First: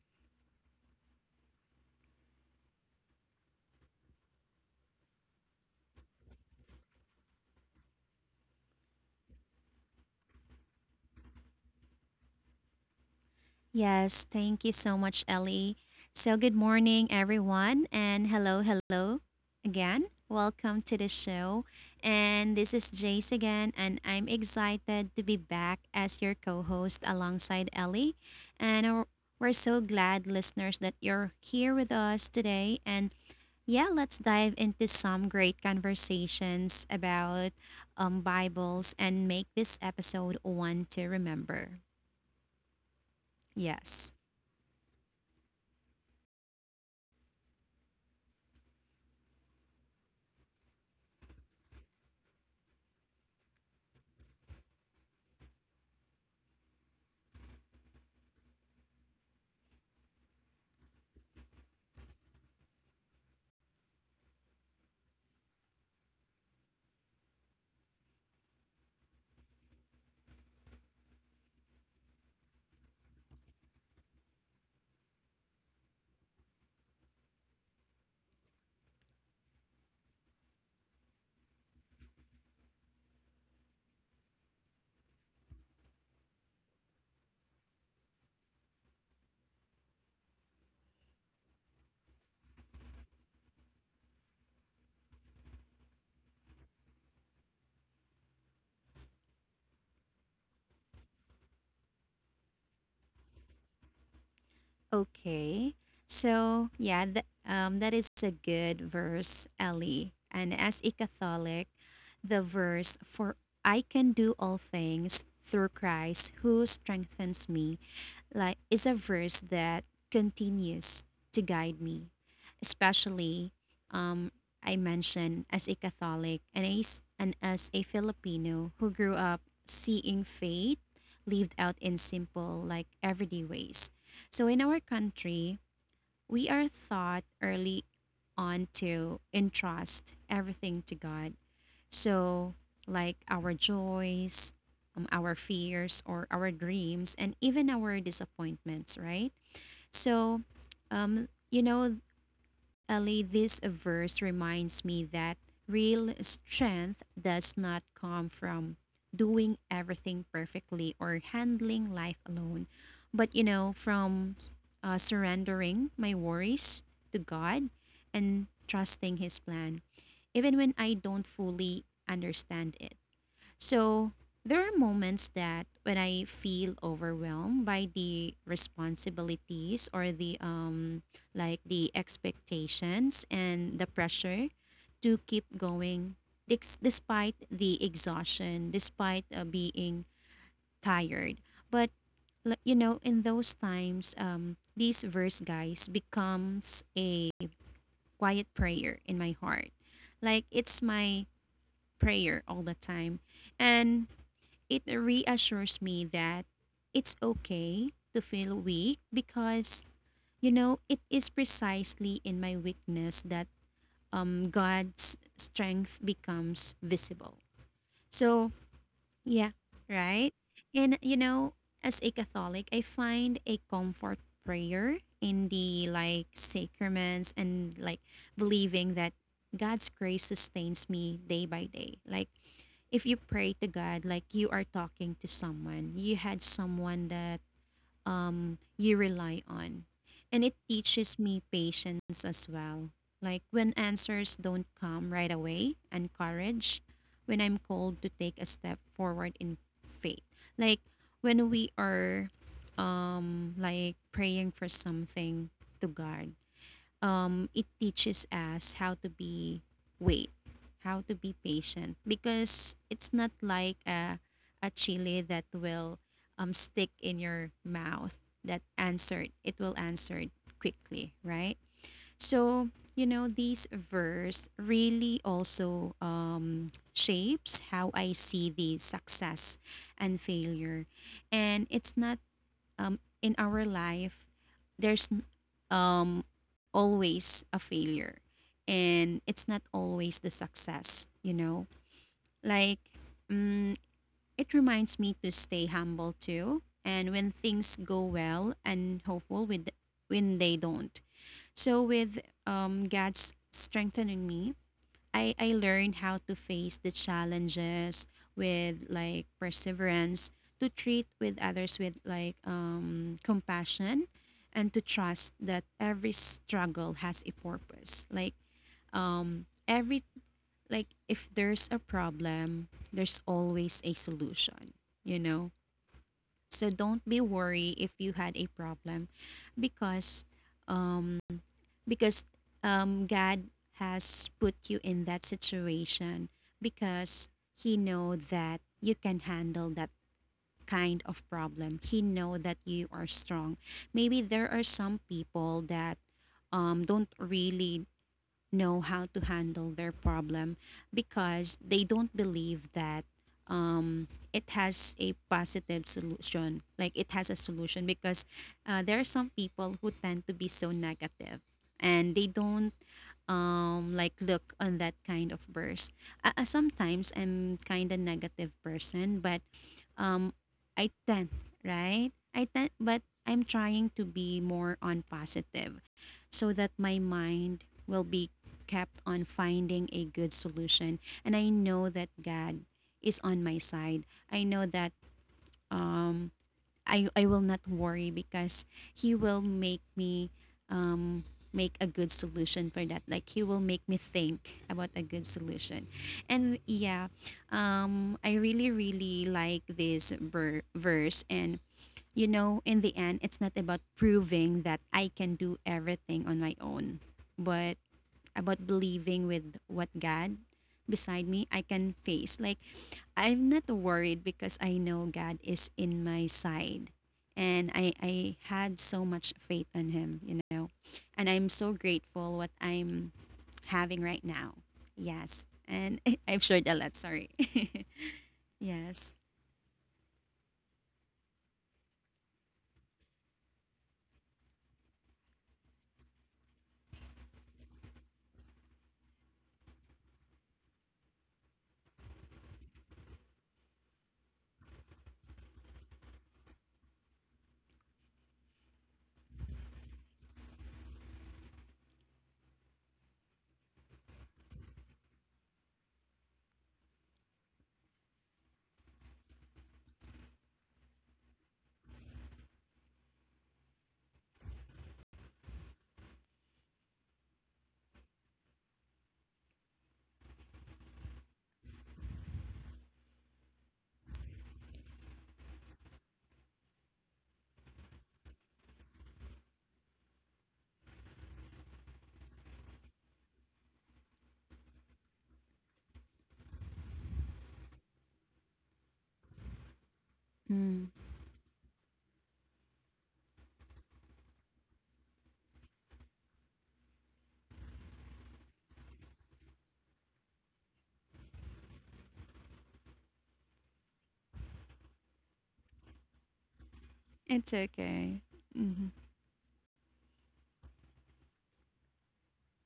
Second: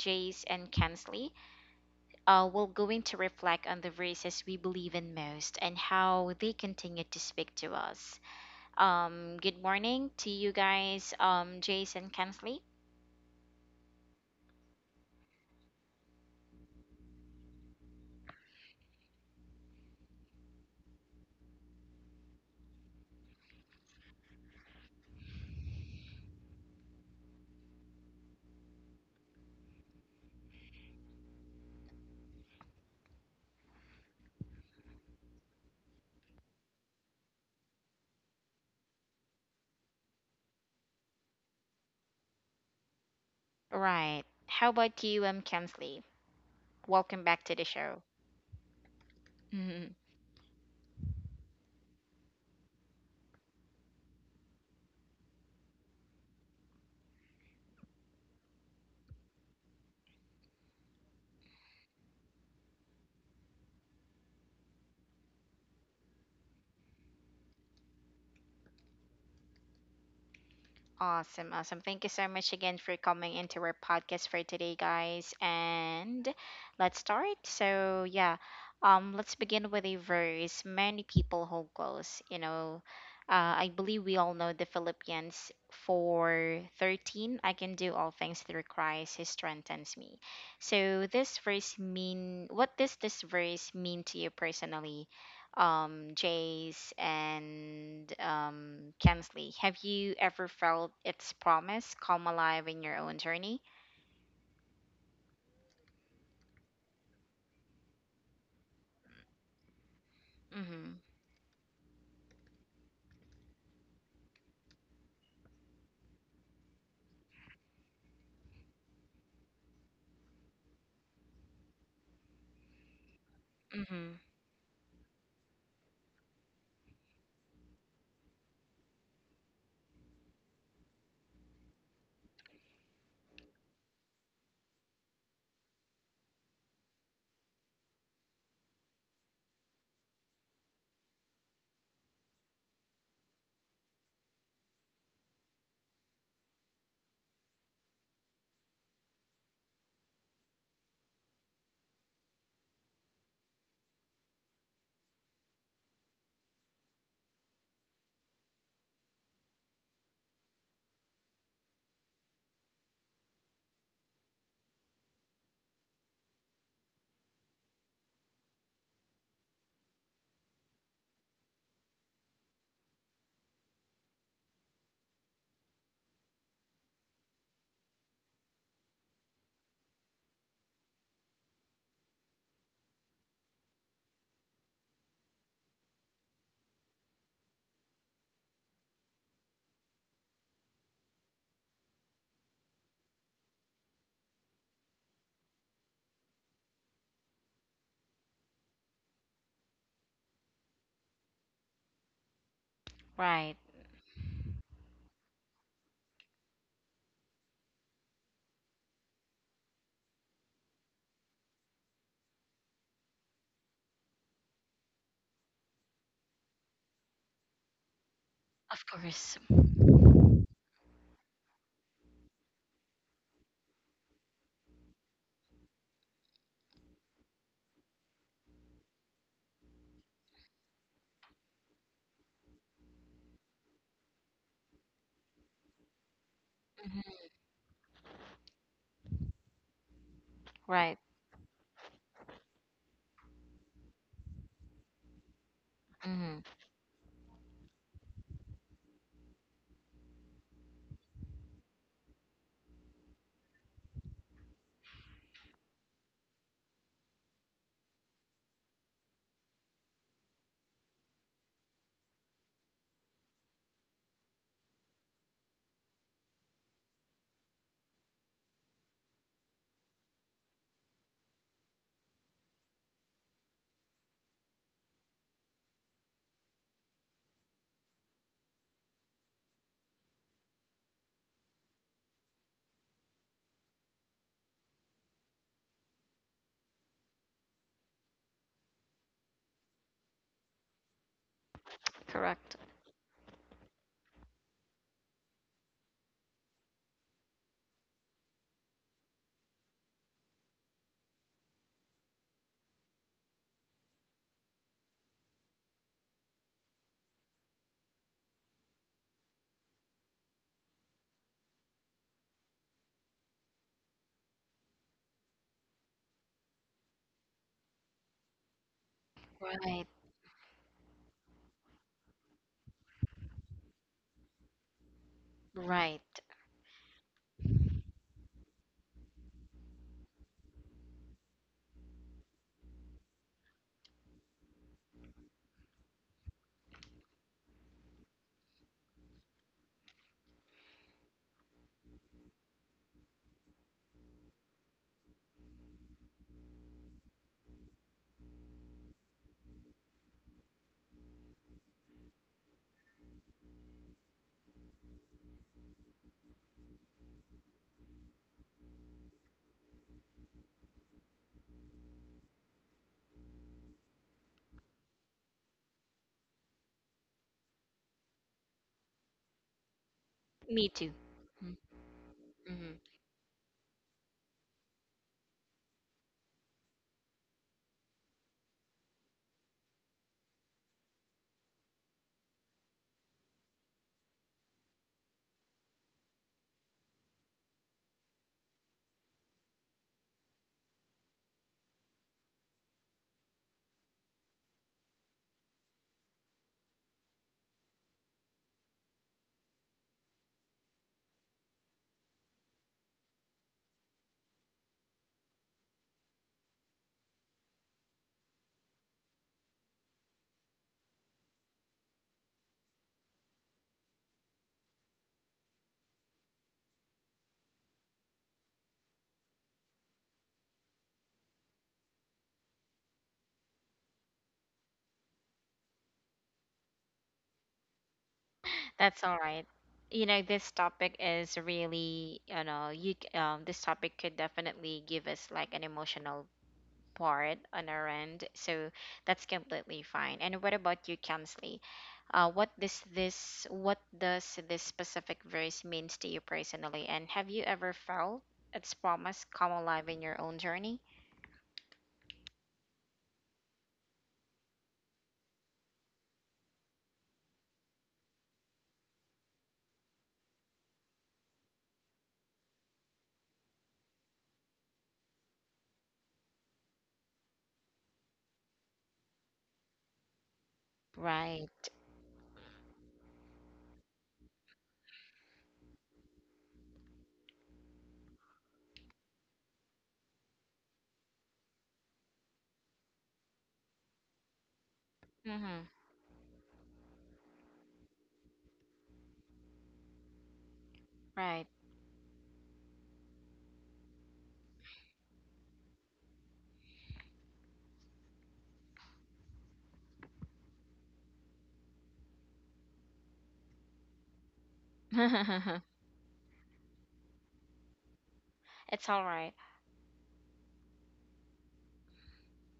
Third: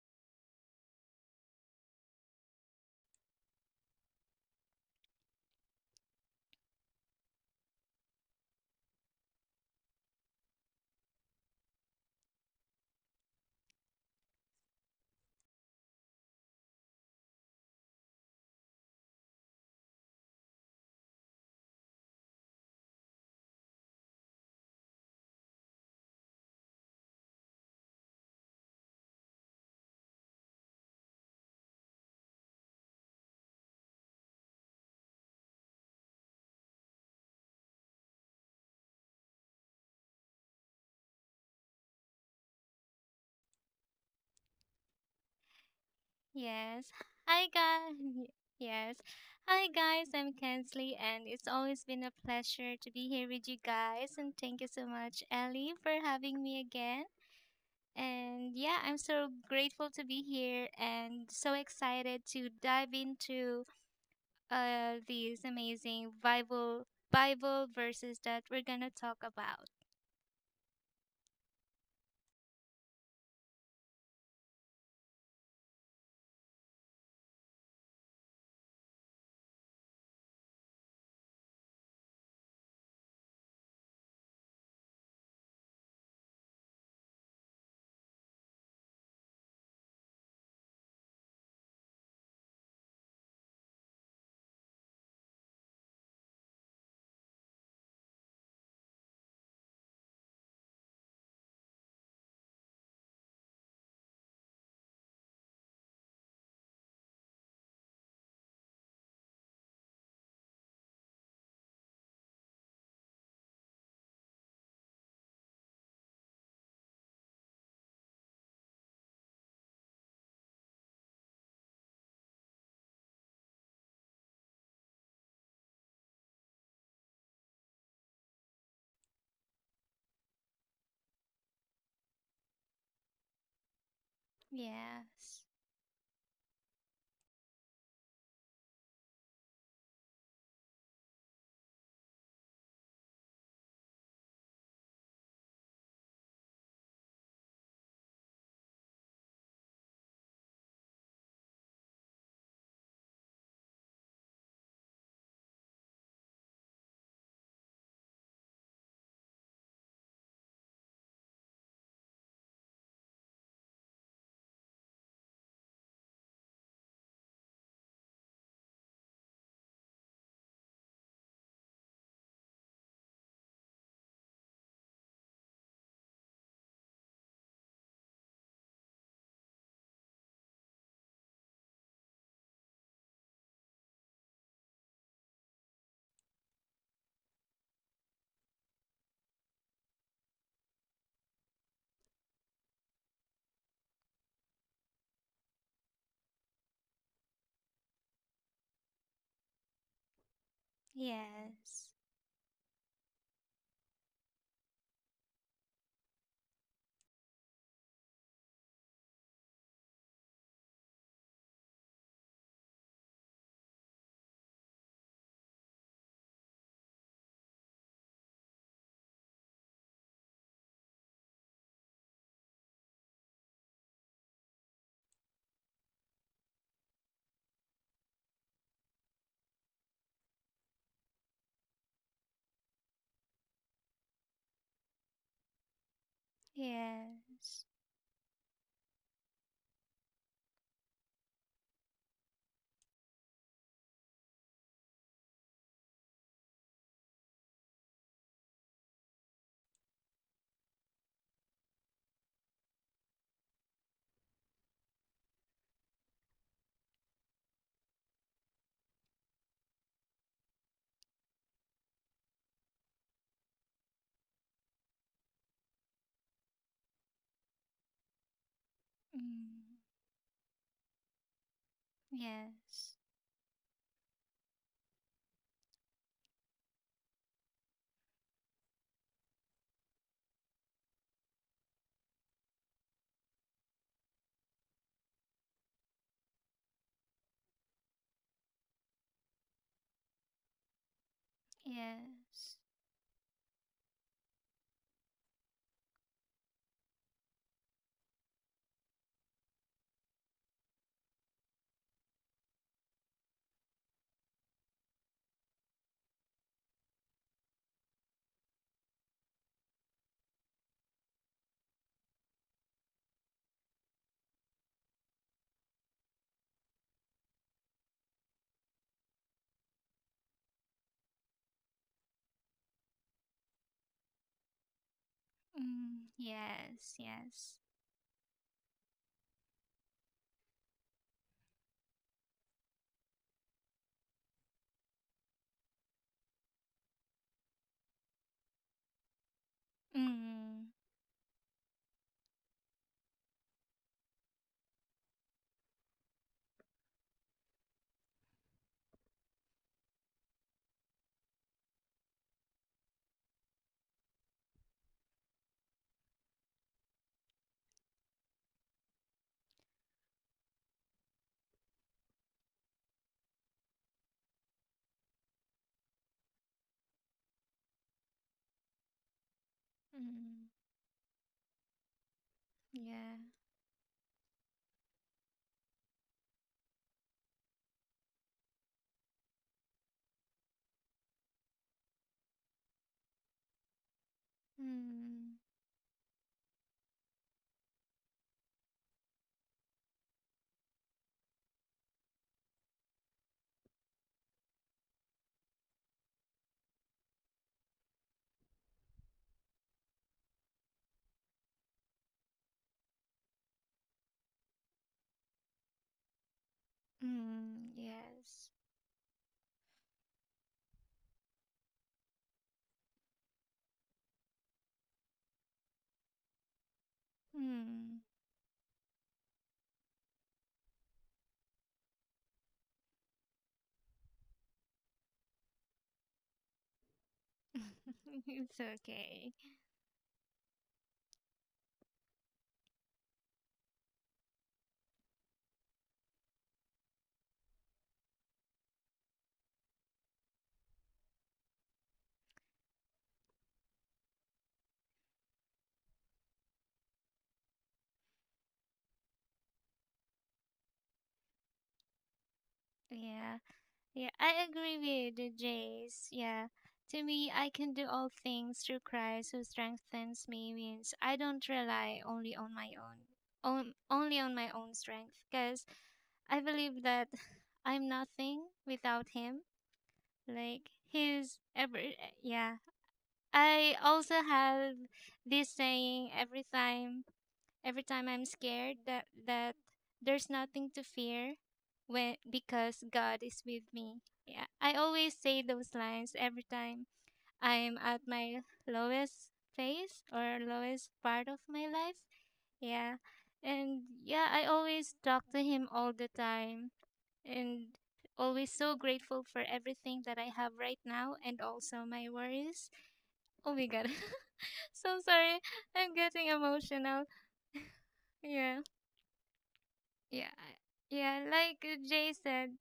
Jace and Kensley, we're going to reflect on the races we believe in most and how they continue to speak to us. Good morning to you guys, Jason Kensley. Yes, thank you so much, Ellie. So, good morning, everyone, and hello, hello again. Welcome to the show. And this is Jace again, and I'm excited to be back as your co host alongside Ellie. And we're so glad, listeners, that you're here with us today. And yeah, let's dive into some great conversations about Bibles and make this episode one to remember. Yes. Right. How about you, Kensley? Yes. Welcome back Hi to the show. guys. Yes. Hi guys, I'm Kensley and it's always been a pleasure to be here with you guys and thank you so much Ellie for having me again. And yeah, I'm so grateful to be here and so excited to dive into these amazing Bible verses that we're going to talk about. Awesome, awesome. Thank you so much again for coming into our podcast for today, guys. And let's start. So, yeah, let's begin with a verse. Many people hold close. You know, I believe we all know the Philippians 4:13. I can do all things through Christ who strengthens me. So, this verse mean what does this verse mean to you personally? Um, Jace, and Kensley. Have you ever felt its promise come alive in your own journey? Okay. So, yeah, that is a good verse, Ellie. And as a Mm-hmm. Catholic, the verse, For I can do all things through Christ who strengthens me, like is a verse that continues to guide me, especially Mm-hmm. um, I mentioned as a Catholic and as a Filipino who grew up seeing faith lived out in simple, like everyday ways. So in our Yes. country, we are taught early on to entrust everything to God so, like our joys, our fears, or our dreams, and even our disappointments, right? So, you know, Ali, this verse reminds me that real strength does not come from doing everything perfectly or handling life alone, but you know, from surrendering my worries to God and trusting His plan, even when I don't fully understand it. So there are moments that when I feel overwhelmed by the responsibilities or the like the expectations and the pressure to keep going despite the exhaustion, despite being tired. But you know, in those times, these verse guys becomes a quiet prayer in my heart. Like it's my Yes. prayer all the time, Right. and it reassures me that it's okay to feel weak because you know it is precisely in my weakness that God's strength becomes visible. So, Of course. yeah, right? And you know, as a Catholic, I find a comfort prayer in the like sacraments and like believing that God's grace sustains me day by day. Like if you pray to God, like you are talking to someone, you had someone Hmm. that Yes. You rely on. And it Right. teaches me patience as well. Like when answers don't come right away and Mm-hmm. courage, when I'm called to take a step forward in faith. Like when we are like praying for something to God it teaches us how to be wait, how to be patient because it's not like a chili that will stick in your mouth that answered it will Mm. answer quickly, right? So Yes. you know these verse really also shapes how I see the success and failure, and it's not in our life, there's n- um, always a failure and it's not always the success, you know? Correct. Yes. Like, mm, it reminds me to stay humble too. And when things go well and hopeful with when they don't. So with God's strengthening me, I learned how to face the challenges with like perseverance, to treat with others with like compassion and to trust that every struggle has a purpose. Like Right. every like if there's a problem, there's always a solution, you know? Right. Mm, So yes, don't be yes. worried if you had a problem because because God has put you in that situation because He know that you can handle that Mm, kind of problem. He know that you are strong. Maybe there are some people that don't really know how to handle their problem because they don't believe that it has a positive solution. Like it has a solution because there are some people who tend to be so negative and they don't like look on that kind of burst. Sometimes I'm kind of negative person, but um mm, Me I too. tend, Mm-hmm. right? I Mm-hmm. tend, but yeah. I'm trying to be more on positive so that my mind will be kept on finding a good solution and I know that God is on my side. I know that Mm, um. I will not worry because he will make me um make a good solution for that. Like he will make me think about a good solution. And yeah, I really really like this verse and you know in the end it's not about proving that I can do everything on my own, mm, but yes. about believing with what God beside me I can face. Like I'm not worried because I know God is in my side. And I, Mm. I had so much faith in him, you know. And I'm so grateful what I'm having right now. Yes. And I've shared a lot, sorry. It's That's Yes. all okay. right. You know, this topic is really, you know, this topic could definitely give us like an emotional part on our end, so that's completely fine. And what about you, Kamsley? What does this specific verse means to you personally? And have you ever felt its promise come alive in your own journey? Yeah, yeah. I agree with you, Jace. Yeah. To me, I can do all things through Christ who strengthens me means I don't rely only on my own, on, only on my own strength because I believe that I'm nothing without Him. Like His Right. ever, yeah, I also have this saying every time I'm scared that there's nothing to fear when because God is with me. Yeah. I always say Mm-hmm. those lines every time I'm at my lowest phase or Mm, lowest part of Right. my life. Yeah. And yeah, I always talk to him all the time and always so grateful for everything that I have right now and also my worries. Oh my god. So sorry. I'm getting emotional. it's okay. Yeah. Hmm. It's all right. Yeah. Yeah, like Jay said,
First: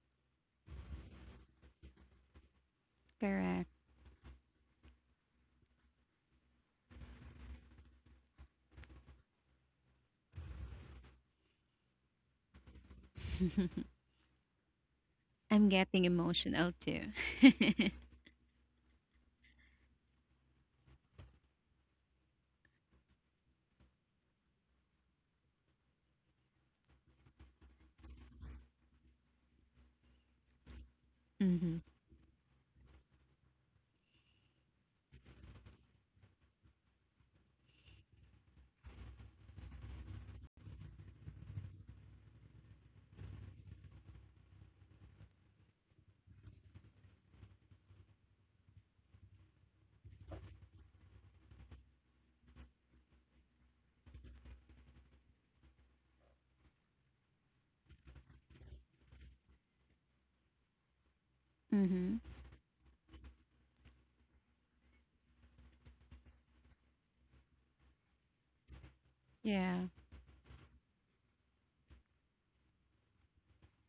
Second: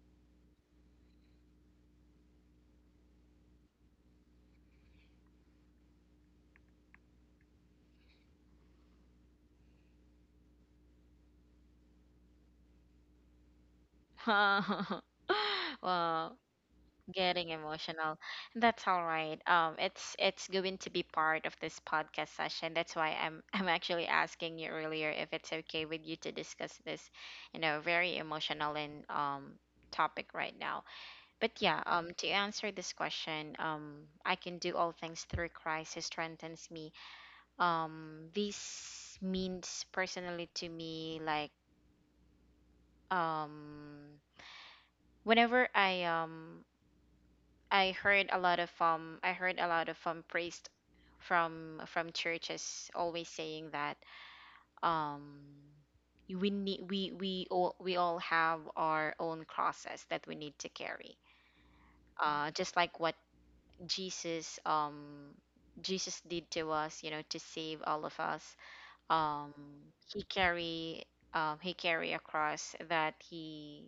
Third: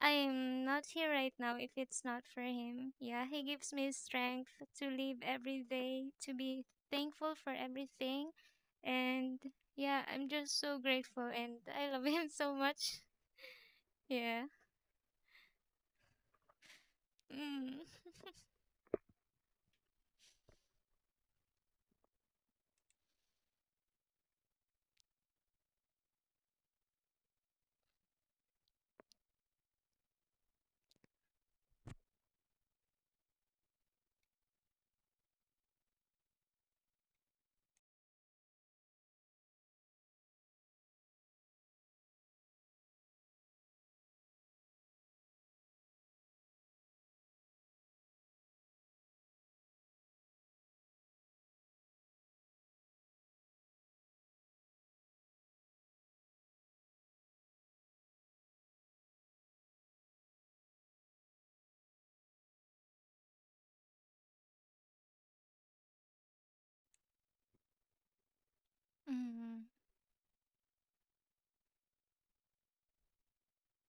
I'm not here right now if it's not for him. Yeah, he Correct. gives me strength to live every day, to be thankful for everything. And yeah, I'm just so grateful and I love him so much. Yeah. I'm getting Well, emotional too. getting Mm. emotional. That's all right. It's going to be part of this podcast session. That's why I'm I'm actually asking you earlier if it's okay with you to discuss this, you know, very emotional and topic right now. But yeah, Mm-hmm. To answer this question, I can do all things through Christ who strengthens me. This means personally to me like um whenever I heard a lot of I heard a lot of priest from churches always saying that um we need we all have our own crosses that we need to carry. Mm-hmm. Just like what Jesus um Jesus did to us, you know, to save all of us. Um Mm. Yeah. he carry he carry a cross that he,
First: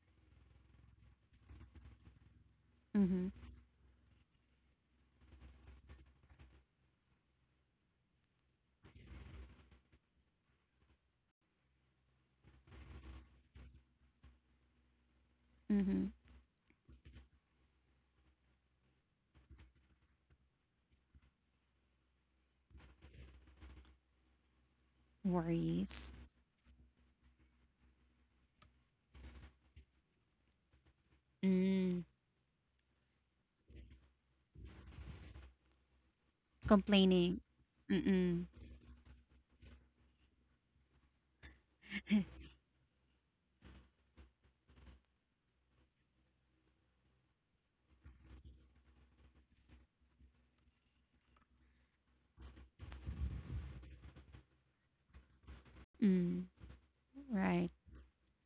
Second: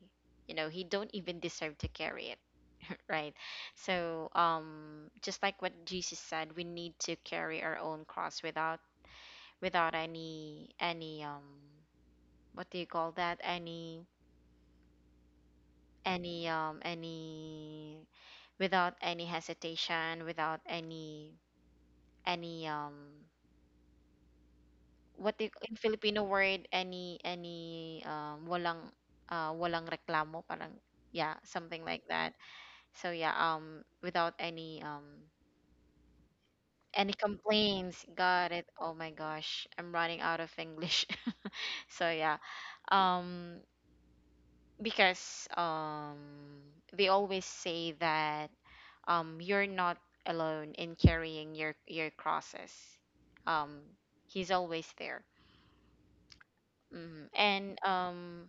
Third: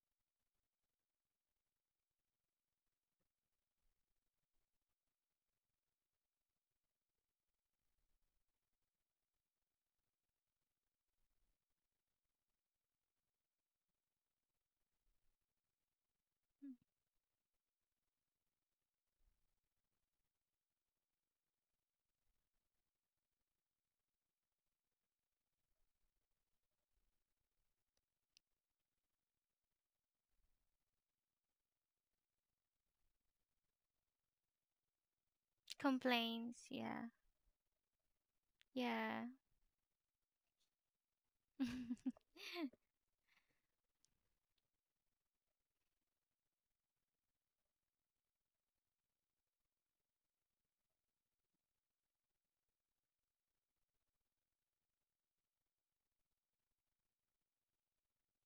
you know, he don't even deserve to carry it. Mm-hmm. Right. So, just like what Jesus said, we need to carry our own cross without any any what do you call that? Mm-hmm. Any without any hesitation, without any what do you, in Worries. Filipino word any walang, walang reklamo parang, yeah, something like Mm. that. So yeah, without any Complaints. Yeah. any Complaining. complaints? Mm-mm. Got it. Oh my Yeah. gosh, I'm running out of English. So yeah, um, because they always say that you're not alone in carrying your crosses. Um, he's always there. Mm. Hmm. Right. And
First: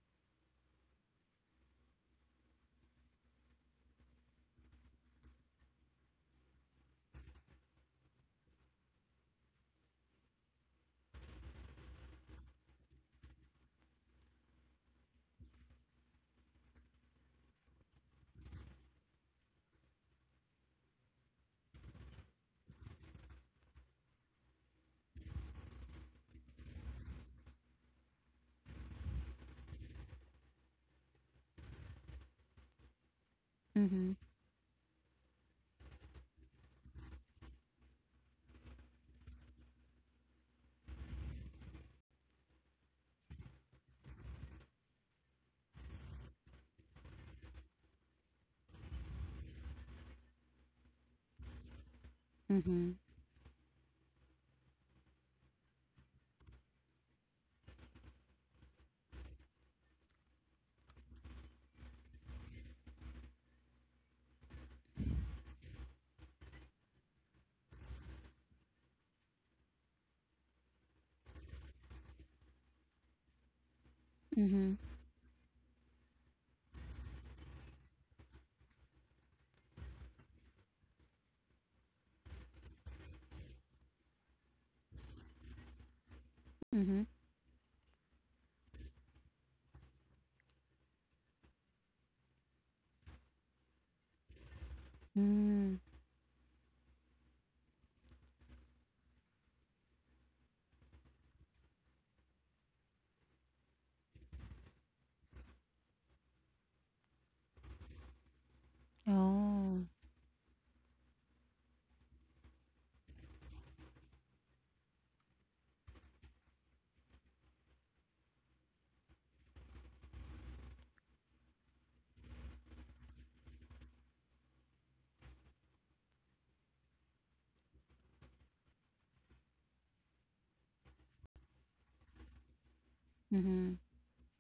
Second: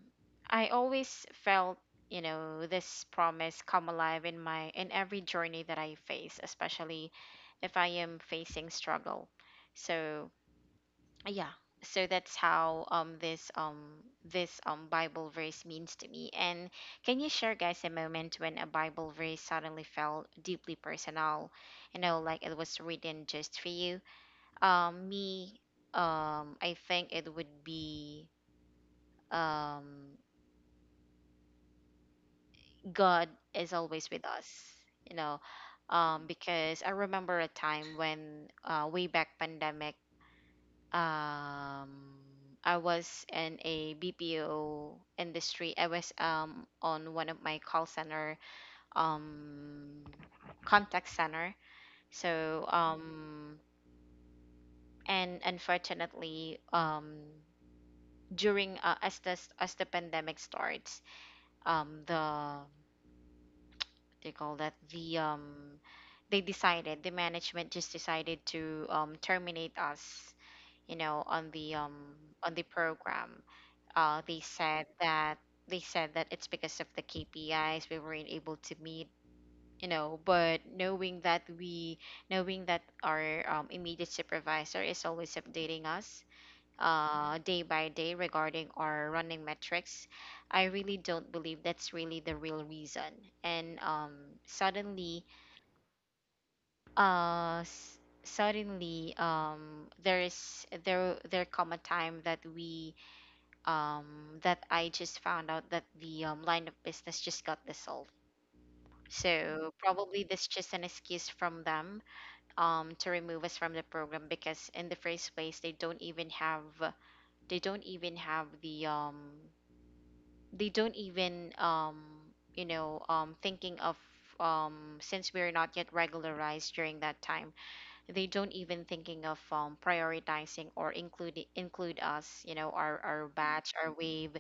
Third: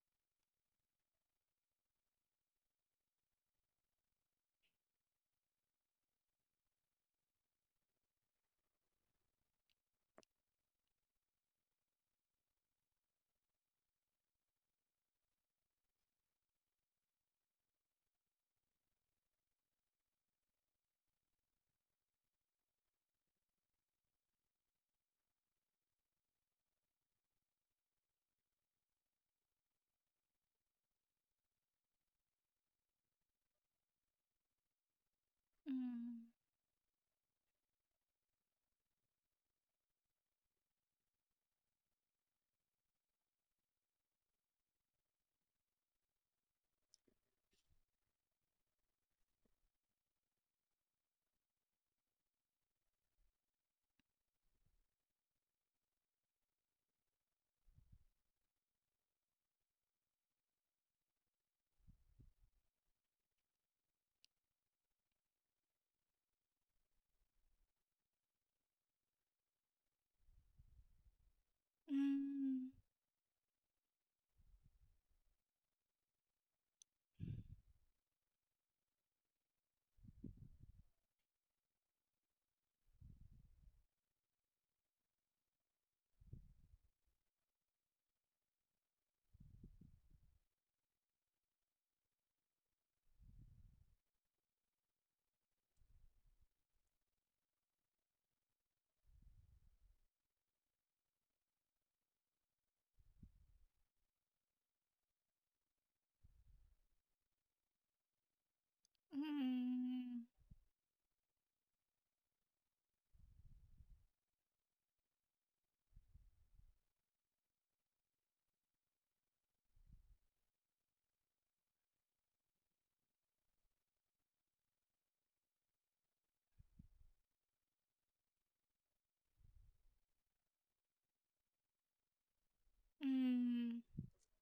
I always felt, you know, this promise come alive in my in every journey that I face, especially if I am facing struggle. So yeah, so that's how this this bible verse means to me. And can you share guys a moment when a bible verse suddenly felt deeply personal, you know, like it was written just for you? Um, me, um, I think it would be um God is always Mm-hmm. with us, you know. Mm. Because I remember a time when way back pandemic, um, I was in a BPO industry. I was on one of my call center um contact center. So Mhm. And unfortunately during as the pandemic starts, the what do you call that, the um, they decided the management just decided to terminate us, you know, on the Mm. program. uh, they Mhm. said that they said that it's because of the KPIs we weren't able to meet, you know. But knowing that knowing that our immediate supervisor is always updating us Mhm. Day by day regarding our running metrics, I really don't believe that's really the real reason. And suddenly, Mm. uh, s- suddenly, there is there there come a time that we that I just found out that the line of business just got dissolved. So Oh. Mm. probably this just an excuse from them to remove us from the program because in the first place they don't even have the they don't even you know thinking of since we're not yet regularized during that time they don't even thinking of prioritizing or include us, you know, our batch Mhm. Mm. our wave,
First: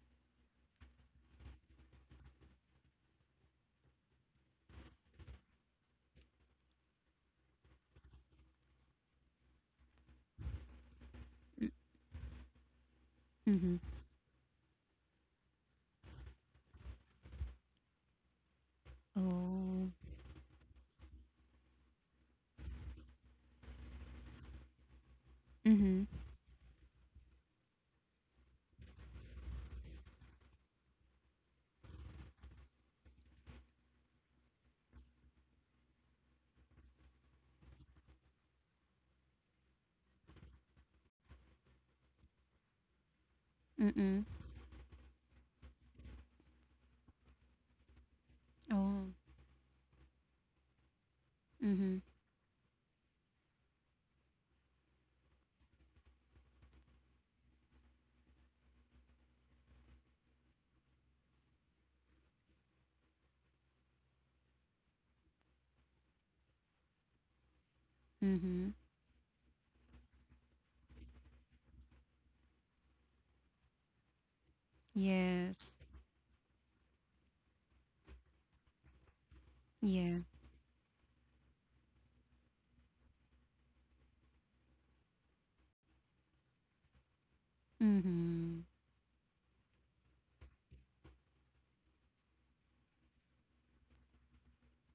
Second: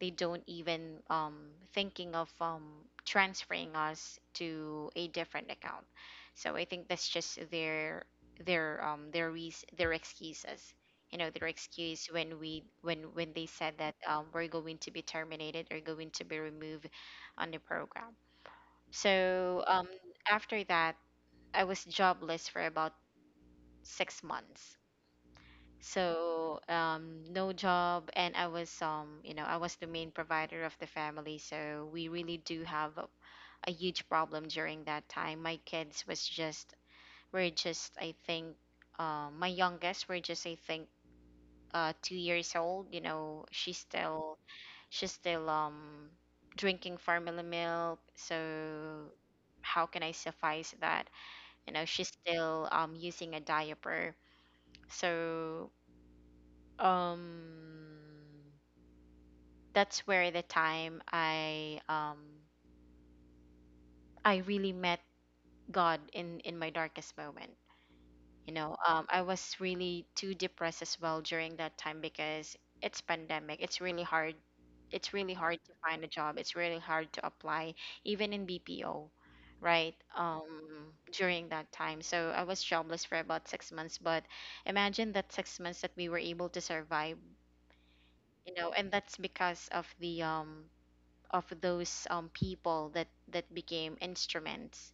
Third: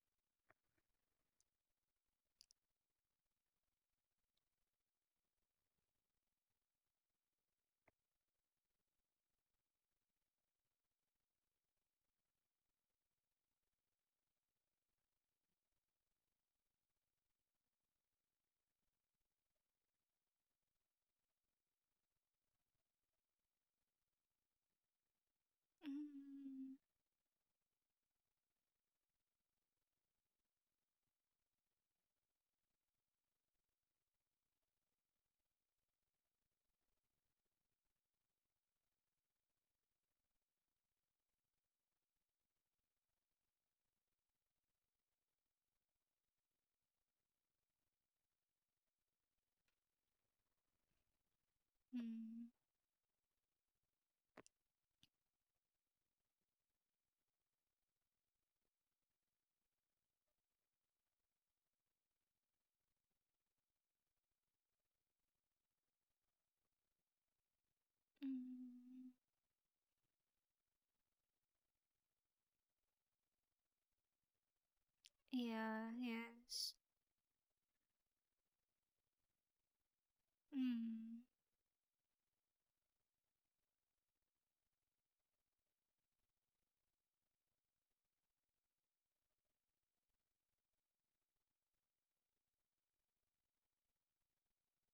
they don't even thinking of transferring us to a different account. So I think that's just their reas their excuses, you know, their excuse when we when they said Mhm. that we're going to be terminated or going to be removed on the program. So Oh. after that I was jobless for about 6 months. Mhm. So Mm, no job, and I was you know, I was the main provider of the family. So we really do have a huge problem during that time. My kids was just were just I think my youngest were just I think 2 years old. You know, she's Mm-mm. still she's still um drinking formula milk, so Oh. how can I suffice that? You know, Mhm. she's mm, still using a diaper, so um, that's where the time I really met God in my darkest moment. You Mhm. know, mm. I was really too depressed as well during that time because it's pandemic. It's really hard. It's really hard to Yes. Yeah, find a job. It's yes. really hard to apply, even in BPO, right? Yeah. Mm, During that time, so I was jobless for about 6 months. But imagine that 6 months that we were able to survive, you Mhm. know, and that's because of the of those people that that became instruments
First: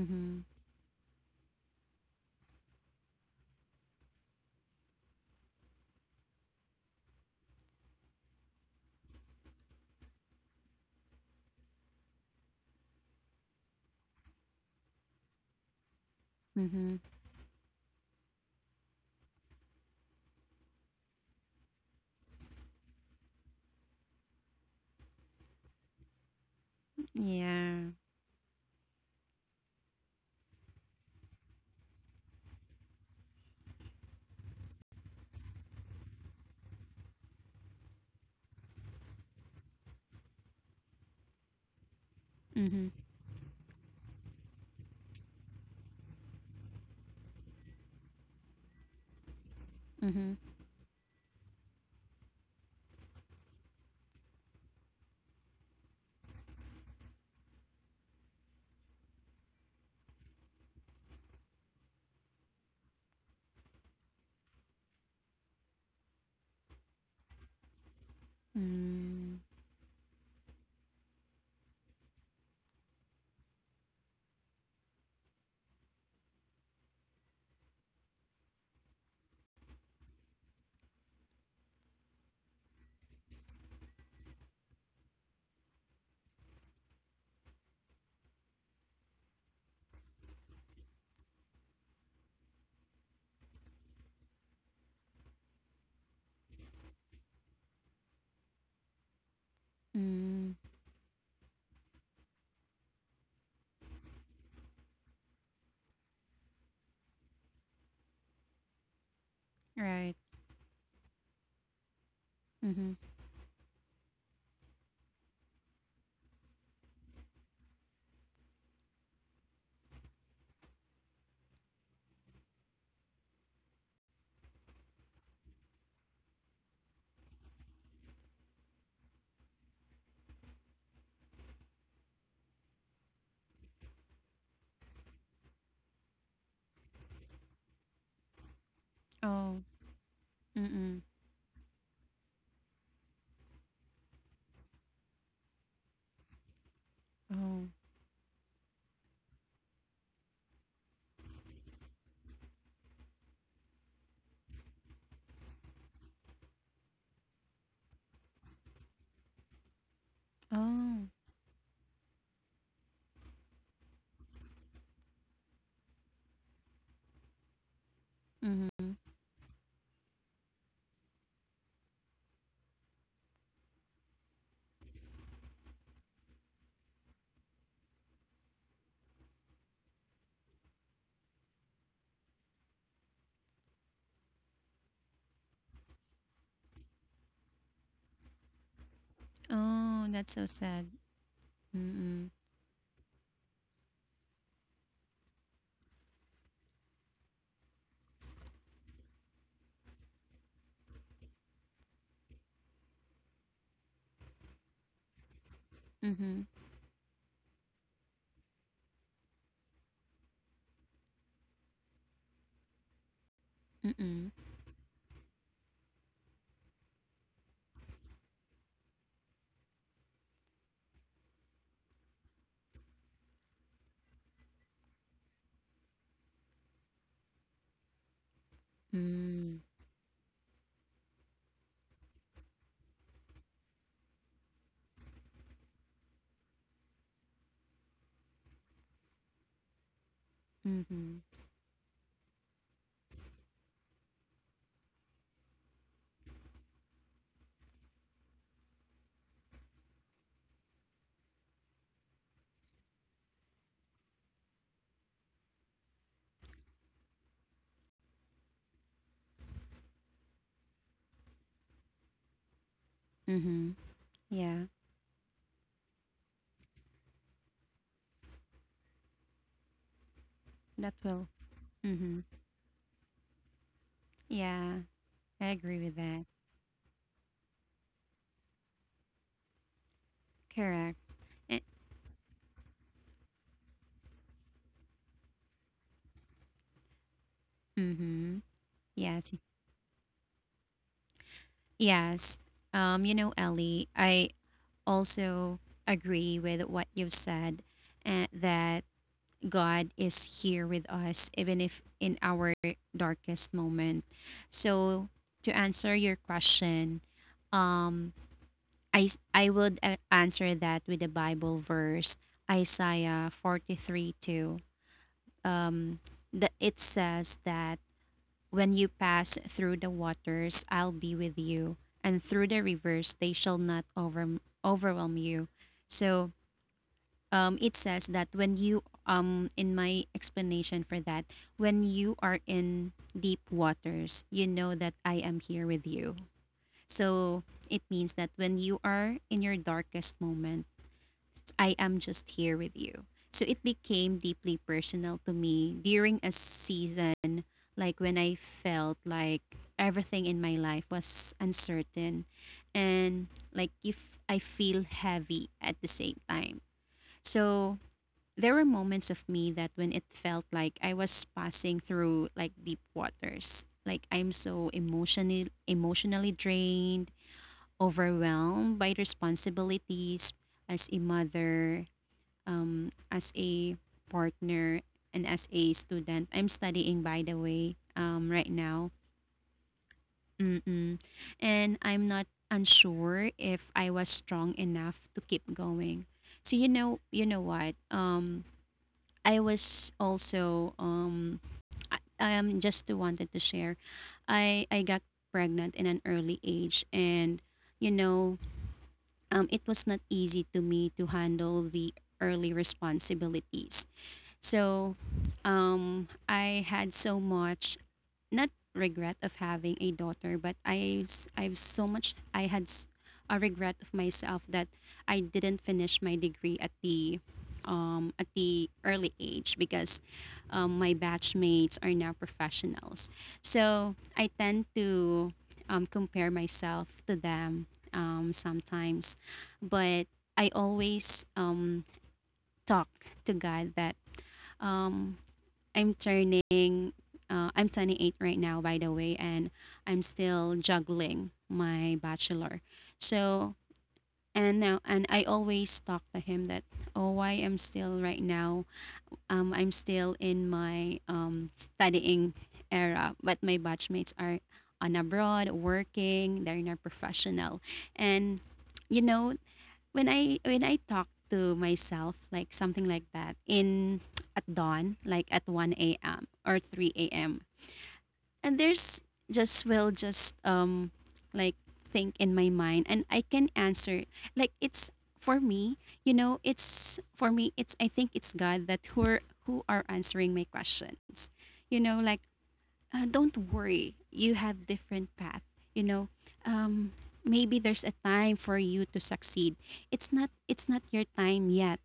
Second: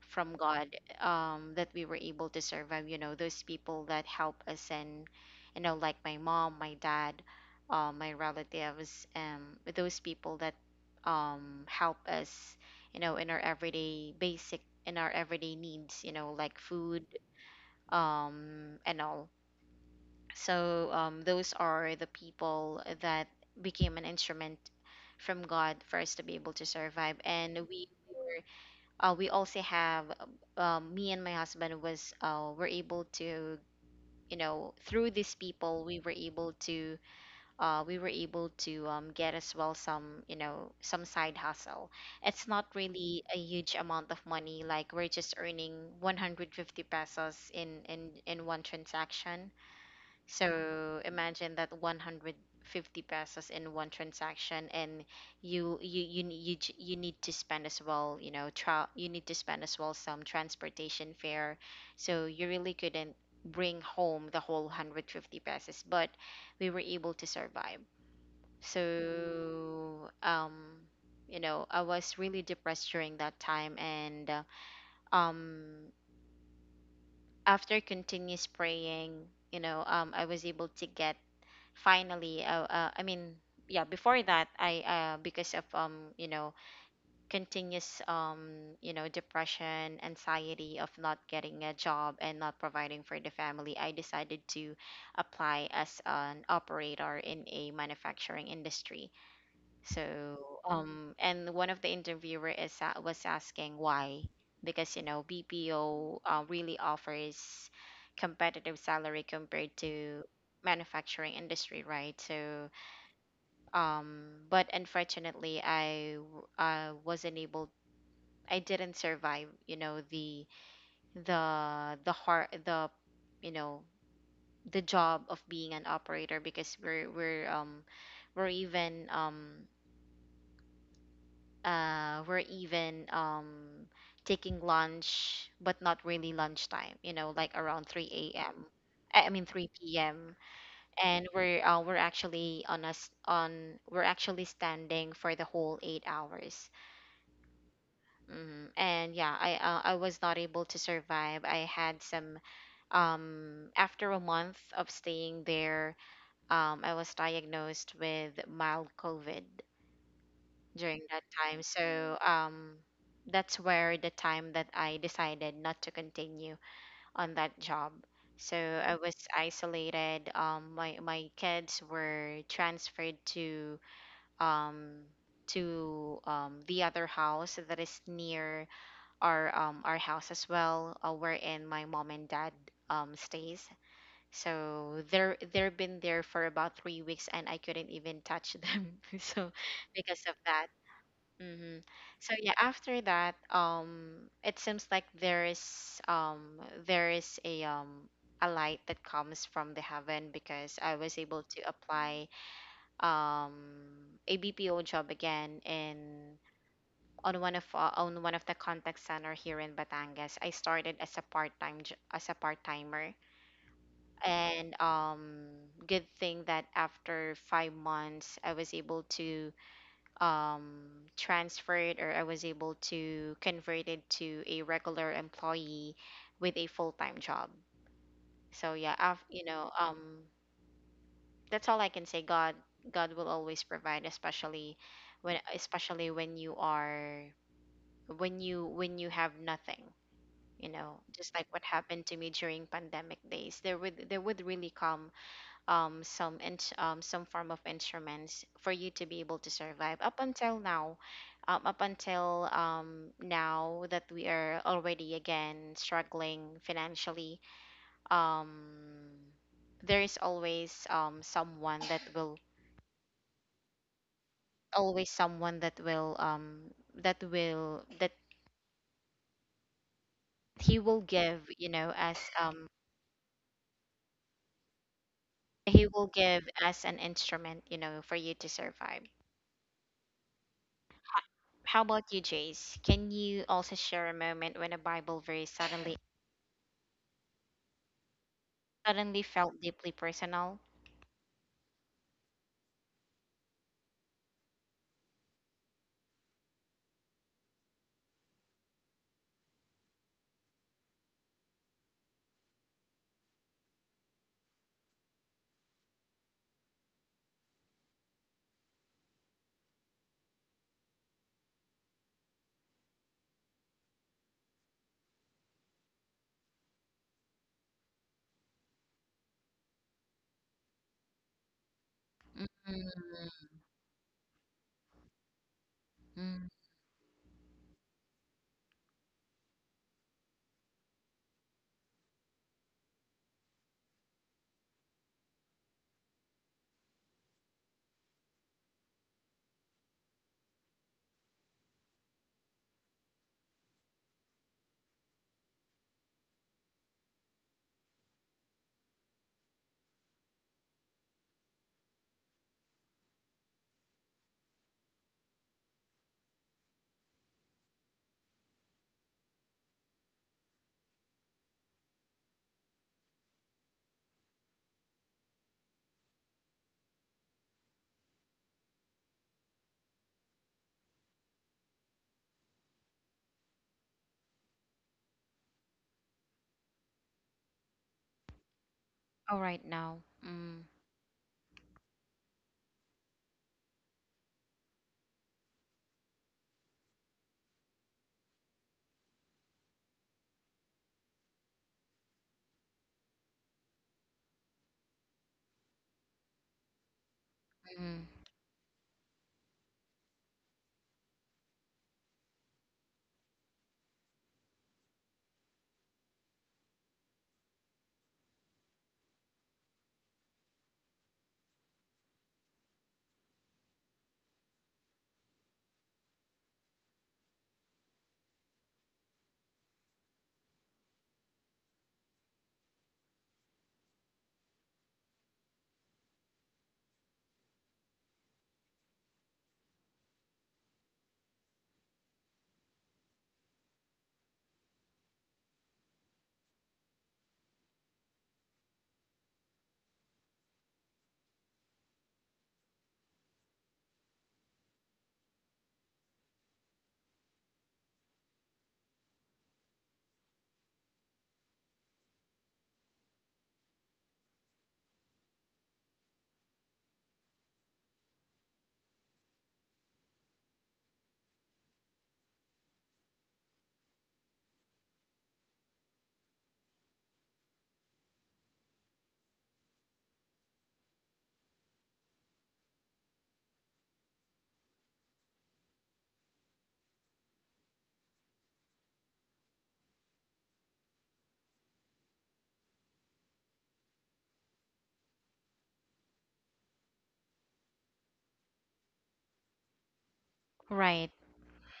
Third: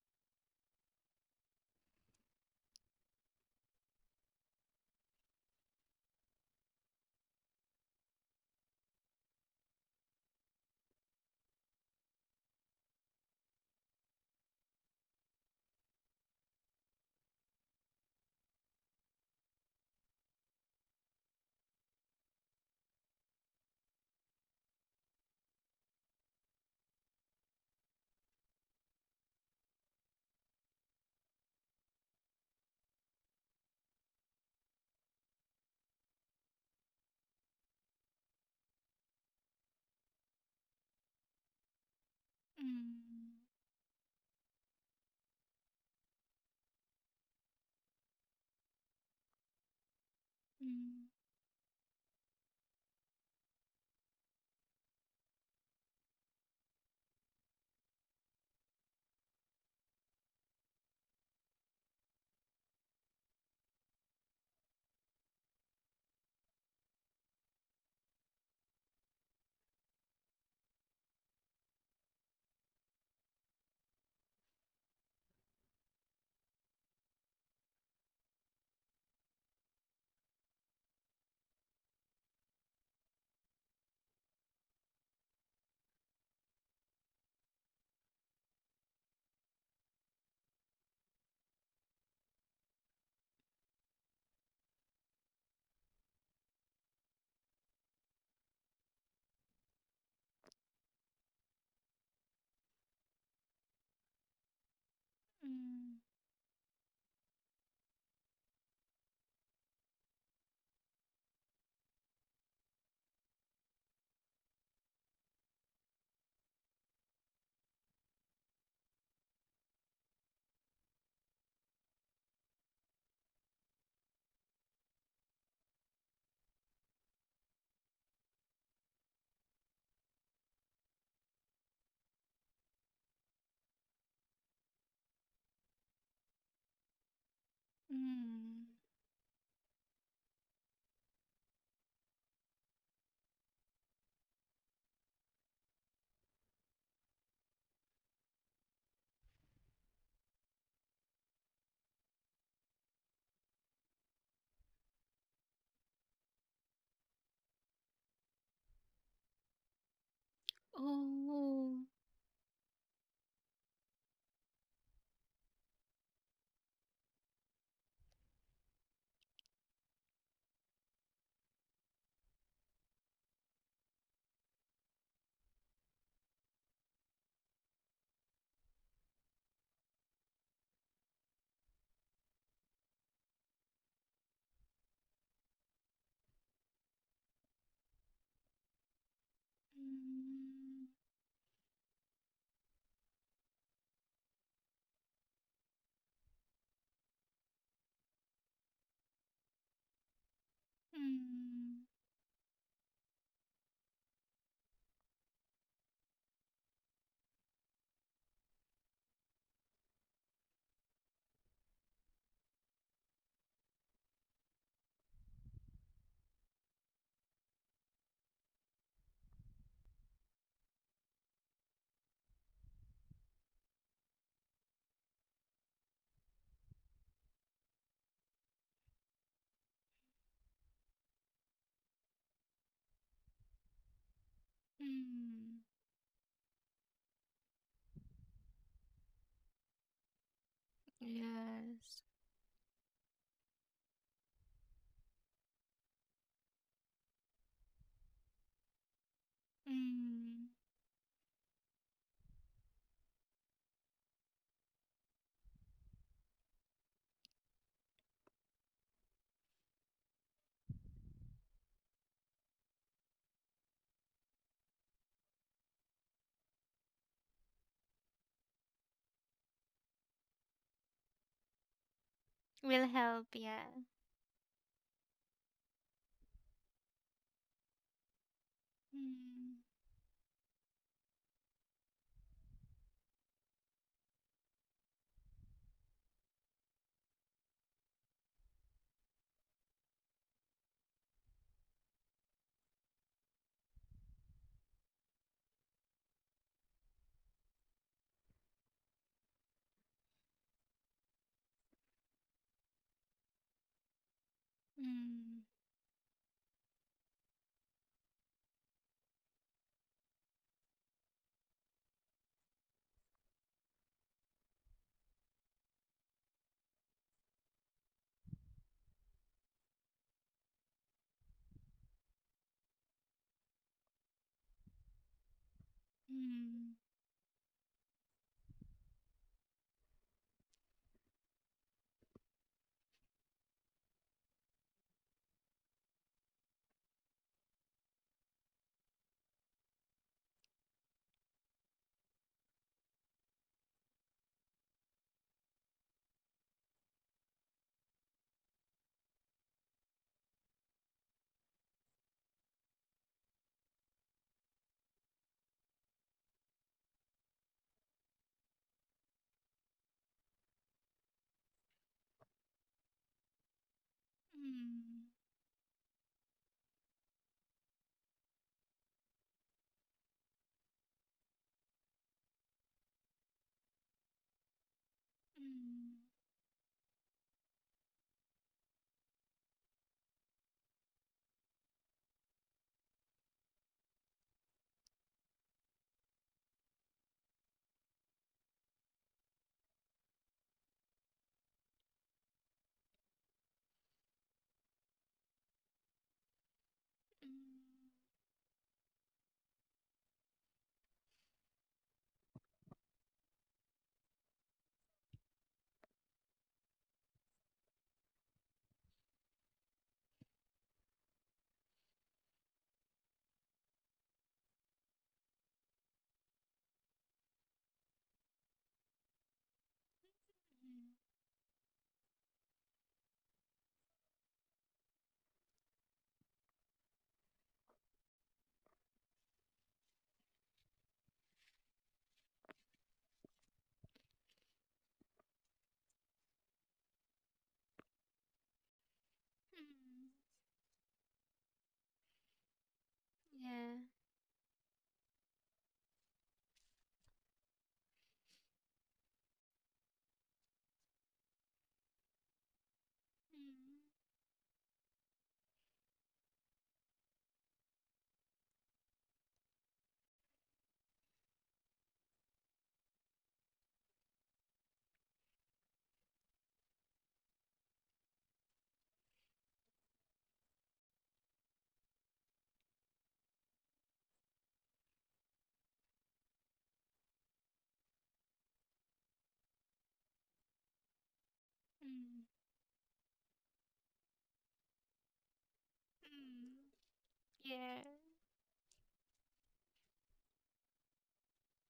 from God that we were able to survive. You know, those people that help us and you know, like my mom, my dad, my relatives, those people that help us, you know, in our everyday basic in our everyday needs. You know, like Mhm. food and all. So those are the people that became an instrument from God for us to be able to survive. And Yeah. We also have, me and my husband were able to, you know, through these people, we were able to get as well some, you know, some side hustle. It's not Mhm. really mm, a huge amount of money. Like we're just earning 150 pesos in one transaction. Mhm. So mm, imagine that 150 pesos in one transaction and you ne- you, j- you need to spend as well, you know, you need to spend as well some transportation fare. So you really couldn't bring home the whole 150 pesos, but we were able to survive. Mm. So you know, I was really depressed during that time and um after continuous praying, you know, I was able to get finally I mean, yeah, before that I because of you know continuous you know depression anxiety of not getting a job and not providing for the family I decided to apply as an operator in a manufacturing industry. So, Mm. And one of the interviewer was asking why, because you know mm, BPO really offers competitive salary compared Right. to manufacturing industry, right? So, Mhm. But unfortunately, wasn't able. I didn't survive. You know the hard the you know the job of being an operator because we're even um we're even taking lunch, but not really lunchtime. You know, like around 3 a.m. mm. I mean Oh. 3 p.m. Mm-mm. And we're actually on us on we're actually standing for the whole 8 hours. Oh. Hmm. And yeah, I was not able to survive. I had some after a month of staying there, I was diagnosed with mild COVID during Oh. that time. Oh, So that's where the time that I decided not to continue on that job. So Mhm. I was isolated. My kids were transferred to um, the other house that is near our house as well, wherein my mom and dad stays. So they're they've been there for about 3 weeks, and I couldn't even touch them. So Oh, because that's of so that. sad. mm, Mm-hmm. Mm-mm. So yeah, after that, it seems like there is a light that comes from the heaven because I was able to mm, apply um a BPO job again in Mhm. On one of the contact center here in Batangas. I started as as a part-timer. Mm-mm. And good thing that after 5 months, I was able to transferred or I was able to convert it to a regular employee with a full-time job. So yeah, Mm. That's all I can say. God will always provide, especially mm. especially when you are, when you have nothing. You know, Mhm. just like what happened Yes. to me during pandemic days, there would really come some form of instruments for you to be able to survive up Mm. until now, up until now that we are already again struggling financially, um there is always someone that will Mhm. Yeah. always someone that will that will that he That will will. give, you know, as Mm-hmm. Will help, yeah. Yeah, I agree he with will that. give as an instrument, you know, for you to survive. Mm, Correct. Eh, How about you, Jace? Can you also share a moment when a Bible verse mm-hmm. suddenly Yes. felt deeply personal? Yes. You know, Ellie, I also agree with what you've said, that God is here with us, even if in our darkest moment. So, mm, to answer your question, um, I would answer that with the Bible verse, Isaiah 43 2. um, it says that when you pass through the waters, I'll be with you, and through the rivers, they Mm, shall not overwhelm you. So mm. mm, it says that when you, in my explanation for that, when you are in deep waters, you know that I am here with you. So it means that when you are in your darkest moment, I am just here with you. So it became deeply personal to me during a season like when I felt like everything in my life was uncertain and like if I feel heavy at the same time. So there were moments of me that when it felt like I was passing through like deep waters. Like I'm so mm, emotionally drained, overwhelmed by responsibilities as a mother, as a partner and as a mm, student. I'm studying, by the way, right now. Oh, right now. Mm, Mm-mm. And I'm not unsure if I was strong enough to keep going. So you know what? I was also I am just wanted to share. I got pregnant in an early age, and you mm. mm. know, it was not easy to me to handle the early responsibilities. So I had so much not regret of having a daughter, but I've so much a regret of myself that I didn't finish my degree at the early age because my batchmates are now professionals. So I tend to compare myself to them sometimes, but I always talk to God that um, I'm turning I'm 28 right now by the way and I'm still juggling my bachelor. So Yeah. and now and I always talk to him that oh I am still right now I'm still in my studying era but my Mm, batchmates are on abroad working they're not professional and you know when I talk to myself like something like that in at dawn, like at one a.m. or three a.m. and there's just will just like think in my mind and I can answer like it's for me you know it's for me it's I think it's God that who are answering my questions you know like mm, don't worry you have different path you know mm. um, maybe there's a Yeah. time for you to succeed it's not your Right, time yet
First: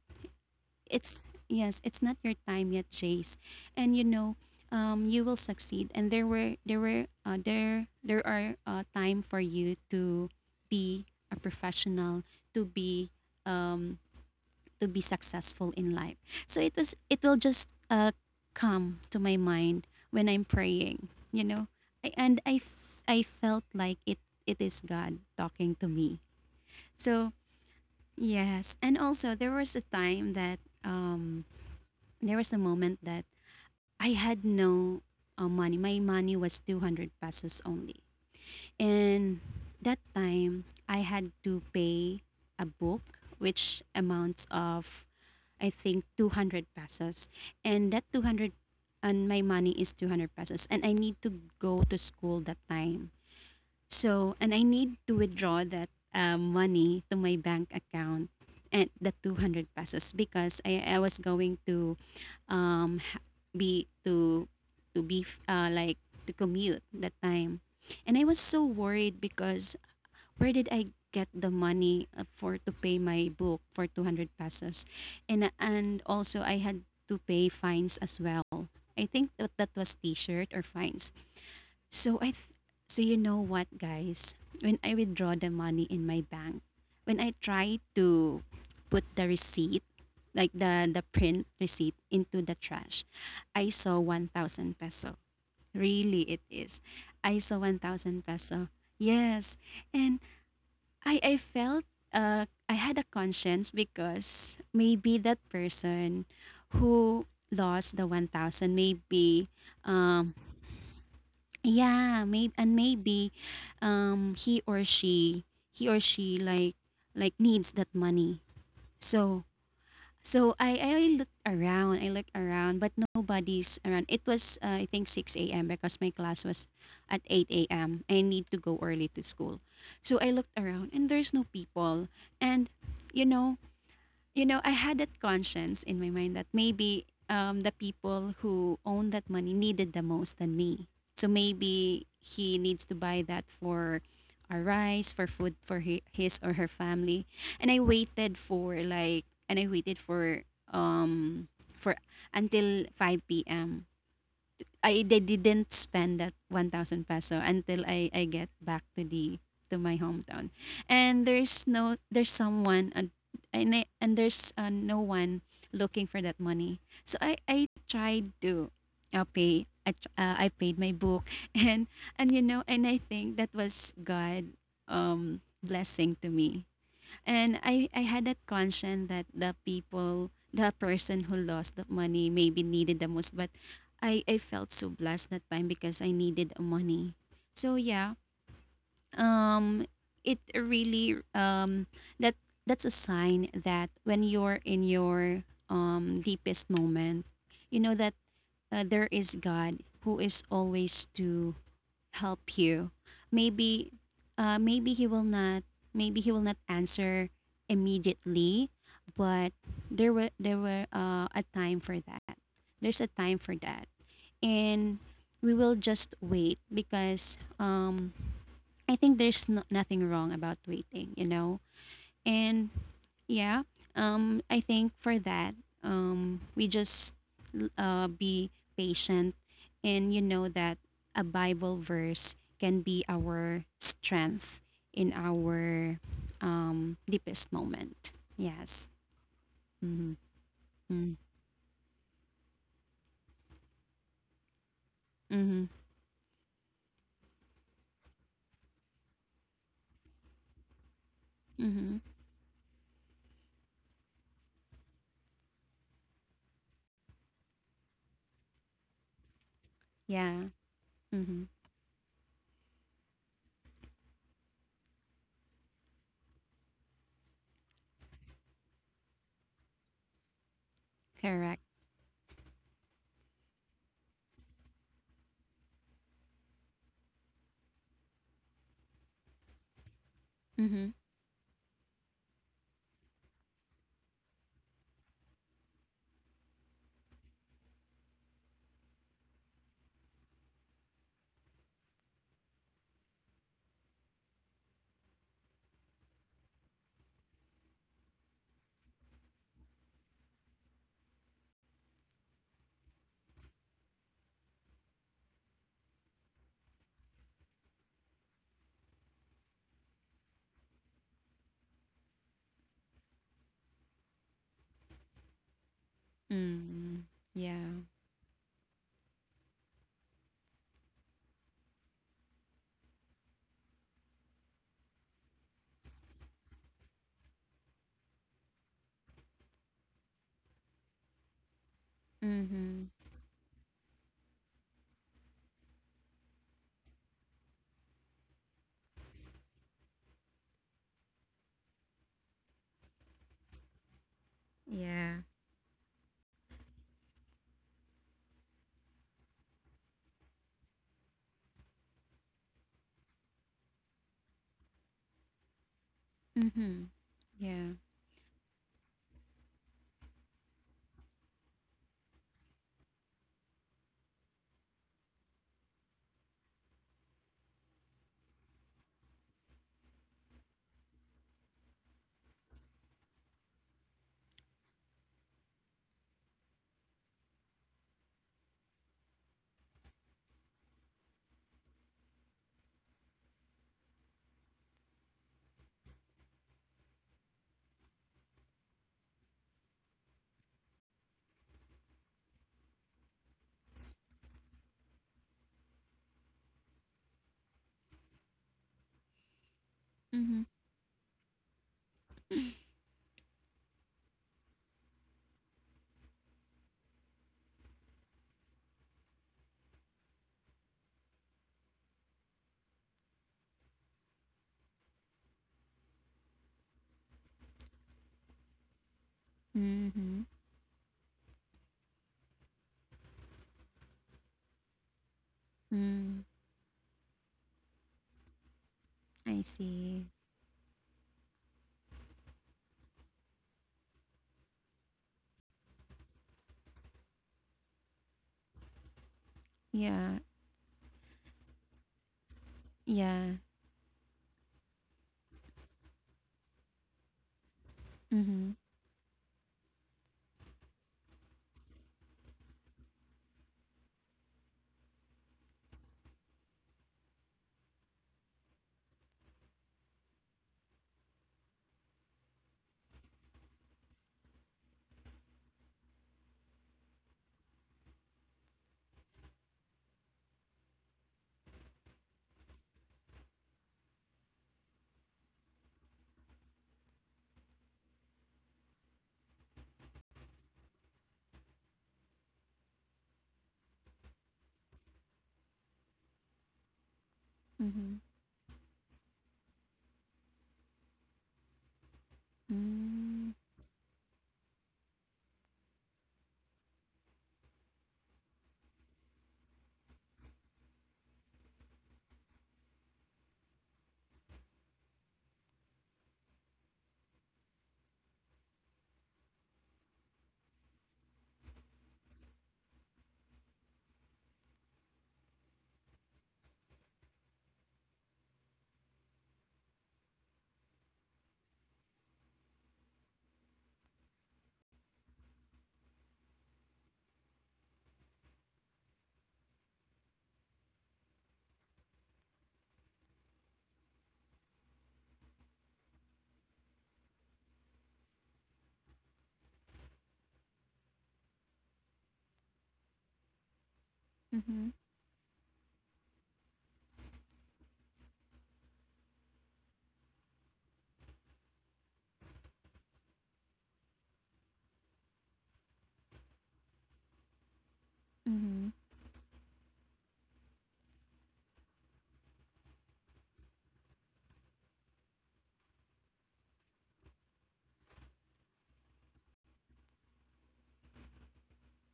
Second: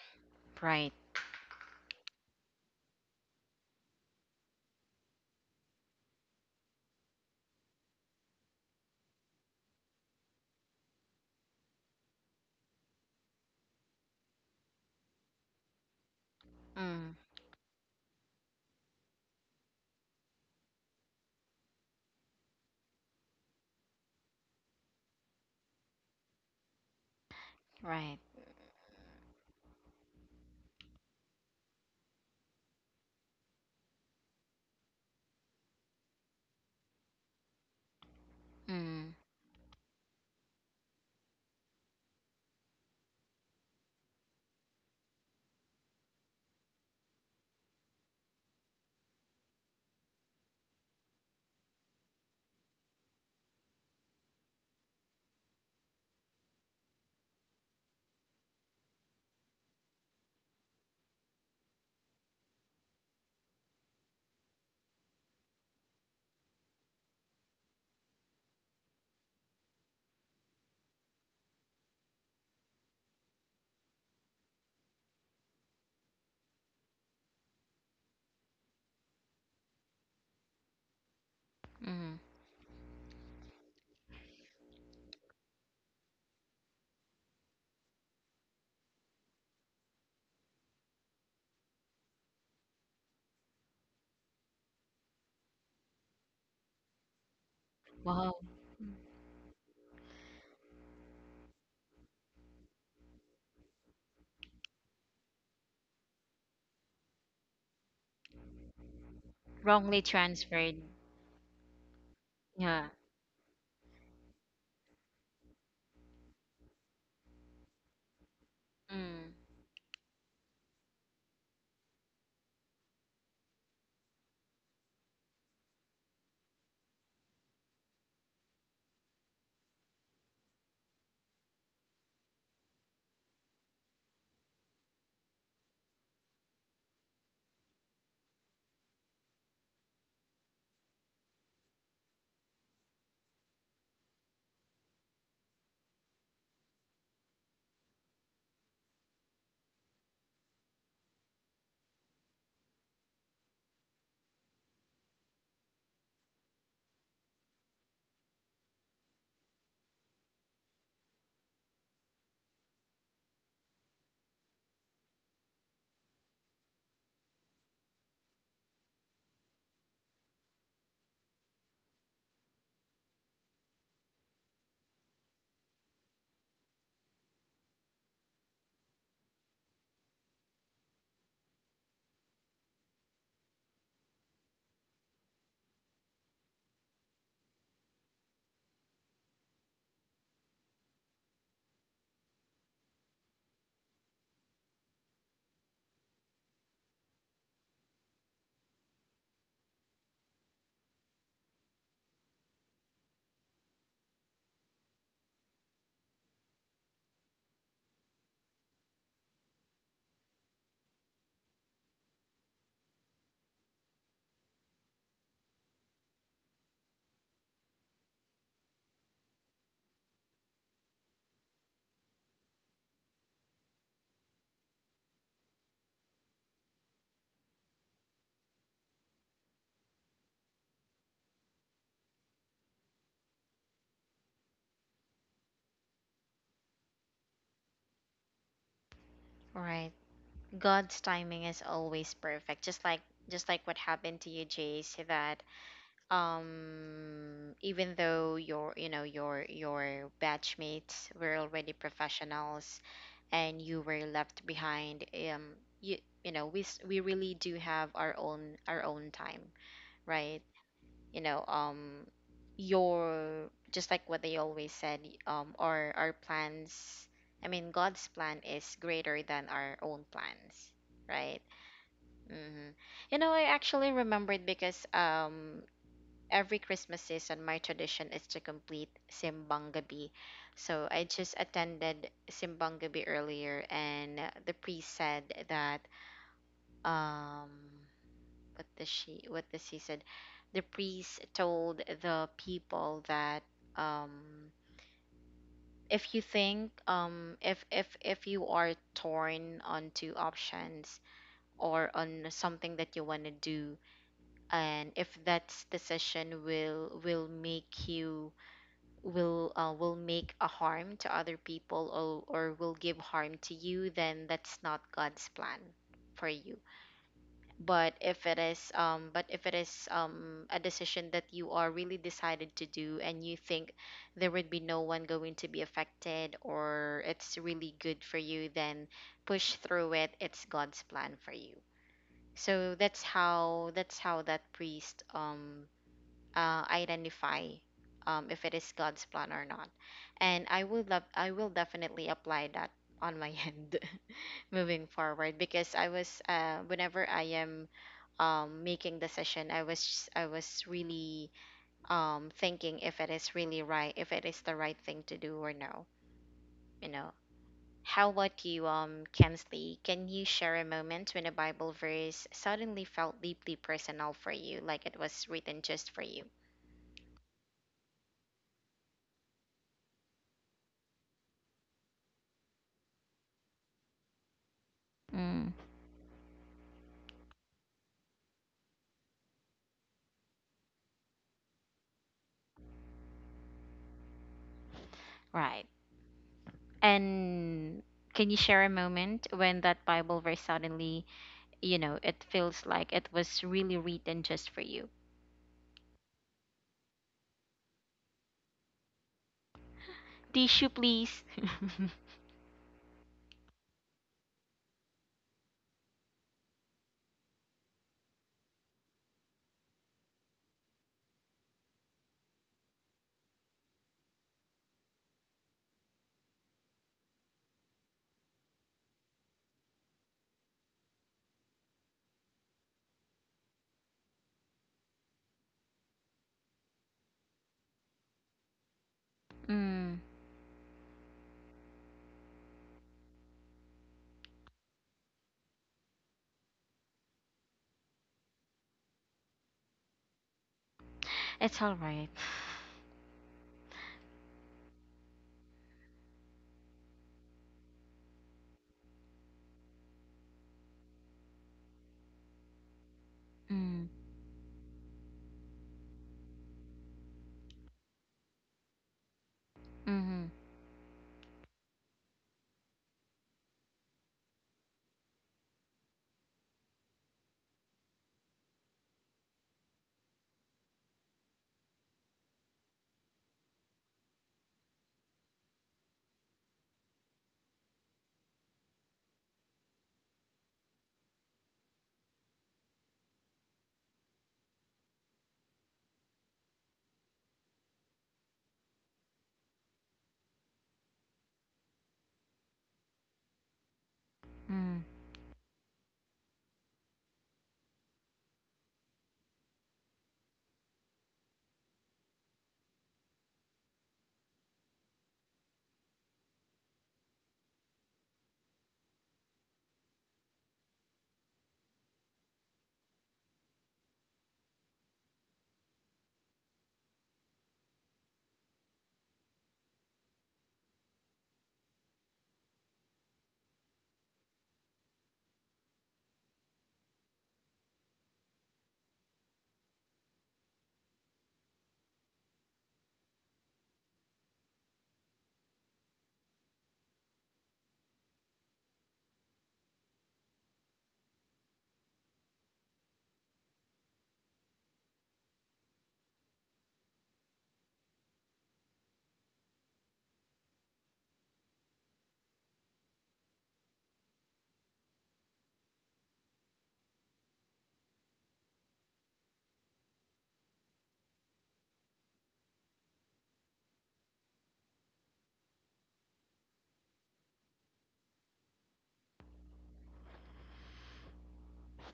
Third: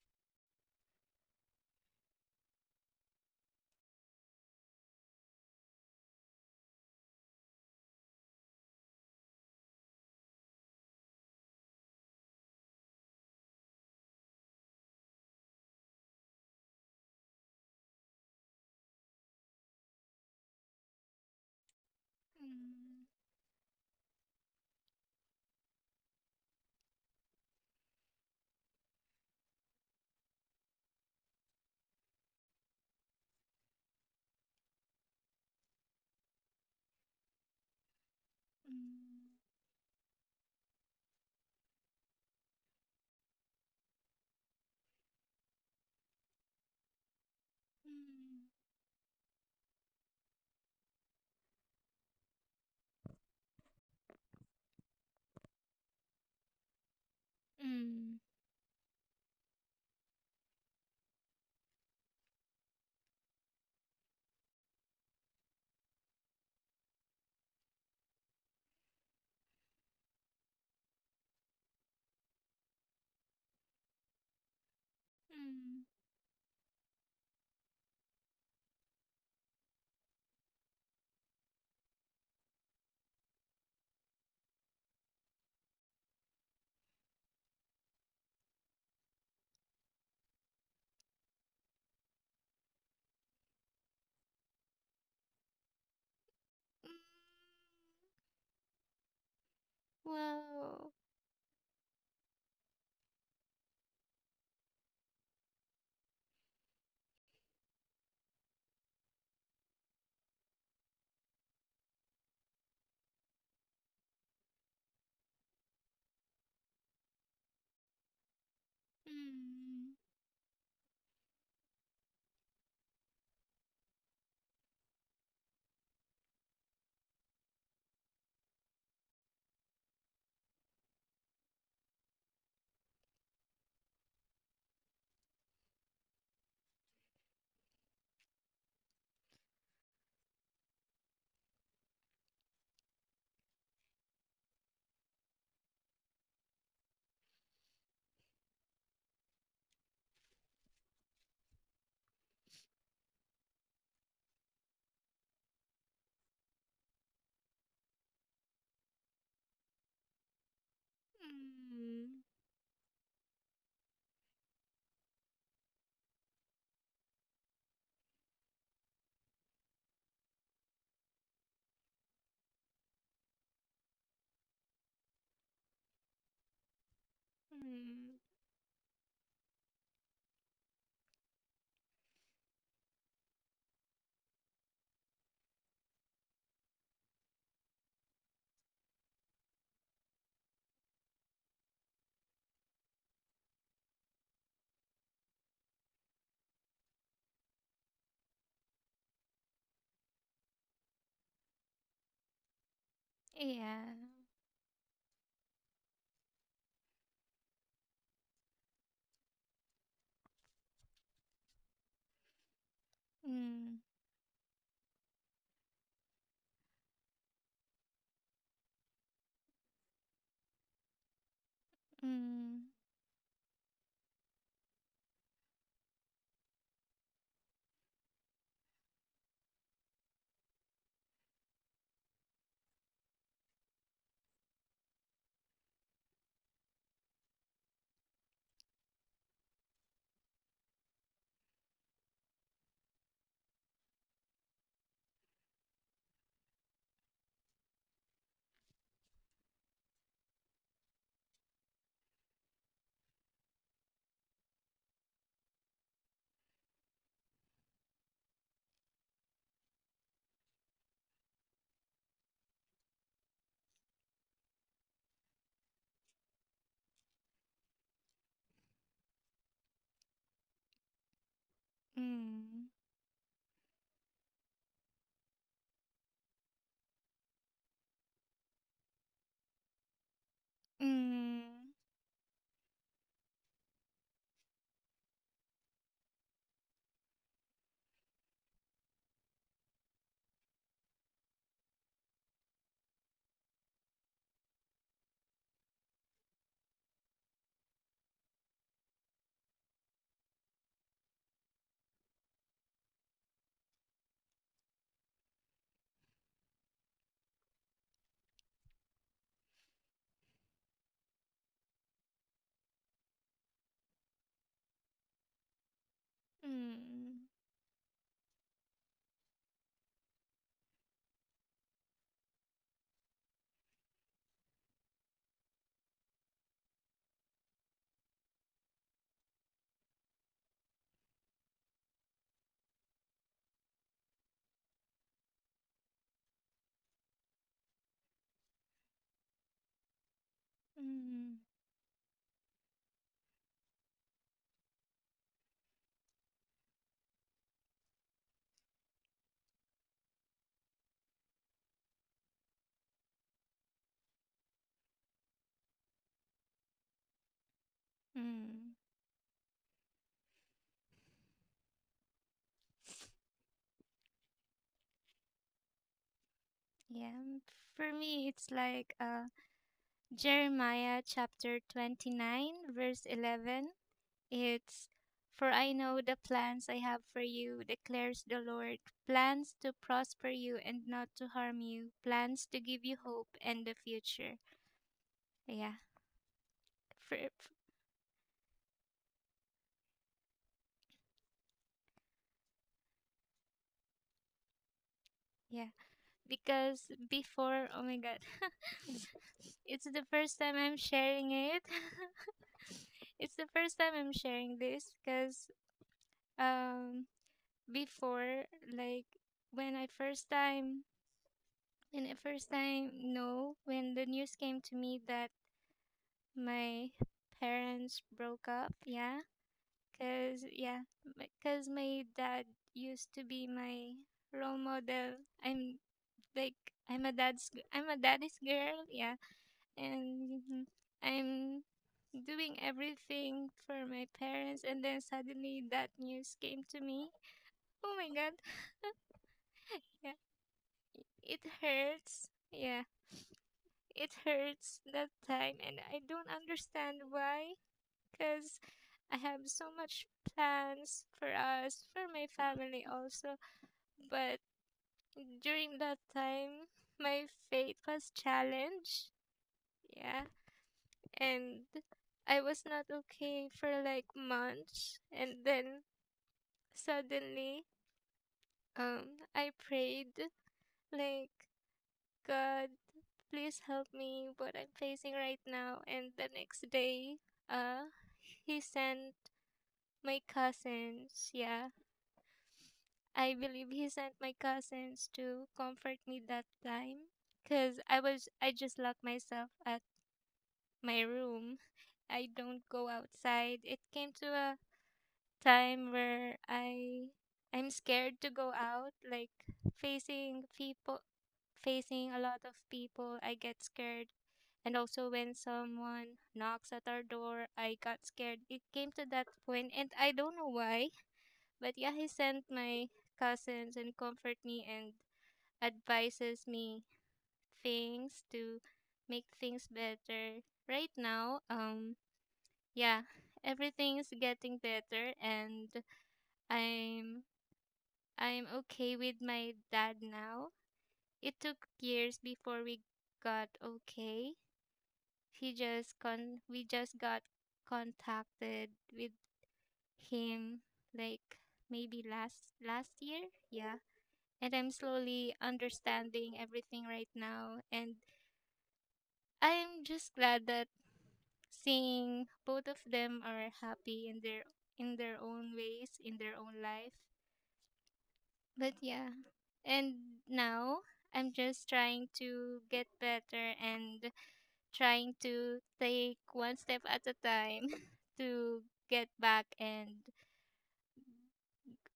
right. it's yes it's not your time yet chase and you know you will succeed and there were there were there there are time for you to be a professional to be um, to be successful in life. So it was Mm, it will just come to my mind when I'm praying, you know. I, and I, Mm. f- I felt like it is God talking to me. So right. yes, and also there was a time that there was a moment that I had no money. My money was 200 pesos only. Mm, Mm, And that time, I had to pay a book, which amounts of, I think, 200 pesos. And that 200, and my money is 200 pesos. And I need to go to school that time. So, and I need to withdraw that money to my mm, bank mm, account at the 200 pesos because I was going to ha- be to be f- like to commute that time. And I was so worried because where did I get the money for to pay my book for 200 pesos? and mm, and also I had to pay fines as well. I think that, that was t-shirt or fines. mm. So I th- so you know what, guys, when I withdraw the money in my bank, when I try to put the receipt, like the print receipt into the trash, I saw 1000 peso. Really it is. mm. I saw 1000 Wow. peso. Yes. And Whoa. I felt I had a conscience because maybe that person who lost the 1000, maybe Wrongly um transferred. yeah, maybe, and Yeah. maybe he or she, he or she like like, needs that money. Mm, So Mm, so I looked around, I looked around, but nobody's around. It was I think 6 a.m. because my class was at 8 a.m. I need to go early to school. So I looked around and there's no people. And you know, you know, I had that conscience in my mind that maybe the people who own that money needed the most than me. So maybe he needs to buy that for our rice, for food for his or her family. And I waited for um for until 5 p.m. I They didn't spend that 1,000 peso until I get back to the to my hometown. And there's no mm, there's someone and, I, and there's no one looking for that money. So I tried to I paid my book and and you know and I think that was God blessing to me. And I mm. had that conscience that the person who lost the money maybe needed the most. But I felt so blessed that time because I needed the money. So yeah, um, it really that that's a sign that when you're in your deepest moment, you know that there is God who is always to help you. Yeah. Maybe maybe he will not, maybe he will not answer immediately, but there were a time for that. There's a time for Mm, that. And we will just wait because I think there's nothing wrong about waiting, you know. mm, And yeah, I think for that, we just be patient, and you know that a Bible verse can be our strength in our deepest moment. Yes. right. Mm-hmm. God's Mm-hmm. timing is always perfect. Just like what happened to you, Jace, that even though you know your batchmates were already Mm-hmm. Mm-hmm. professionals and you were left behind, um you, you know, we really do have our own time, right? Yeah. You know, Mm-hmm. Your just like what they always said, our plans, I mean God's plan is greater than our own plans, right? Correct. mm, Mm-hmm. You know, I actually remembered because every Christmas season, my tradition is to complete Simbang Gabi. So Mm-hmm. I just mm, attended Simbang Gabi earlier, and the priest said that um, what does she? What does he said? The priest told the people that um, if you think if you are torn on two options or on something that you want to do, and if that decision will make you will make a harm to other people, or will give harm to you, then that's not God's plan for you. Mm-hmm. mm, Yeah. But if it is but if it is a decision that you are really decided to do, and you think there would be no one going to be affected, or it's really good for you, then push through it. It's God's plan for you. So Mm-hmm. That's how that priest identify if it is God's plan or not. And I would love, I mm, will definitely apply that on my end moving Yeah. forward because I was, whenever I am making the session, I was really thinking if it is really right, if it is the right thing to do or no. You Mm-hmm. know, Yeah. how about you, mm. Kensley? Can you share a moment when a Bible verse suddenly felt deeply personal for you, like it was written just for you? Yeah. For me, it's like Jeremiah chapter 29, verse 11. It's for Mm, I know the plans I have for you, declares the Lord. Plans to prosper you and not to harm you. Plans to give you hope and the future. right. Yeah. For, And can you share a moment when that Bible verse suddenly, you know, it feels like it was really written just for you? yeah. Because before, oh my God, it's the first Mm-hmm. time Tissue, I'm please. sharing it. It's the first time I'm sharing this because um before, like when I first time when I first time no, when the news came to me that my parents broke up. Yeah, Mm-hmm. cause yeah, cause my dad used to be my role model. I'm Mm. like, I'm a daddy's girl. Yeah, I mm, see. and mhm, I'm doing everything for my parents, and then suddenly that news came to me. Oh my god, yeah, Yeah. it it's all right. hurts. Yeah, Yeah. it hurts that time, and I don't understand why, Mm-hmm. because I have so much plans for us, for my family also. Mm, But during that time, my faith was challenged. mm-hmm, Yeah. And I was not okay for like months. And then suddenly, I prayed like, God, please help me what I'm facing right now. And the next day, uh, he sent my cousins, yeah, I believe he sent my cousins to comfort me that time because Mm-hmm. I just locked myself at my room. I don't go Mm-hmm. outside. It came to a mm, time where I'm scared to go out, like facing people, facing a lot of people. I get scared. And also when someone knocks at our door, I got scared. It came to that point and I don't know why, but yeah, he sent my cousins and comfort me and advises me things to make things better. Right now, yeah, everything's getting better and I'm I'm okay with my dad now. It took years before we got okay. He just con we just got contacted with him like maybe last last year. Yeah. And Mm-hmm. I'm slowly understanding everything right now and I'm just glad that seeing both of them are happy in their own ways in their own life, Mm-hmm. but yeah. And now I'm just trying to get better and trying to take one step at a time to get back and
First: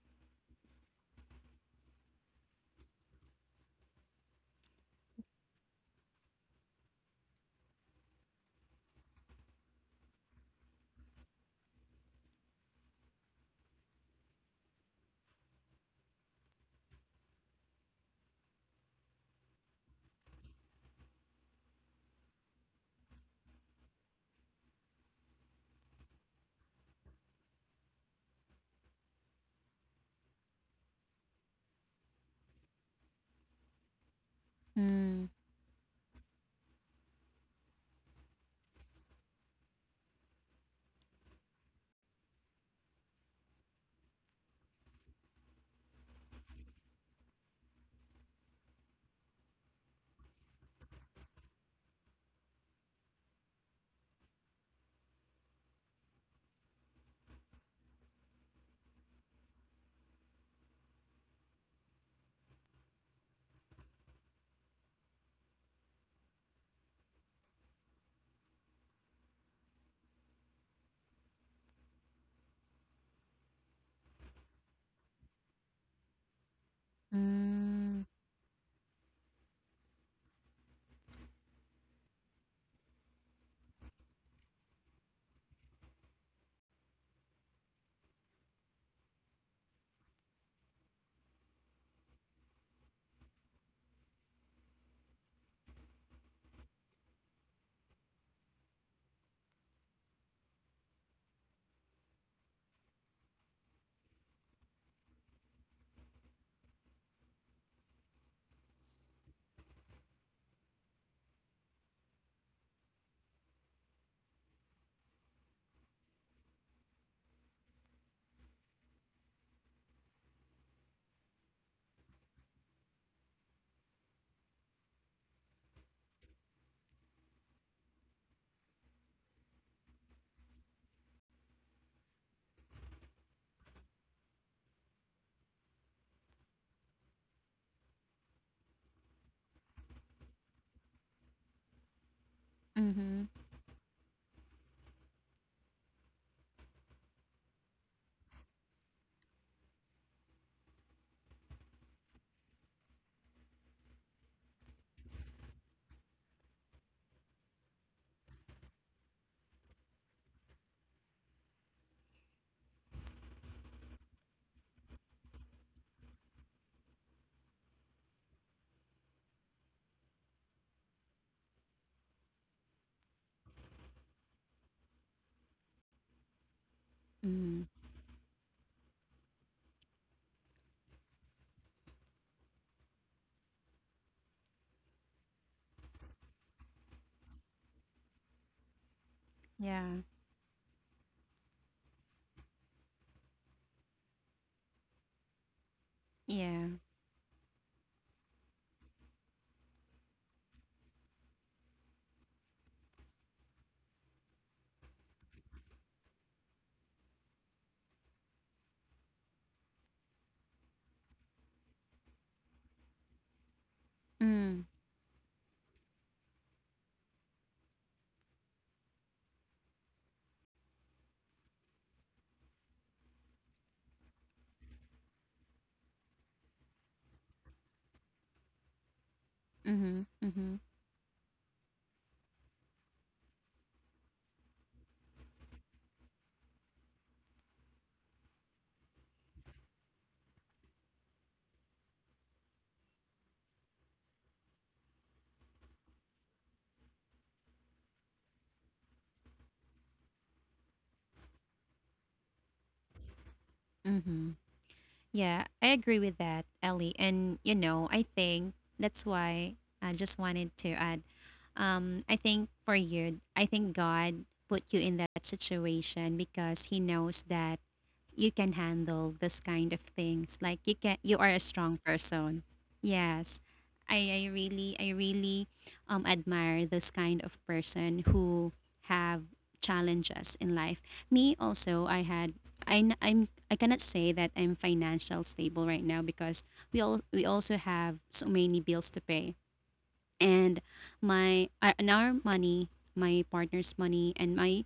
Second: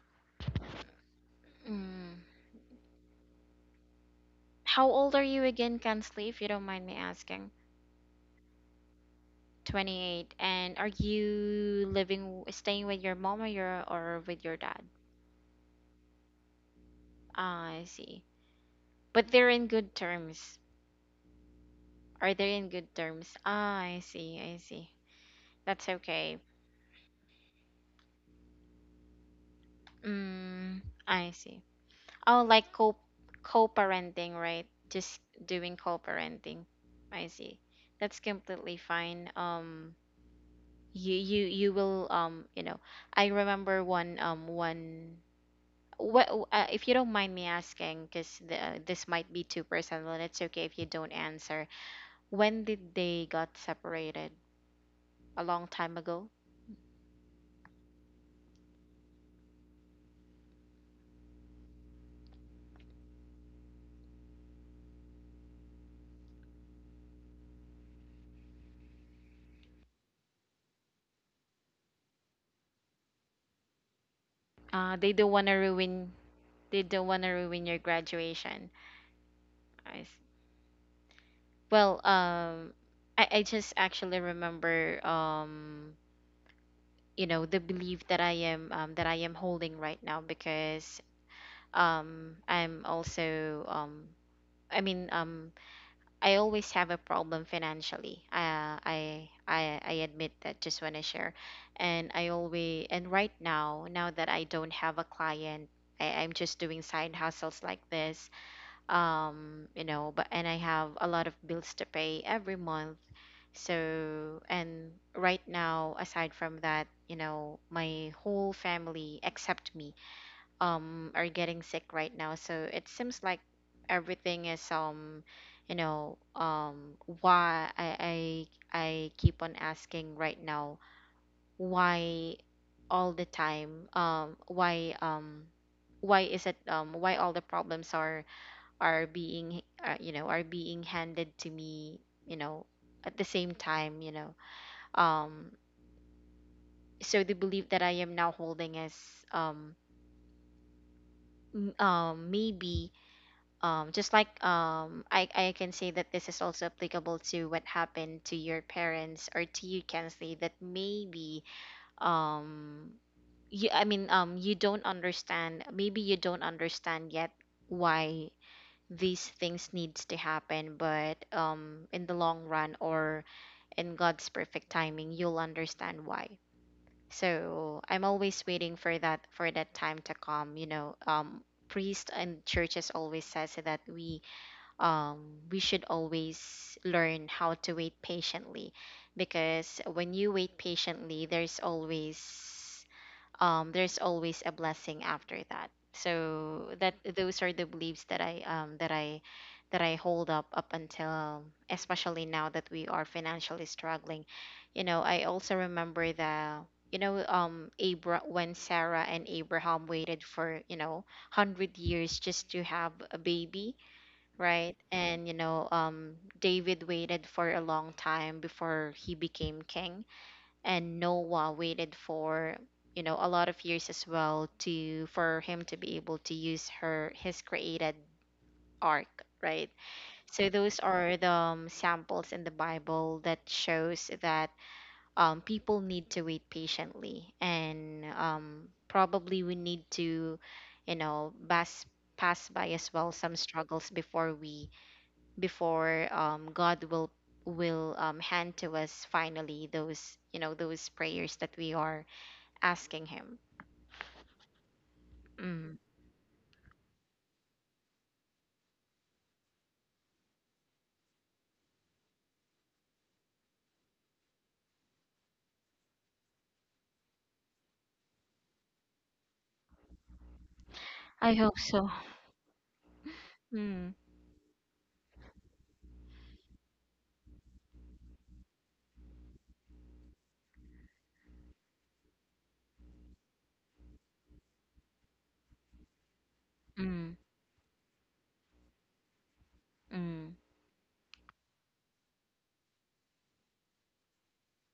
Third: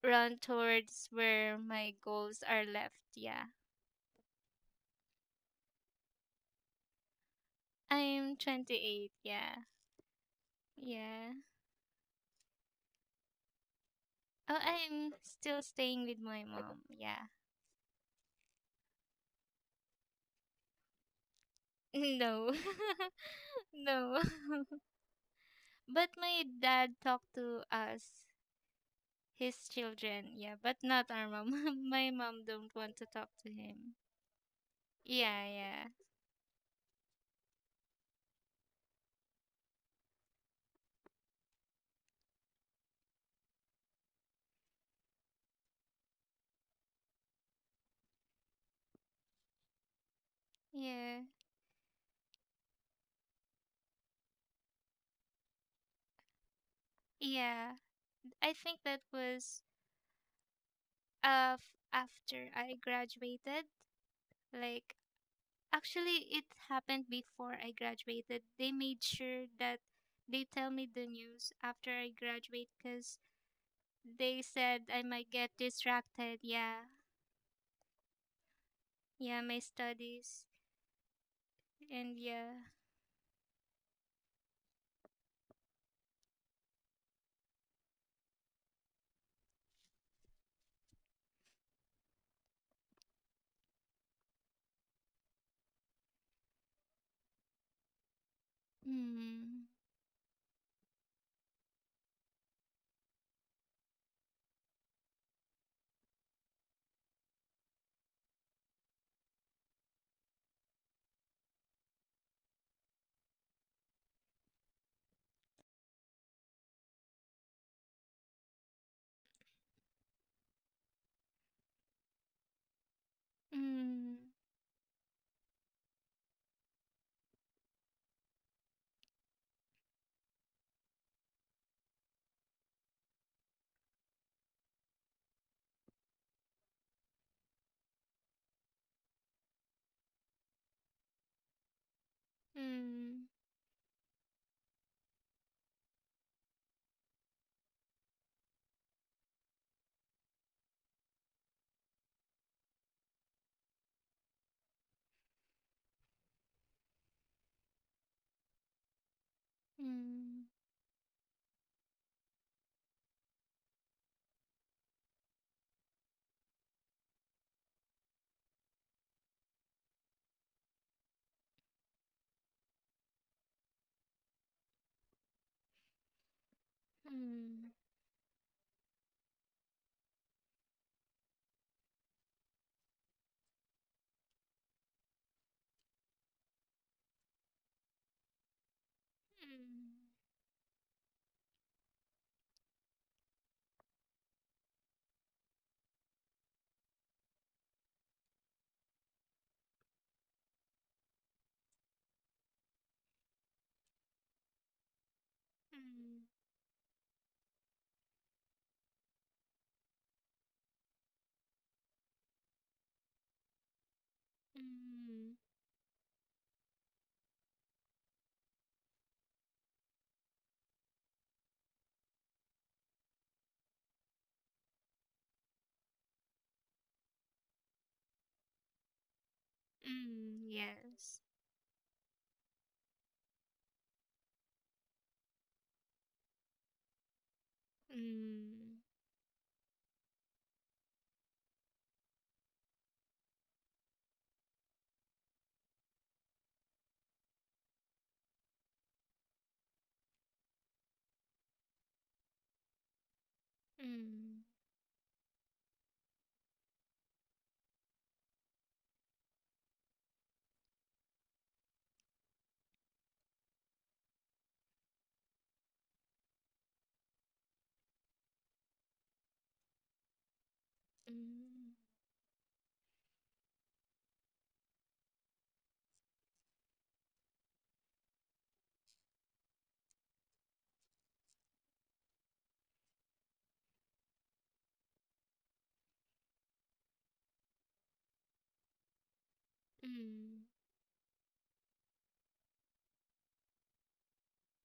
run towards where my mm. goals are left. Yeah, How old are you again, Kansley, if you don't mind me asking? I'm 28. Yeah. 28. And are Yeah, you living, staying with your mom or your, or with your oh, dad? I'm still staying with my mom. Yeah. Ah, I see. But they're in good terms. Are they No. in good terms? Ah, I No. see, I see. That's But okay. my dad talked to us, his children, yeah, Mm, but not our I see. mom. My Oh, mom like don't co want to talk to him. co-parenting, right? Just Mm, Yeah, doing yeah, co-parenting. I see. That's completely fine. You will you know, I remember one what if you don't mind me asking, because this might be too personal, and it's okay if you don't yeah, answer. When did they got separated? A long time ago. yeah. I think that was after I graduated. Like, actually, it happened before I graduated. They made sure that they tell me the news after I graduate because they said I They don't might want get to ruin. distracted. They Yeah, don't want to ruin your mm, graduation. yeah, my I see. studies. Well, And yeah. I just actually remember, you know, the belief that I am holding right now because I'm also, I mean, I always have a problem financially. Mm. I admit that. Just want to share, and I always and right now, now that I don't have a client, I, I'm just doing side hustles like this, you know, but and I have a lot of bills to pay every month. So and right now aside from that, you know, my whole family except me are getting sick right now, so it seems like Hmm. everything is you know, why I keep on asking right now why all the time, why is it, why all the problems are being, you know, are being handed to me, you know, at the Hmm. mm-hmm, same time, you know. um so the belief that I am now holding is um maybe just like I can say that this is also applicable to what happened to your parents or to you. Can say Hmm. that maybe um you, I mean, you don't understand, maybe you don't understand yet why these things needs to happen, but in the long run or in God's perfect timing you'll understand why. mm, Hmm. So I'm always waiting for that, for that time to come. You know, priest and churches always says that we should always learn how to wait patiently, because yeah, when you wait patiently there's always, there's always a blessing after that. So yeah, that those are the beliefs that I that I that I hold up up until especially now that we are financially struggling. You know, I also remember Hmm. the you know when Sarah and Abraham waited for you know hundred years just to have a baby, mm, right? Hmm. And Hmm. you know David waited for a long time before he became king, and Noah waited for you know a lot of years as well to for him to be able to use her his created ark, right? mm-hmm, So mm-hmm, those are Yes. the samples in the bible that shows that people need to wait patiently and Hmm. probably we need to you know pass by as well some struggles before we before God will hand to us finally those you know those prayers that we are asking him. mm-hmm. Hmm. Yeah, I Mm. agree with that, Ellie. And you know, I think that's why I just wanted to add. I think for you, I think God put you in that situation because He knows that you can handle this kind of things. Like you can, you are I a hope Hmm. strong so. person. Yes. Mm. I really admire this kind of person who have challenges in life. Me also, I had I'm, I cannot say that I'm financial stable right now because Mm. we also have so many bills to pay, Mm. Hmm. and my and our money, my partner's money and my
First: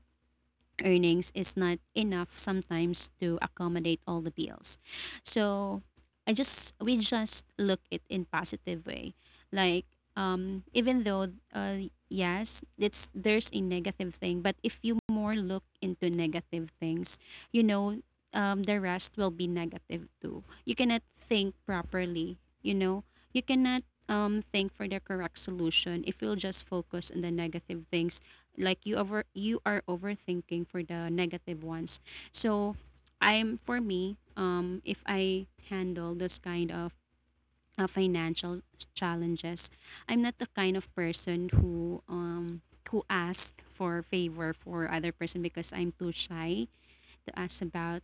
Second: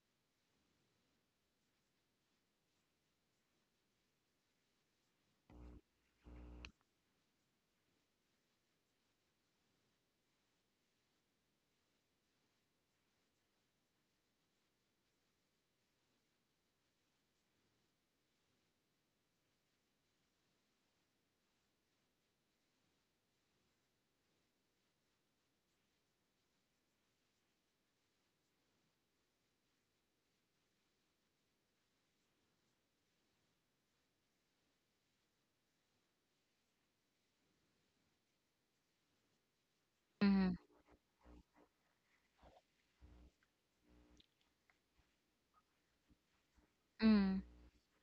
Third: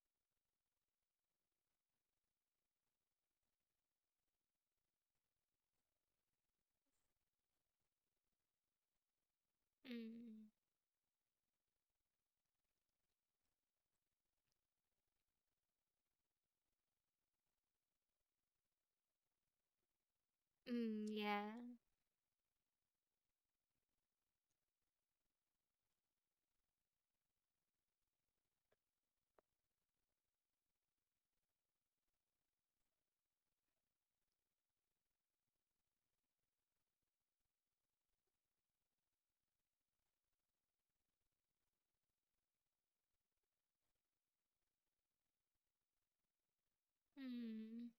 earnings, is not enough sometimes to accommodate all the bills. So I just we just look it in positive way. Like, Hmm. Hmm. Even though yes, it's there's a negative thing, but if you more look into negative things, you know, the rest will be negative too. You cannot Yeah. think properly, you know. You cannot think for the correct solution if you'll just focus on the negative things, like you over you are overthinking for the negative ones. So I'm for me, if I handle this kind of financial challenges, I'm not the Mm. kind of person who ask for favor for other person because I'm too shy to Mm. ask Hmm. about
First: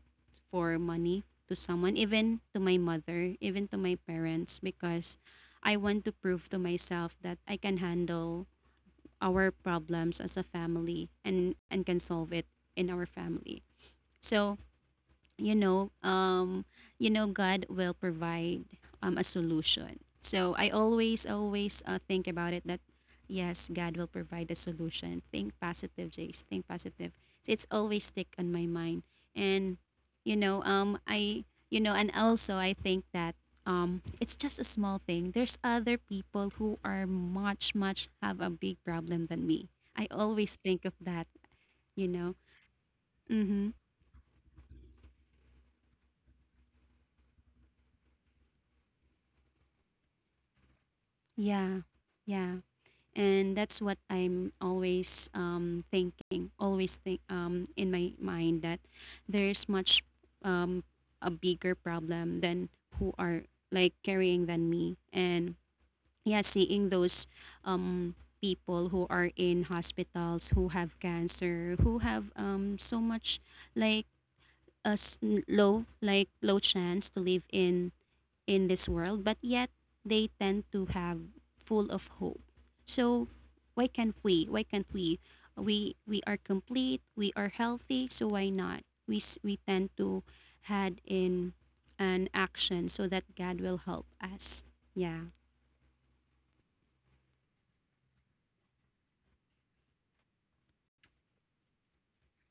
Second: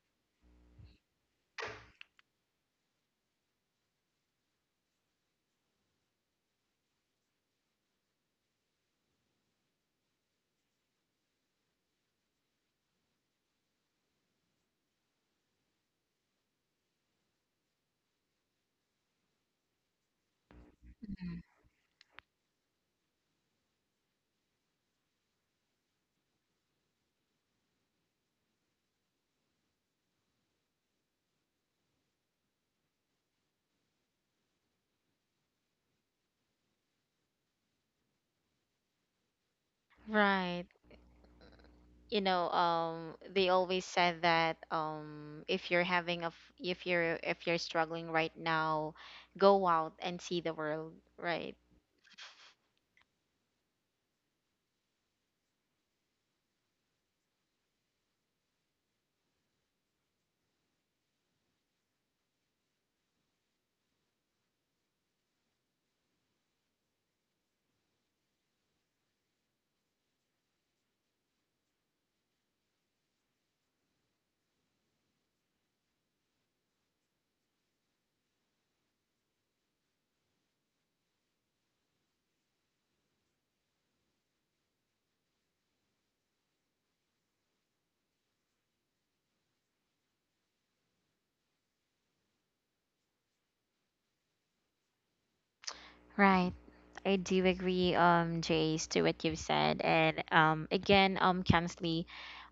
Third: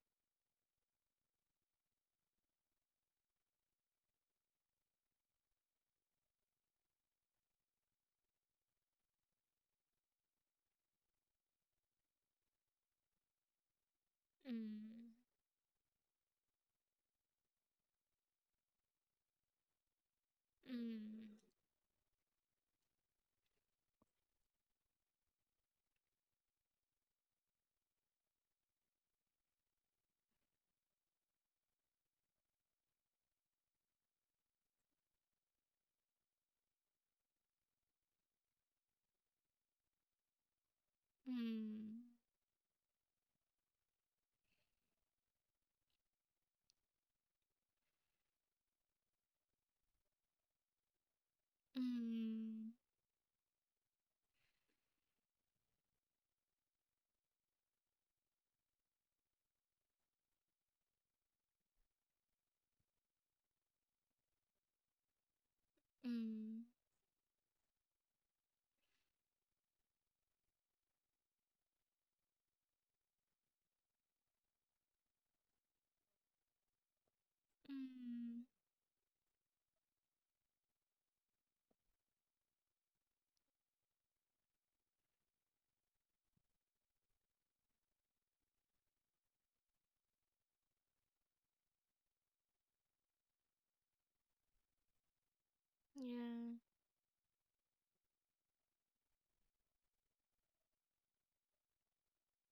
for money to someone, even to my mother, even to my parents, because I want to prove to myself that I can handle our problems as a family and can solve it in our family. So Hmm. you know, um, you know, God will provide a solution. So I always, Mm. always think about it that yes, God will provide a solution. Think positive, Jace. Think positive. So it's always stick on my mind, and you know, you know, and also I think that it's just a small thing. There's other people who are much, much have a big problem than me. I always Right. think of that. Hmm. Hmm. You You know. know, they Mm-hmm. always said that if you're having a, if you're struggling right now, go out and see the world. Right. Yeah. Yeah. Hmm. And that's what I'm always thinking, always think in my mind that there's much um, a bigger problem than who are like carrying than me. And yeah, Hmm. seeing those um, people who are in hospitals, who have cancer, who have so much, like a s- low, like low chance to live Hmm. in this world, but yet they tend to have full of hope. So why can't we? Why can't we? We are complete. We are healthy. So why not? We tend to had in an action so that God will help us. Yeah. Right. Yeah. I do agree, Jace, to what you've said. And again, Kansley,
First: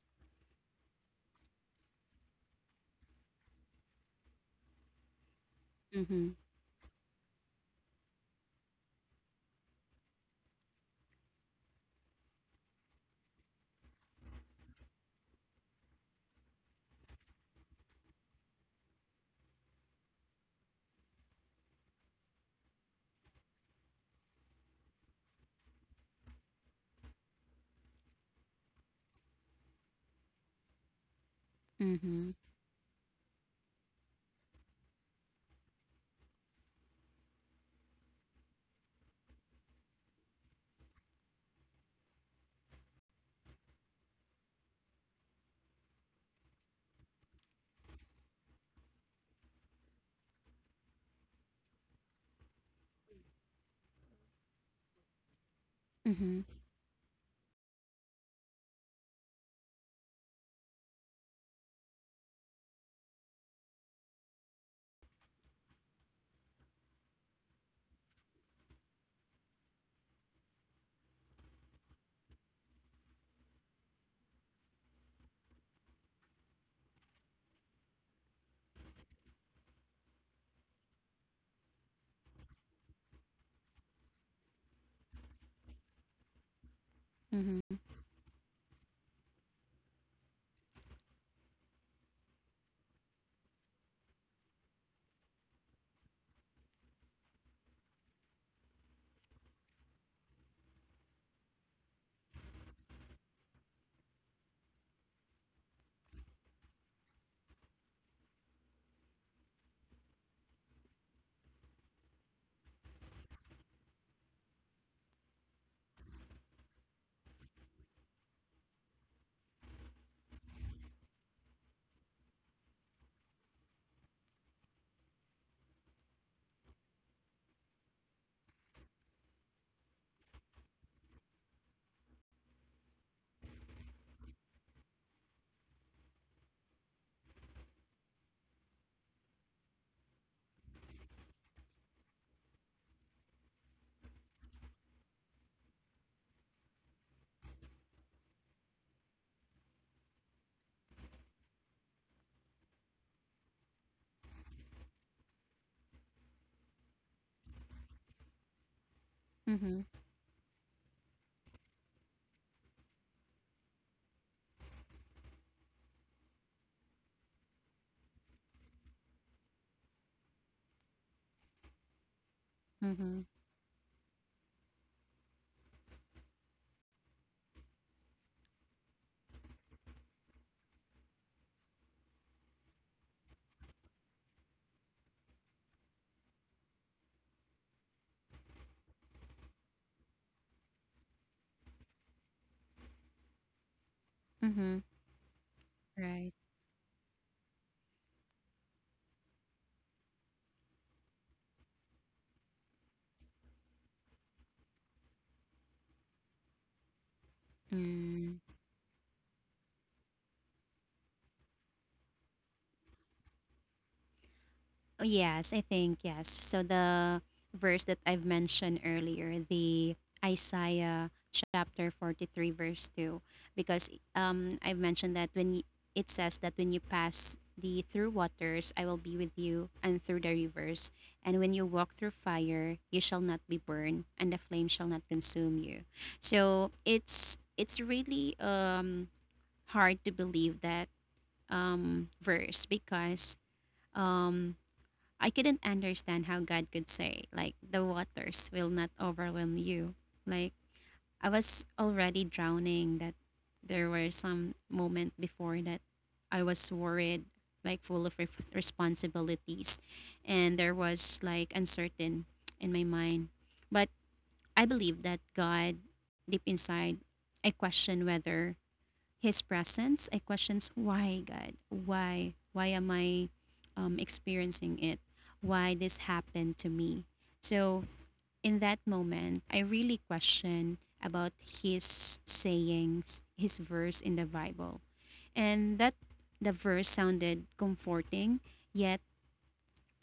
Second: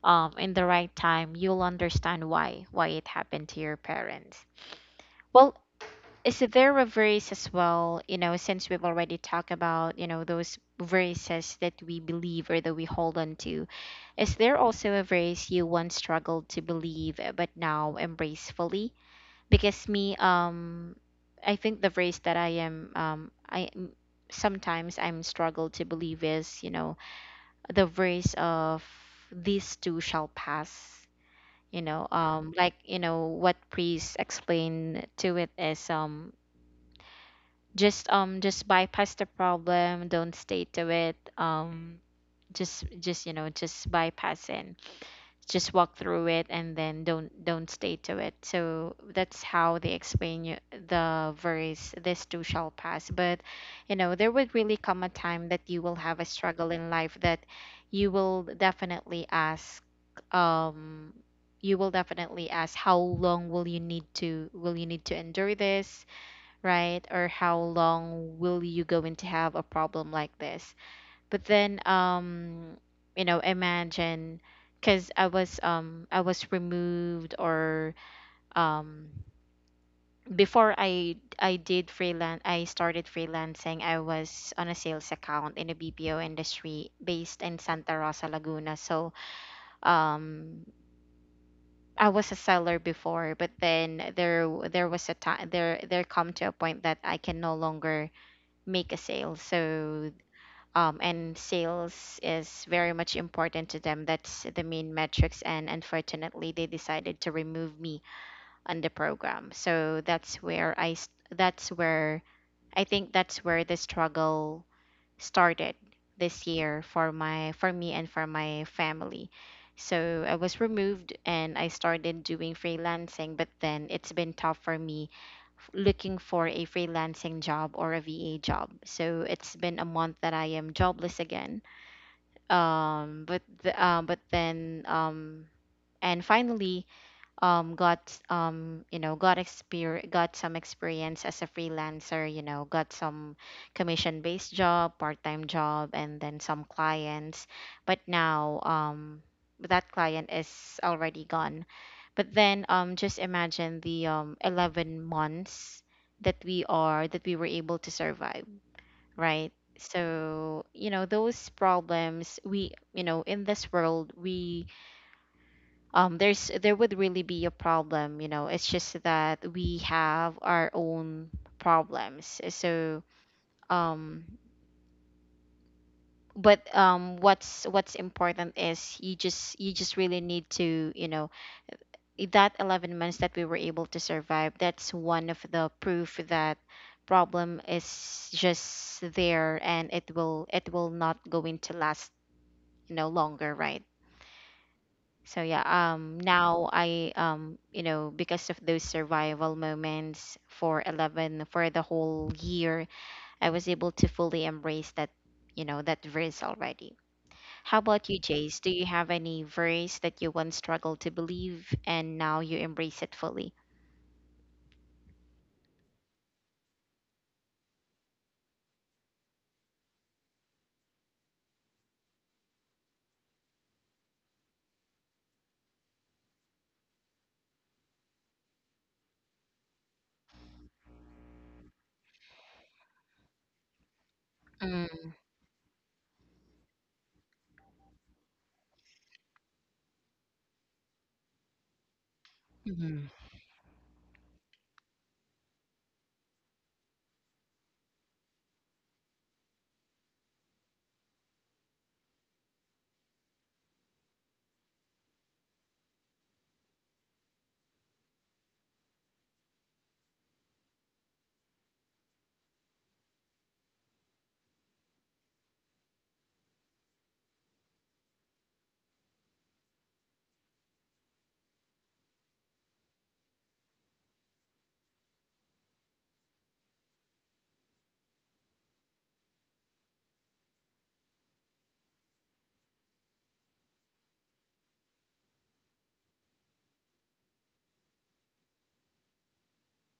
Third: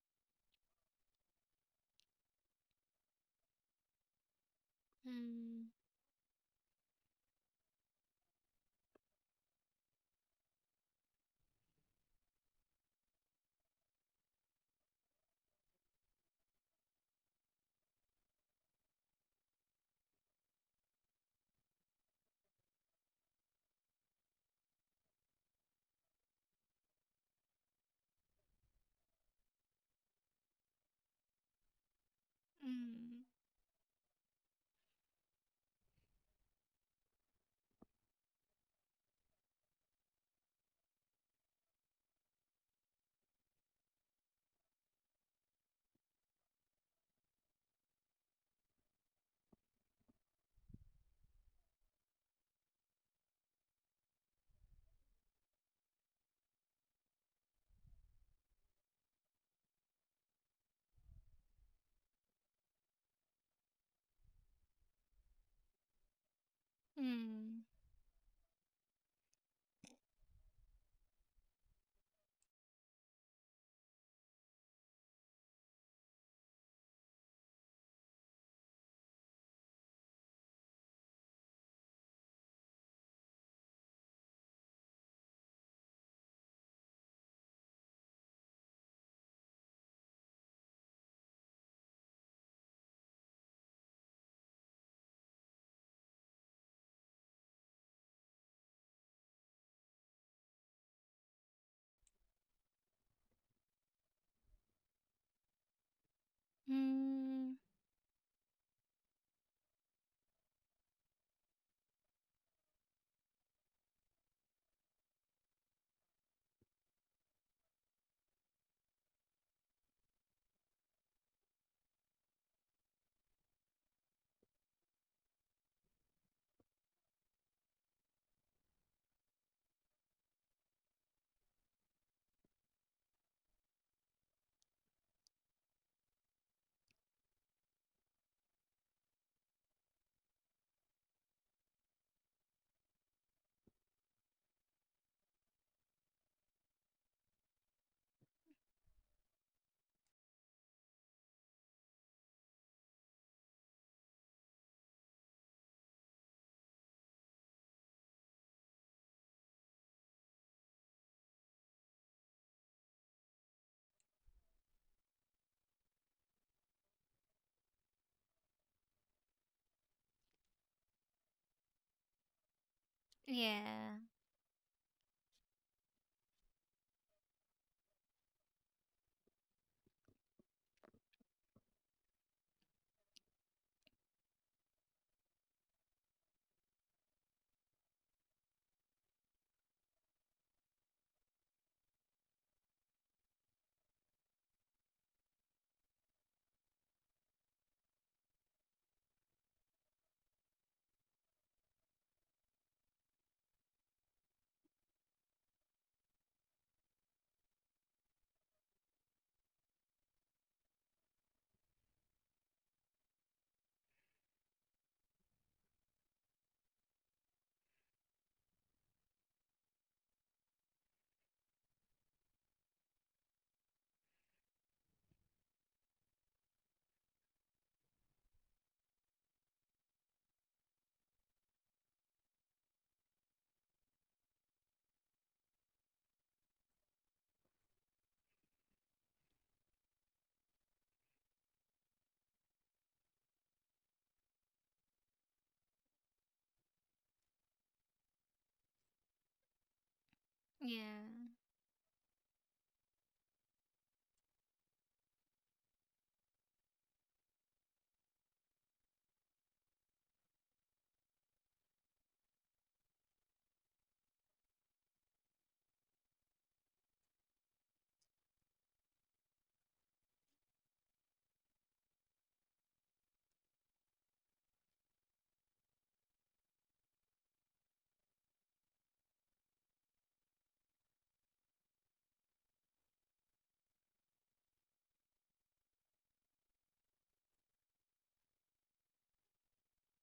in the right time, you'll understand why it happened to your parents. Well, Hmm. Mhm. is there a verse as well, you know, since we've already talked about, you know, those verses that we believe or that we hold on to, is there also a verse you once struggled to believe but now embrace fully? Because me, I think the verse that sometimes I'm struggled to believe is, you know, the verse of these two shall pass. You know, Mhm. Like you Hmm. know what priests explain to it is just bypass the problem, don't stay to it. Just you know just bypass it, just walk through it, and then don't stay to it. So that's how they explain you the verse "this too shall pass." But you know there would really come a time that you will have a Mhm. struggle in life that you will definitely ask um you will definitely ask how long will you need to will you need to endure this, right? Or how Hmm. long will you going to have a problem like this? But then, you know, imagine because I was removed or um before I did freelance, I started freelancing, I was on a sales account in the BPO industry based in Mhm. Santa Rosa Laguna. So um I was a seller before, but then there was a time there come to a point that I can no longer make a sale. So, and sales is very much important to them. That's the main metrics. And unfortunately, they decided to Hmm. remove me on the program. So that's where that's where I think that's where the struggle started this year for my for me and for my family. So I was removed and I started doing freelancing, but then it's been tough for me looking for a freelancing job or a VA job. So it's been a month that I am jobless again. But the, but then and finally got you know got exper got some experience as a freelancer, got some commission based job, part-time job, and then some clients. But now, that client is already gone. But then, just imagine the 11 months that we were able to survive, right? Mhm. So those problems we, in this world we, there would really be a problem. It's just that we have our own problems, so. Mhm. Yeah. um but what's important is you just really need to, you know, that 11 months that we were able to survive, that's one of the proof that problem is just there, and it will not going to last, you know, longer, right. Mhm. So yeah, Right. now I, you know, because of those survival moments for 11, for the whole year, I was able to fully embrace that, you know, that verse already. How about you, Mm. Jace? Do you have any verse that you once struggled to believe and now you embrace it fully? Oh, yes, I think yes. So the verse that I've mentioned earlier, the Isaiah chapter 43 verse 2, because I've mentioned that it says that when you pass the through waters I will be with you and through the rivers, and when you walk through fire you shall not be burned and the flame shall not consume you. So it's really hard to believe that verse, Mm-hmm. because um I couldn't understand how God could say, like, the waters will not overwhelm you. Like, Yeah. I was already drowning, that there were some moment before that I was worried, like, full of responsibilities. And there was, like, uncertain in my mind. But I believe that God, deep inside, I question whether his presence, I questions why God, why am I experiencing it, why this happened to me. So in that moment I really question about his sayings, his verse in the Bible. And that, the verse sounded comforting, yet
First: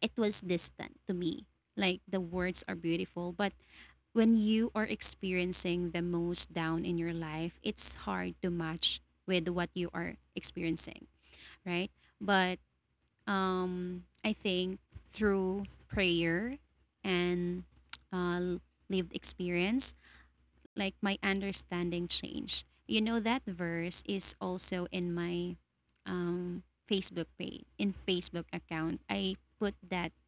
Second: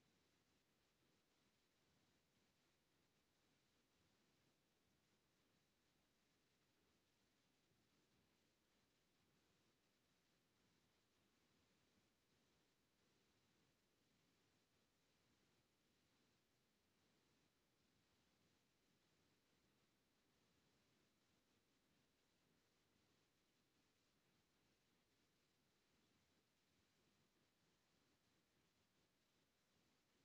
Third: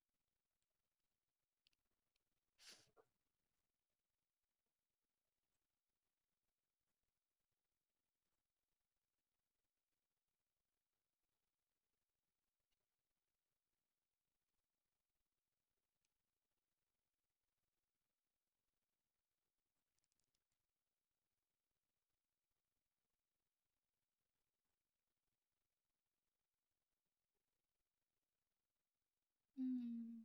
it was distant to me. Like the words are beautiful, but when you are experiencing the most down in your life, it's hard to match with what you are experiencing, right? But I think through prayer and uh, lived experience, like my understanding changed. You know, that verse is also in my um, Facebook page, in Facebook account. I put that Hmm.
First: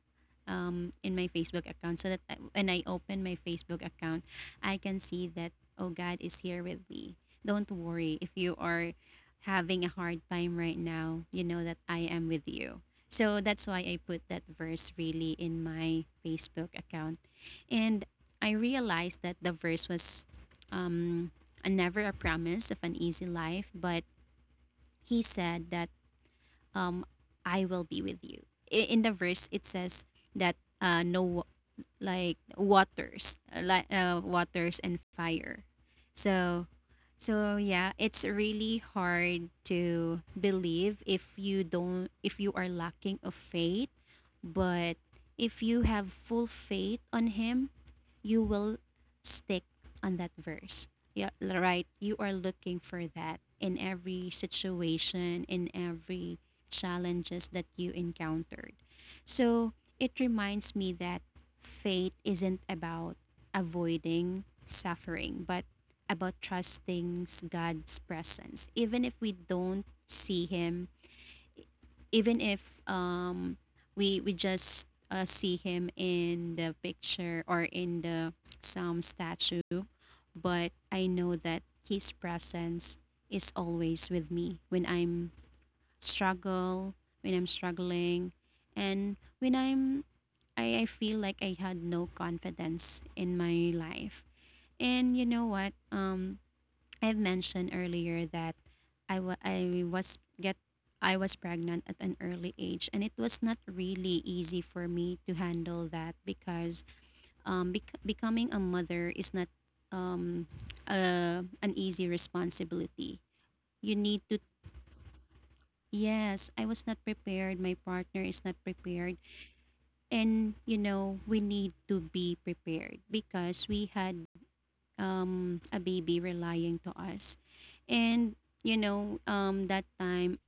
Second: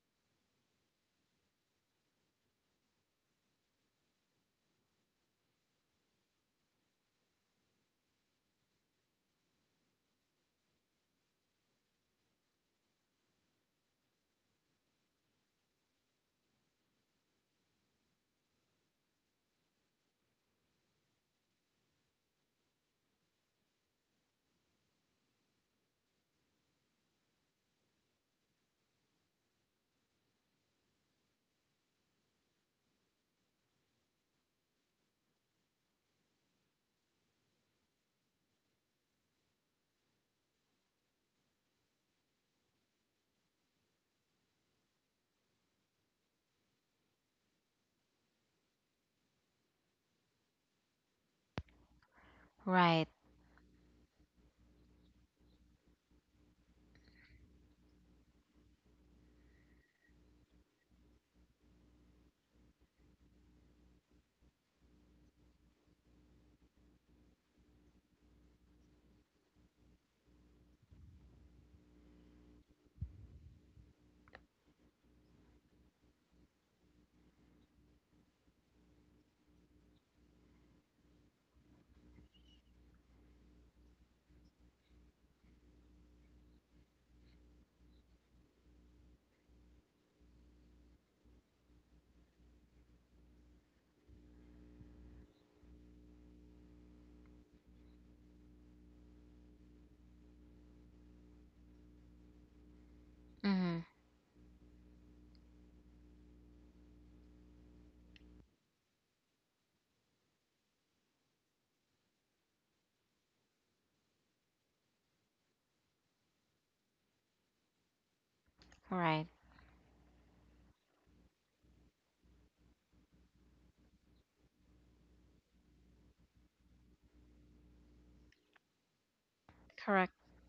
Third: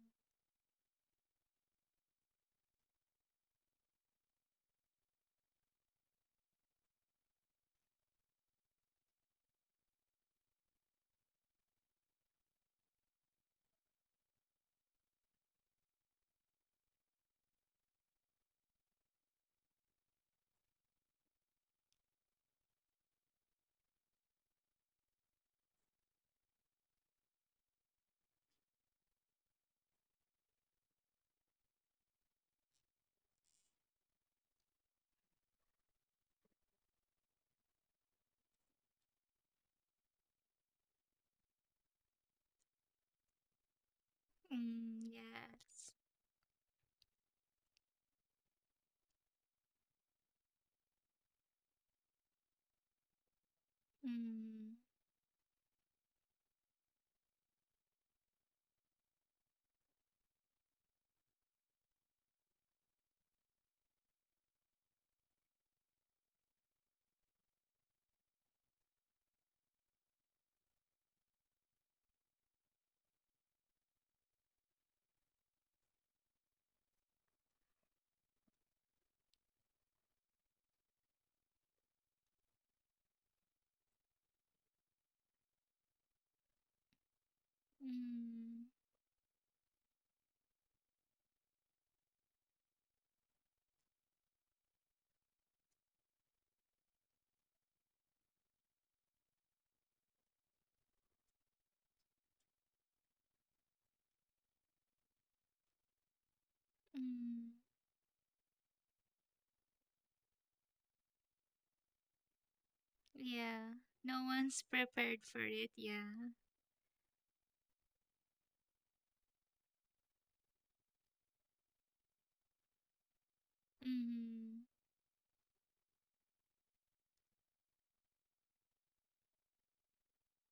in my Facebook account so that I, when I open my Facebook account, I can see that, oh, God is here with me. Don't worry if you are having a hard time right now, you know that I am with you. So that's why I put that verse really in my Facebook account. And I realized that the verse was um, a never a promise of an easy life, but he said that um, I will be with you. In the verse, it says that no like waters, like waters and fire. So, so yeah, it's really hard to believe if you don't, if you are lacking of faith, but Mm, if you yes. have full faith on him, you will stick on that verse. Yeah, right. You are looking Right. for that in every Mm, situation, in every challenges that you encountered. So it reminds me that faith isn't about avoiding suffering, but about trusting God's presence. Even if we don't see Him, even if we just see him in the picture or in the some statue, but I know that his presence is always with me when I'm struggle when I'm struggling, mm, and when I feel like I had no confidence in my life. And you know what, I've mentioned earlier that I wa- I was get I was pregnant at an early age, and it was not Mm-hmm. really easy for me to handle that because mm. Becoming a mother is not um, an easy responsibility. Yeah. You No need to — one's prepared for it, yeah. yes, I was not prepared. My partner is not prepared, Right. and you know we need to be prepared because we had Mm, a baby relying to us. And you know, that Correct. time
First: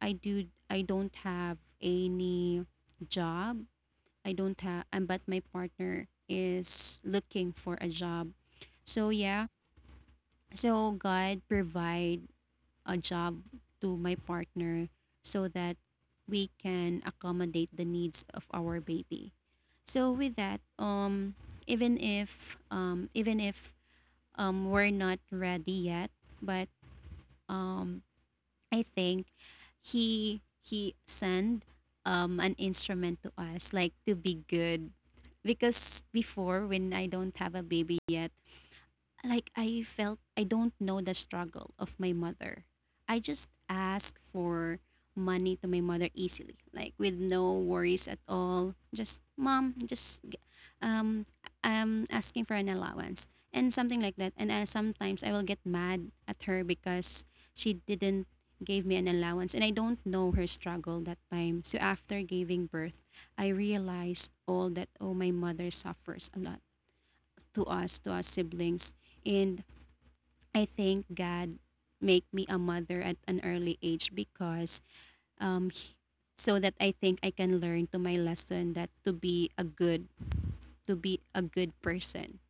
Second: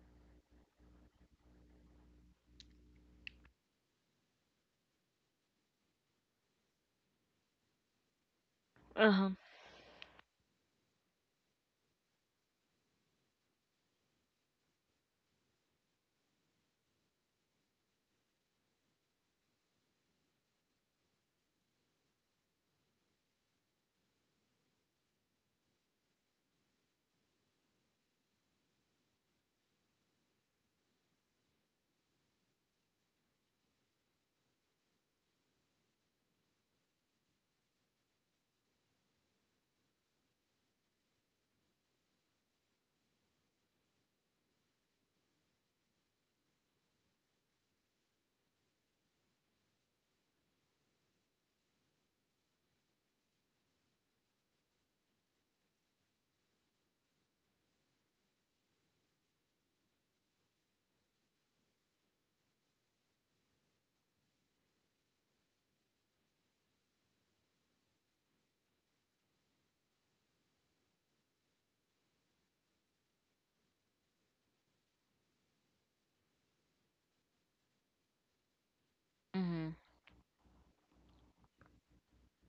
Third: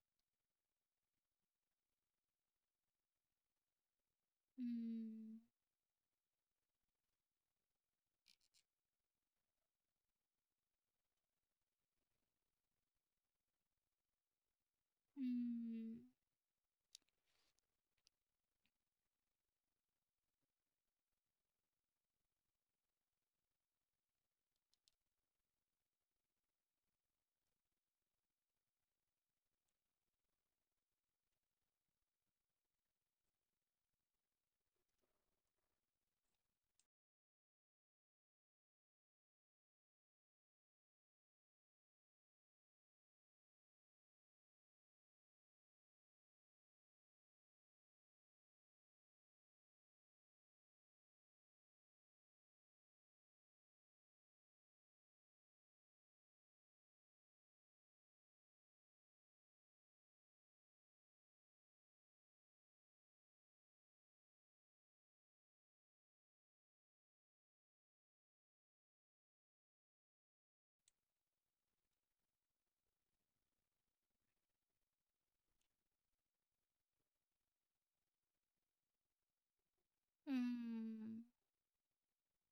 I don't have any job. I don't have, and but mm, my partner is looking for a job. So Uh-huh. yeah, so God provide a job to my partner so that mm, we can accommodate the needs of our baby. So with that, um, even if we're not ready yet, but um I think he sent an instrument to us, like to be good, because before when I don't have a baby yet, like I felt I don't know the struggle of my mother. I just ask for money to my mother easily, like with no worries at all. Just mom, just um I'm asking for an allowance and something like that. And sometimes I will get mad at her because she didn't give me an allowance and I don't know her struggle that time. So after giving birth, I realized all that, oh, my mother suffers a lot to us siblings, and I think God make me a mother at an early age because um he- so that I think I can learn to my lesson that to be a Mm-hmm. good to mm, be a good person.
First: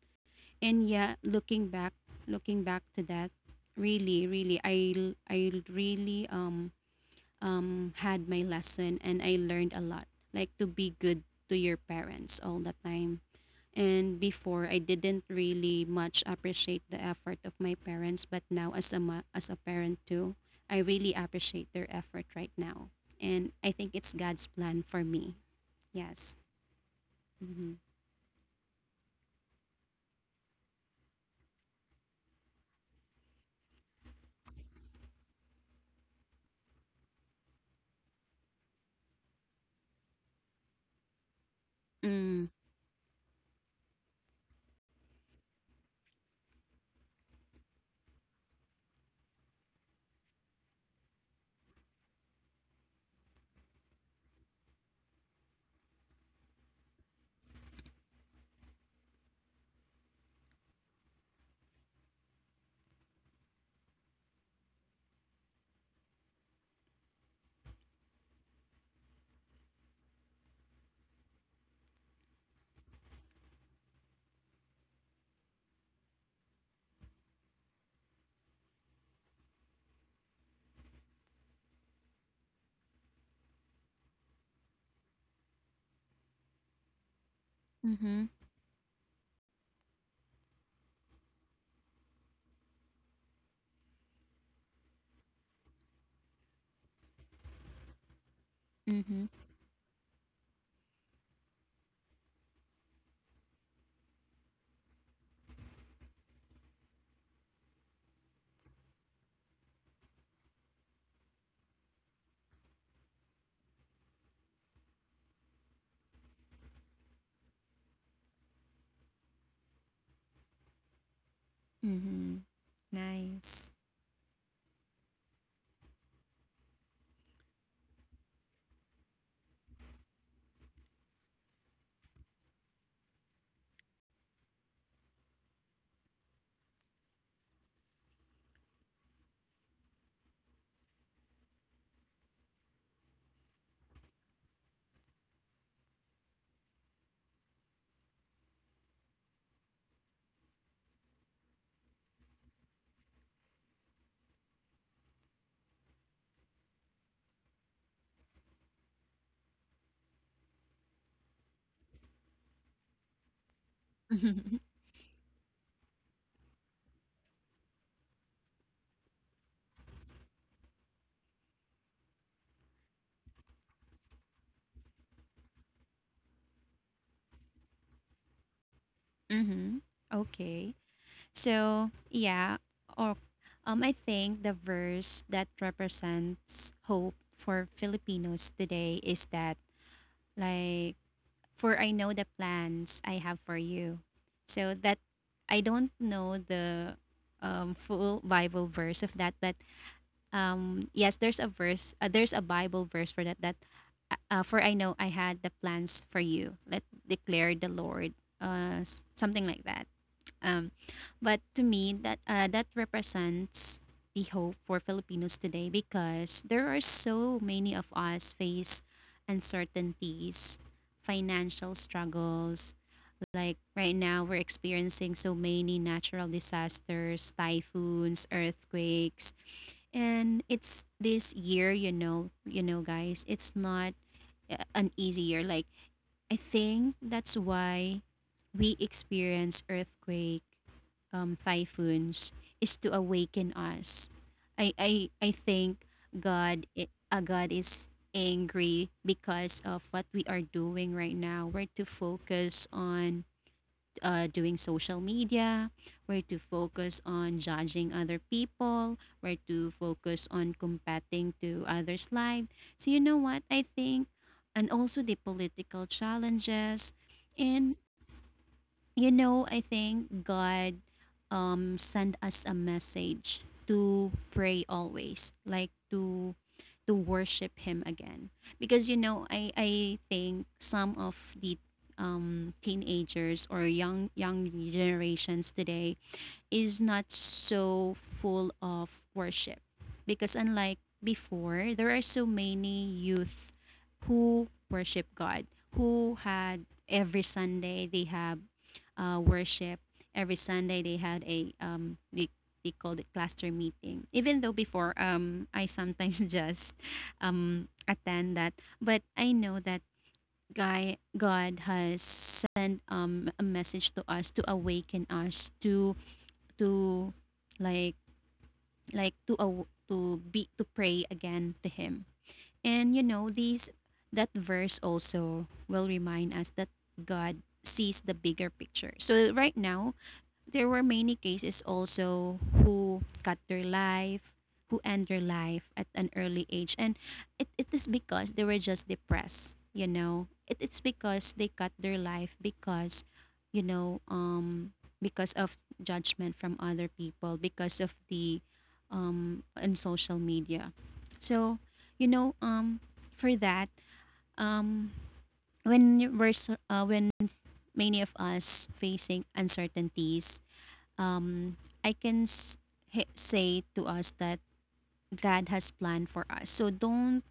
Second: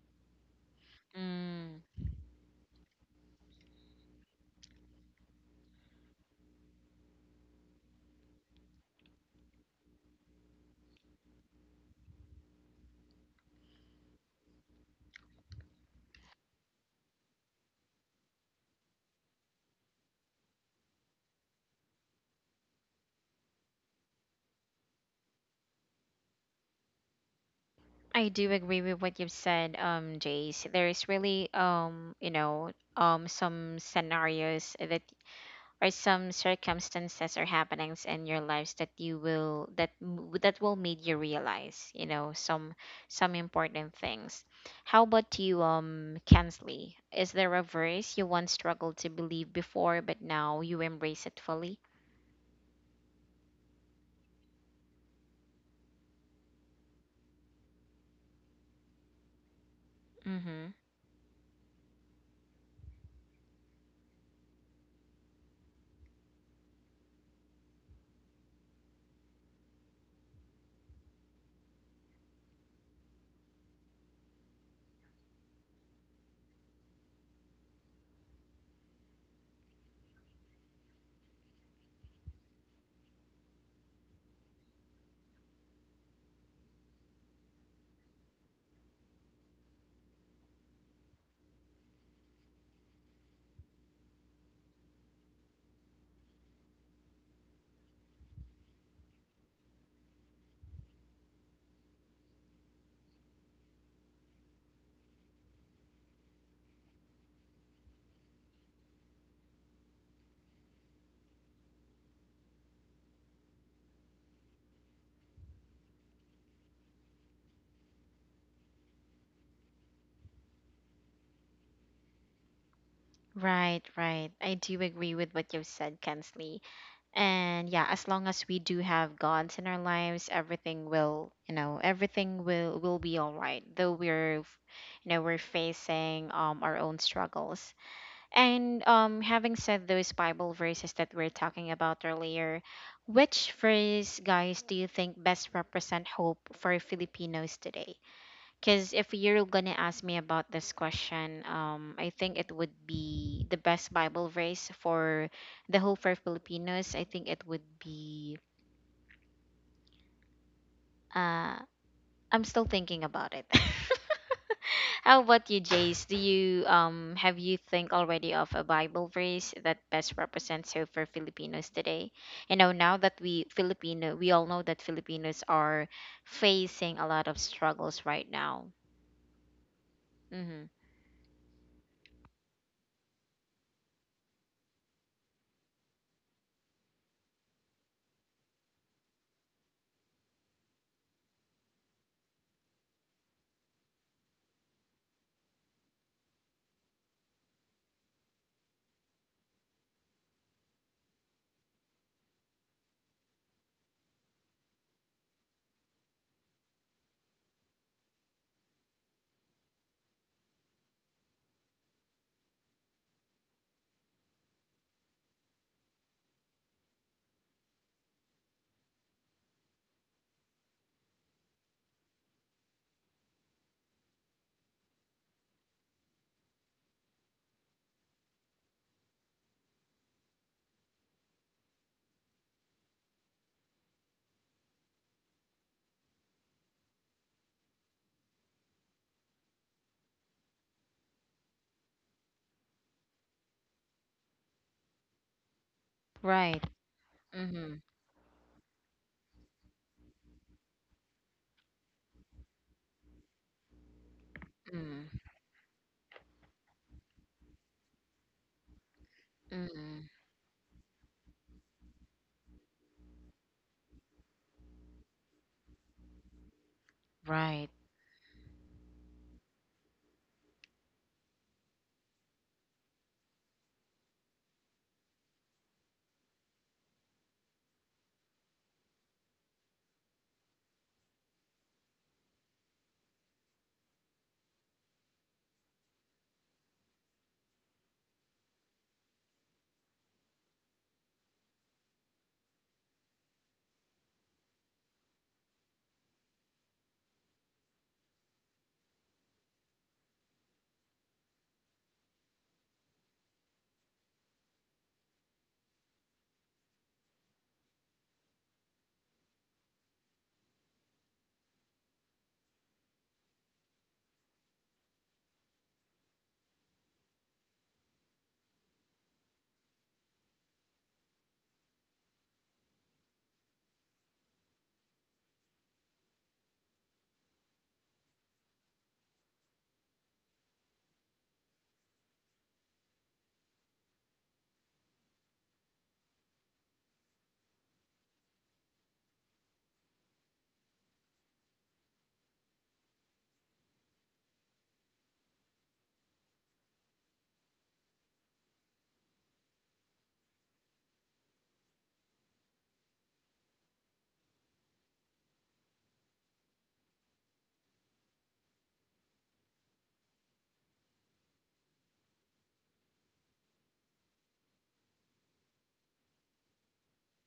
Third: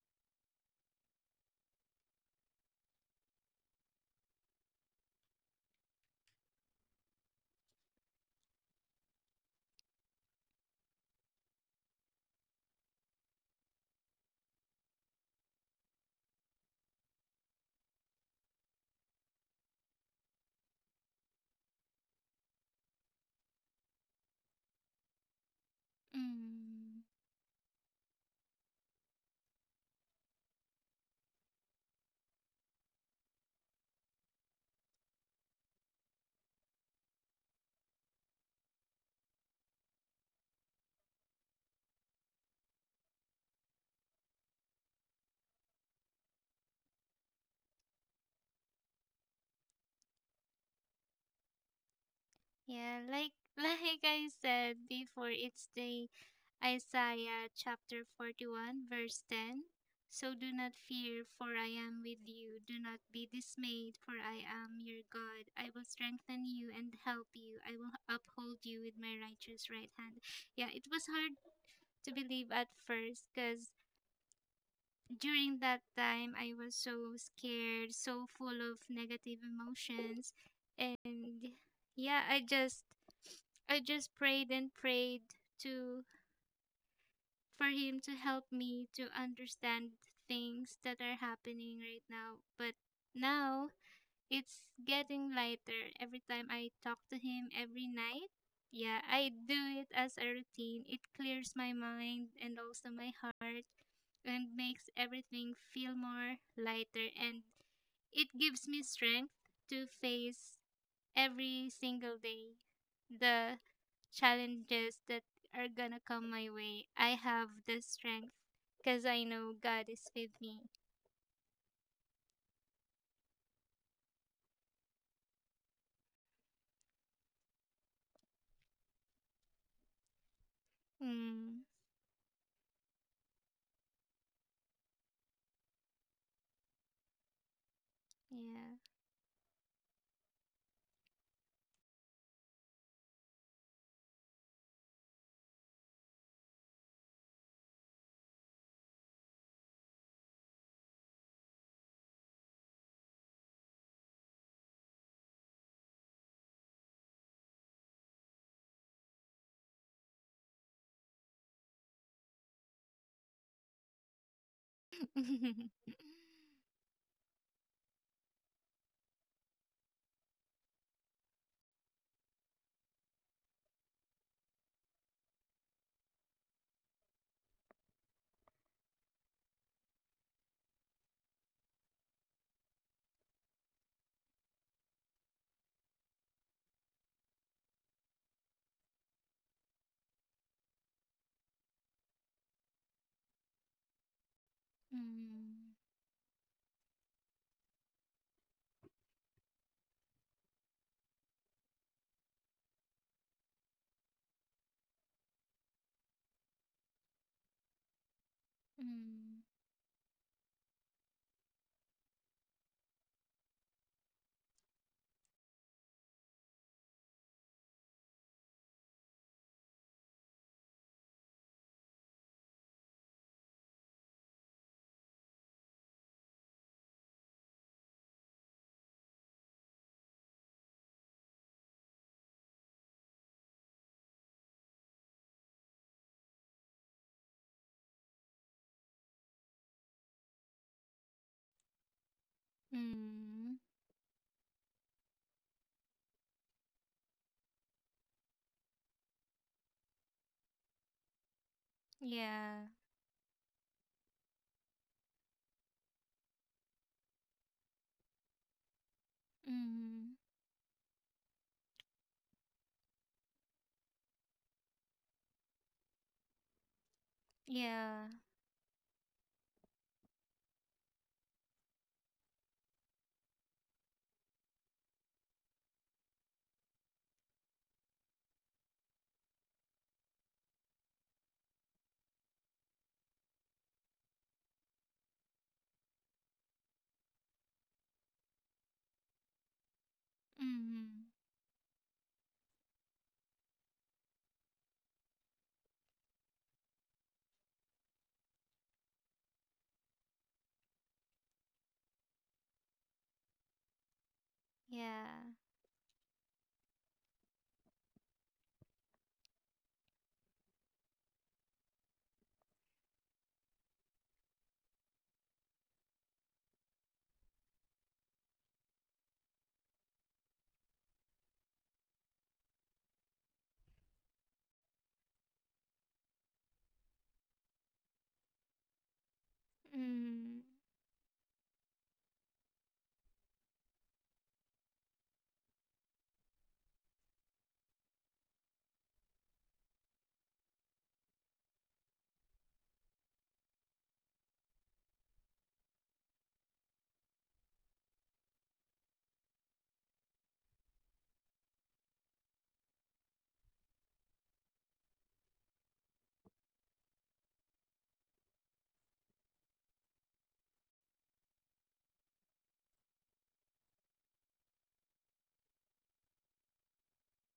And yeah, mm hmm looking back to that, really, had my lesson and I learned a lot. Like to be good to your parents all the time. And before, I didn't really much appreciate the effort of my parents, but now as a as a parent too, I really appreciate their effort right now. And I think it's God's plan for me. Yes. mm. Mm-hmm. I do agree with what you've said, Jace. There is really, you know, some scenarios that or some circumstances or happenings in your lives that you will that that will make you realize, you know, Mm. some important things. How about you, Kensley? Is there a verse you once struggled to believe before, but now you embrace it fully? Yeah, like like I said before, it's the Isaiah chapter 41, verse 10. So do Mm-hmm. not fear, for I am with you. Do not be dismayed, for I am your God. I will strengthen you and help you. I will uphold you with my righteous right hand. Yeah, it was hard to believe at first because during that time I was so scared, so full of negative emotions. And yeah, I just prayed and prayed to for him to Mm-hmm. help me to understand things that are happening right now. But now it's getting lighter every time I talk to him every night. Yeah, Mm-hmm. I do it as a routine. It clears my mind and also my heart and makes everything feel more lighter and it gives me strength to face every single day the challenges that are gonna come my way, I have the strength because I know God is with me. Mm-hmm. Nice. Right, right. I do agree with what you've said, Kensley. And yeah, as long as we do have gods in our lives, everything will, Mm, you know, everything will will be all right. Though we're, f- you know, we're facing our own struggles. yeah. And, having said those Bible verses that we're talking about earlier, which verse, guys, do you think best represent hope for Filipinos today? Because if you're gonna ask me about this question, I think it would be the best Bible verse for the whole for Filipinos. I think it would be. Uh, I'm still thinking about it. How about you, mm, Jace? Do you have you think already of a Bible verse that best represents hope for Filipinos today? You know, now that we Filipino, we all know that Filipinos are facing a lot of struggles right now. Mm-hmm. Mm-hmm. Okay. So yeah, or I think the verse that represents hope for Filipinos today is that, like, for I know the plans I have for you. So that I don't know the full Bible verse of that, but yes, there's a verse, there's a Bible verse for that. That for I know I had the plans for you. Let declare the Lord. Mm, Something like that. Um, but to me, that that represents the hope for Filipinos today because there are so many of us face uncertainties, financial struggles. Like right now, we're experiencing so many natural disasters, typhoons, earthquakes, and it's this year. You know, guys, it's not an easy year. Like I think that's why we experience earthquake, typhoons, is to mm, awaken us. I think Right. God Mm-hmm. is angry because of what we are doing right now. We're to yeah. focus on doing social media. We're to focus on judging other people. We're to Mm-hmm. Mm, focus on combating to others' life. So you know what I think, and also the political challenges. Right. And yeah. you know, I think God sent us a message to pray always, like to worship him again. Because you know, I think some of the teenagers or young generations today is not so full of worship. Because unlike Mm, before, there are so many youth who worship God, who had every Sunday they have worship. Every Sunday they had a they called it cluster meeting. Even though before yeah. I sometimes just attend that, but I know that guy God has sent a message to us to awaken us to like to pray again to him. And you know these that verse also will remind us that God sees the bigger picture. So right now Mm, there were many cases also who cut their life, who end their life at an early age. And it is because they were just depressed, you know. It's because they cut their life because, you know, because of judgment from other people, because of the on social media. So, you know, for that, um when when many of us facing uncertainties, um, I can say to us that God has planned for us. So don't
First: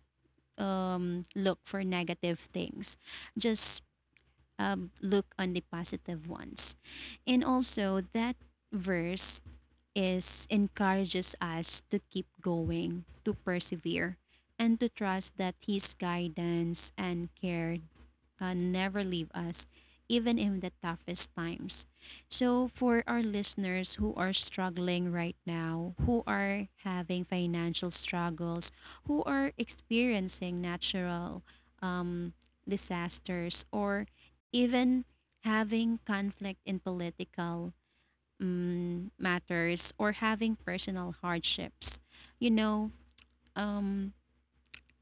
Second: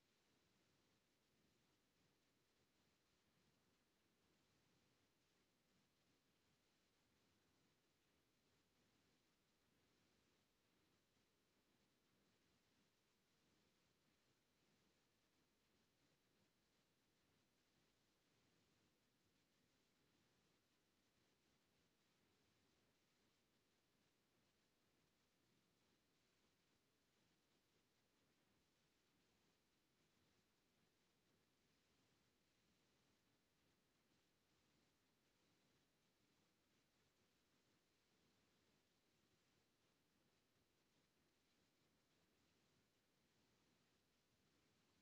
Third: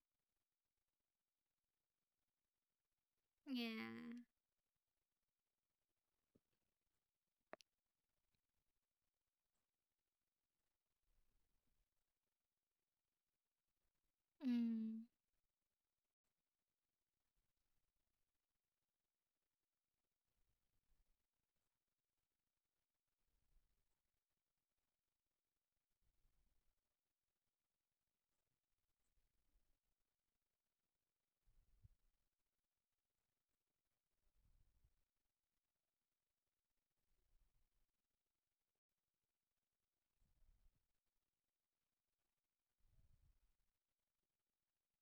look for negative things. Just yeah. Look on the positive ones. And also that verse is encourages us to keep going, to persevere, and to Mm, trust that his guidance and care never leave us, even in the toughest times. So, for our listeners who are struggling right now, who are having financial struggles, who are experiencing natural disasters, or even having conflict in political matters or having personal hardships, you know, um,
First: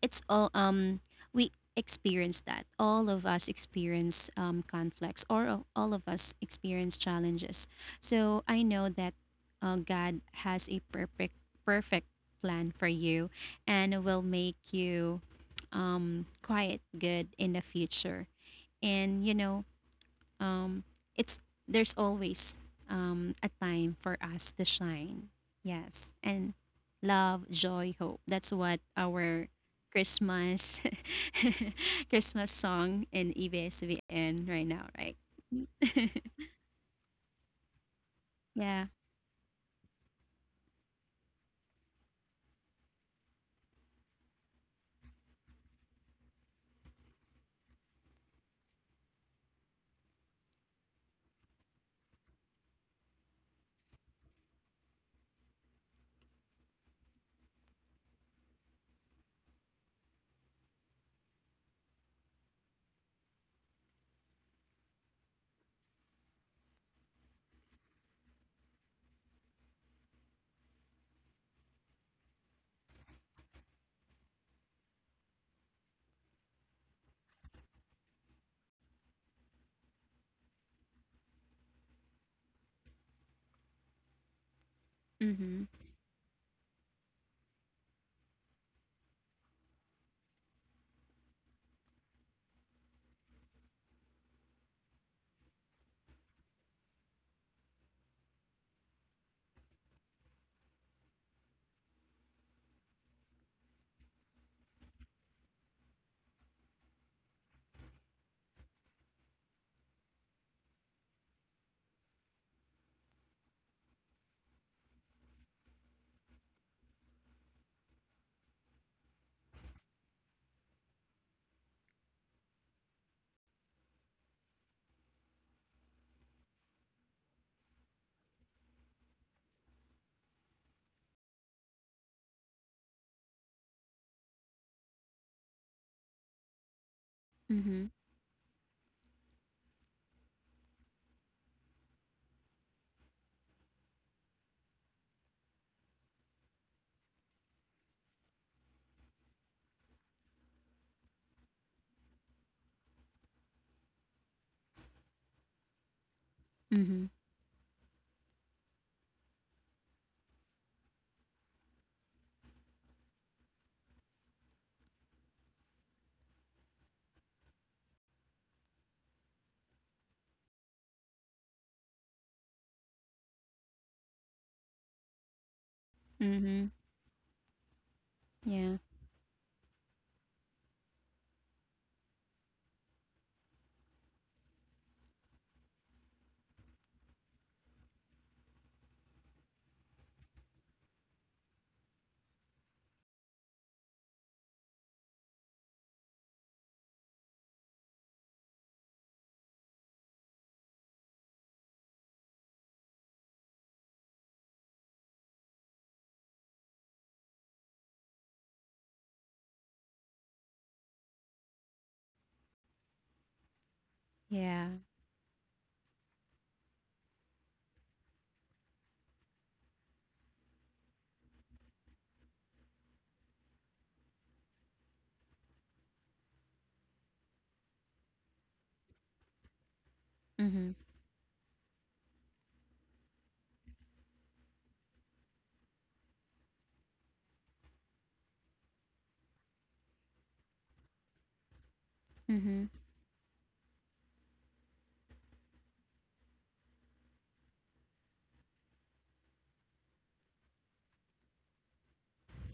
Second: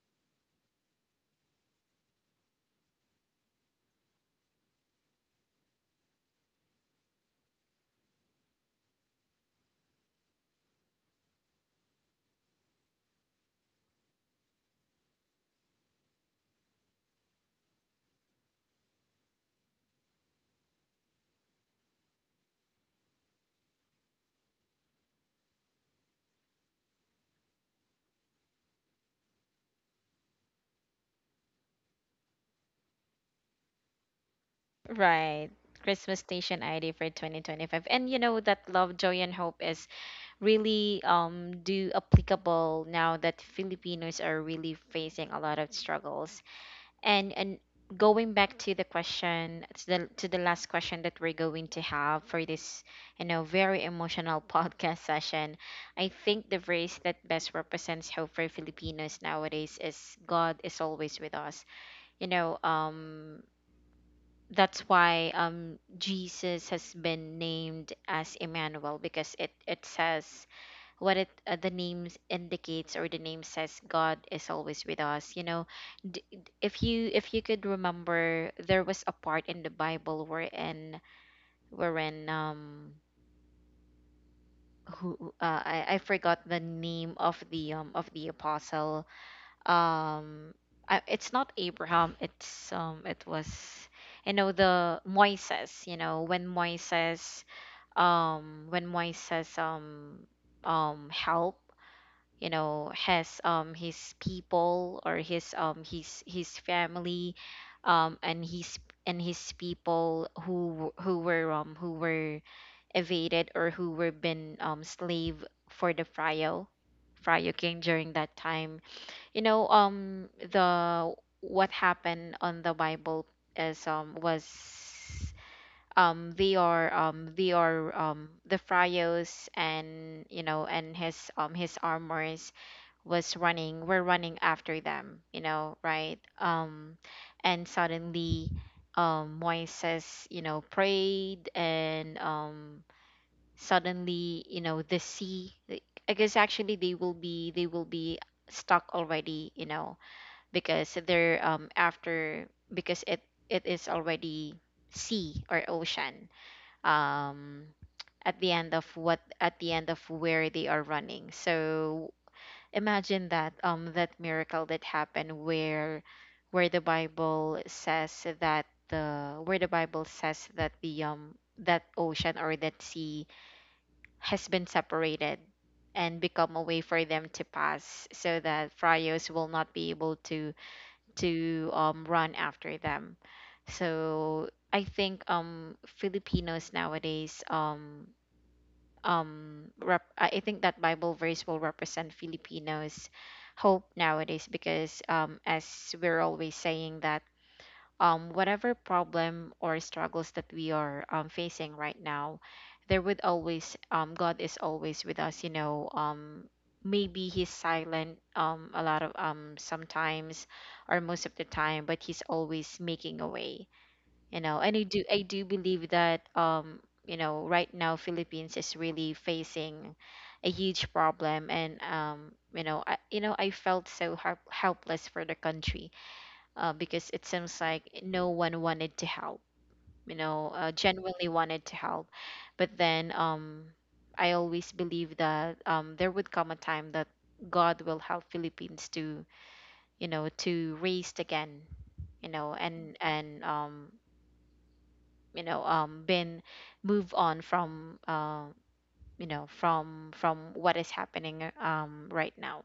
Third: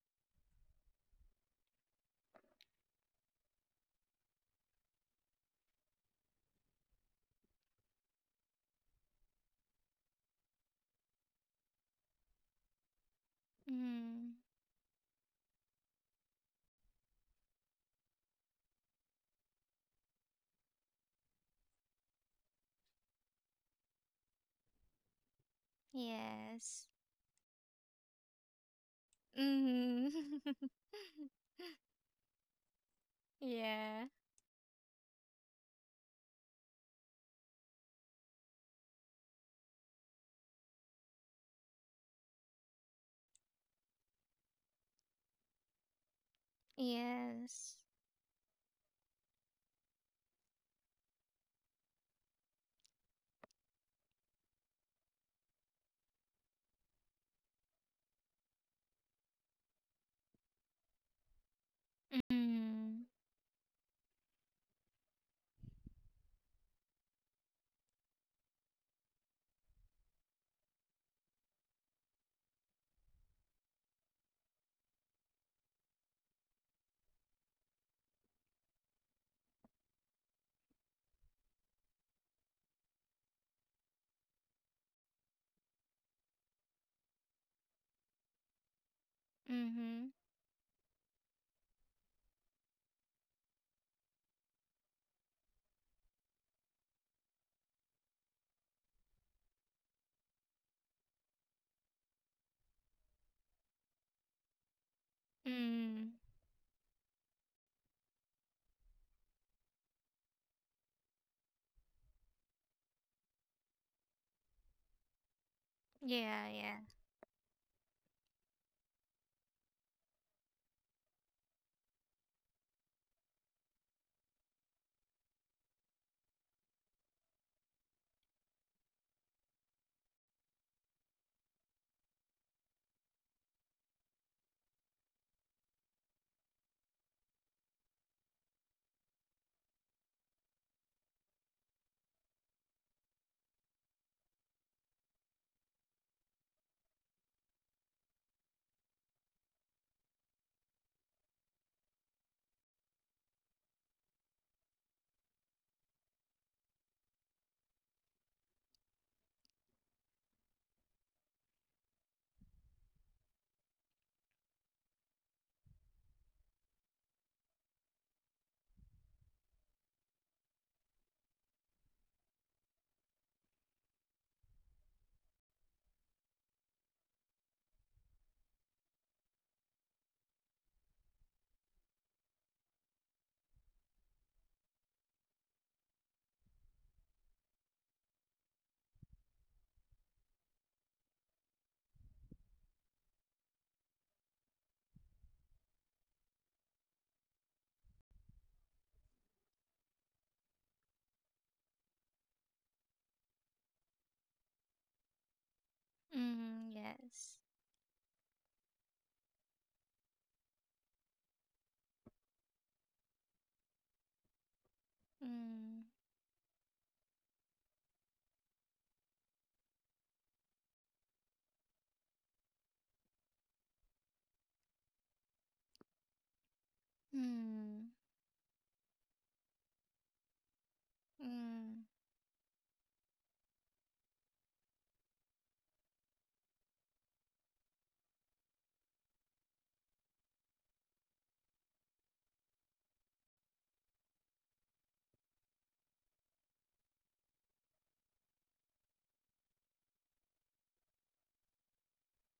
it's all we experience that all of us experience, conflicts, or all of us experience challenges, so I know that, God has a perfect plan for you and will mm, make you, quite good in the future. And you know, um, it's there's always, a time for us to shine. Yes, and yes. love, joy, hope. That's what our Mm. Christmas Christmas song in Yeah. EBSVN right now, right? Right. Christmas Station ID for 2025. And you know that Yeah. love, joy, and hope is really, do applicable now that Filipinos are really facing a lot of struggles. And Yes. going back to the question to the last question that we're going to have for this, you know, very emotional podcast session, I think the phrase that best represents hope for Filipinos nowadays is God is always with us. You know, Mm. That's why, Jesus has been named as Emmanuel because it says what it, the name indicates or the name says, God is always with us. You know, if you could remember, there was a part in the Bible wherein wherein who Mhm. I forgot the name of the, of the apostle. Mm-hmm. um I, it's not Abraham, it's, it was, you know, the Moises, you know, when Moises, when Moises, help, you know, has, his people, or his, Mm. his family, and his, people who were, who were evaded, or who were been, slave for the Yeah, Frio yeah. King during that time. You know, the, what happened on the Bible is, was, the Pharaohs, and you know, and his, his armors was running were running after them, you know, right? And Mhm. suddenly, Moises, you know, prayed and, suddenly, you know, the sea I guess actually they will be stuck already, you know, because they're, after, because it is already sea or ocean, Mhm. um at the end of what, at the end of where they are running, so imagine that, that miracle that happened, where the Bible says that the, that ocean or that sea has been separated and become a Mhm. way for them to pass, so that Yeah. friars will not be able to, run after them. So I think, Filipinos nowadays, I think that Bible verse will represent Filipinos' hope nowadays because, as we're always saying that, whatever problem or struggles that we are, facing right now, there would always, God is always with us, you know. Mm, Maybe He's yes. silent, a lot of, sometimes or most of the time, but He's always making a way, you know. And Yeah. I do believe Mm. that, you know, right now Philippines is really facing a huge problem, and, you know, I felt so helpless for the country, because it seems like Mm. no one wanted to help, you know, Mhm. genuinely wanted to Mm. help. But then, I always believe that, there would come a time that God will help Philippines to, you know, to raise again, you know, Mhm. and been move on from, you know, from what is happening, right now.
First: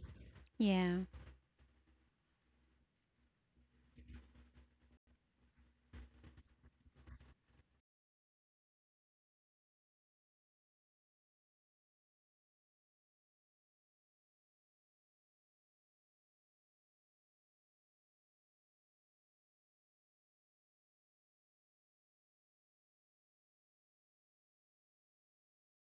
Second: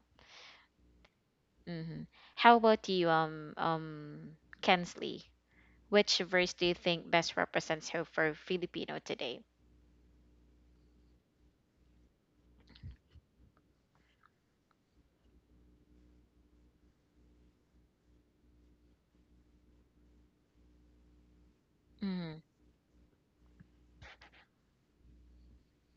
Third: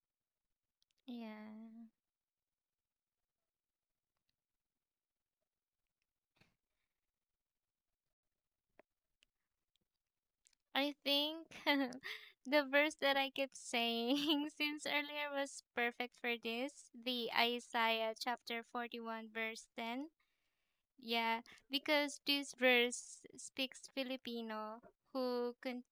Yeah. Yeah. How about you, Kensley? Which verse do you think best represents hope for Filipino today? I think the verse that I kept saying since earlier was perfect for this, the Isaiah chapter 41 verse 10. Yeah, because Mm, this verse speaks Filipino who con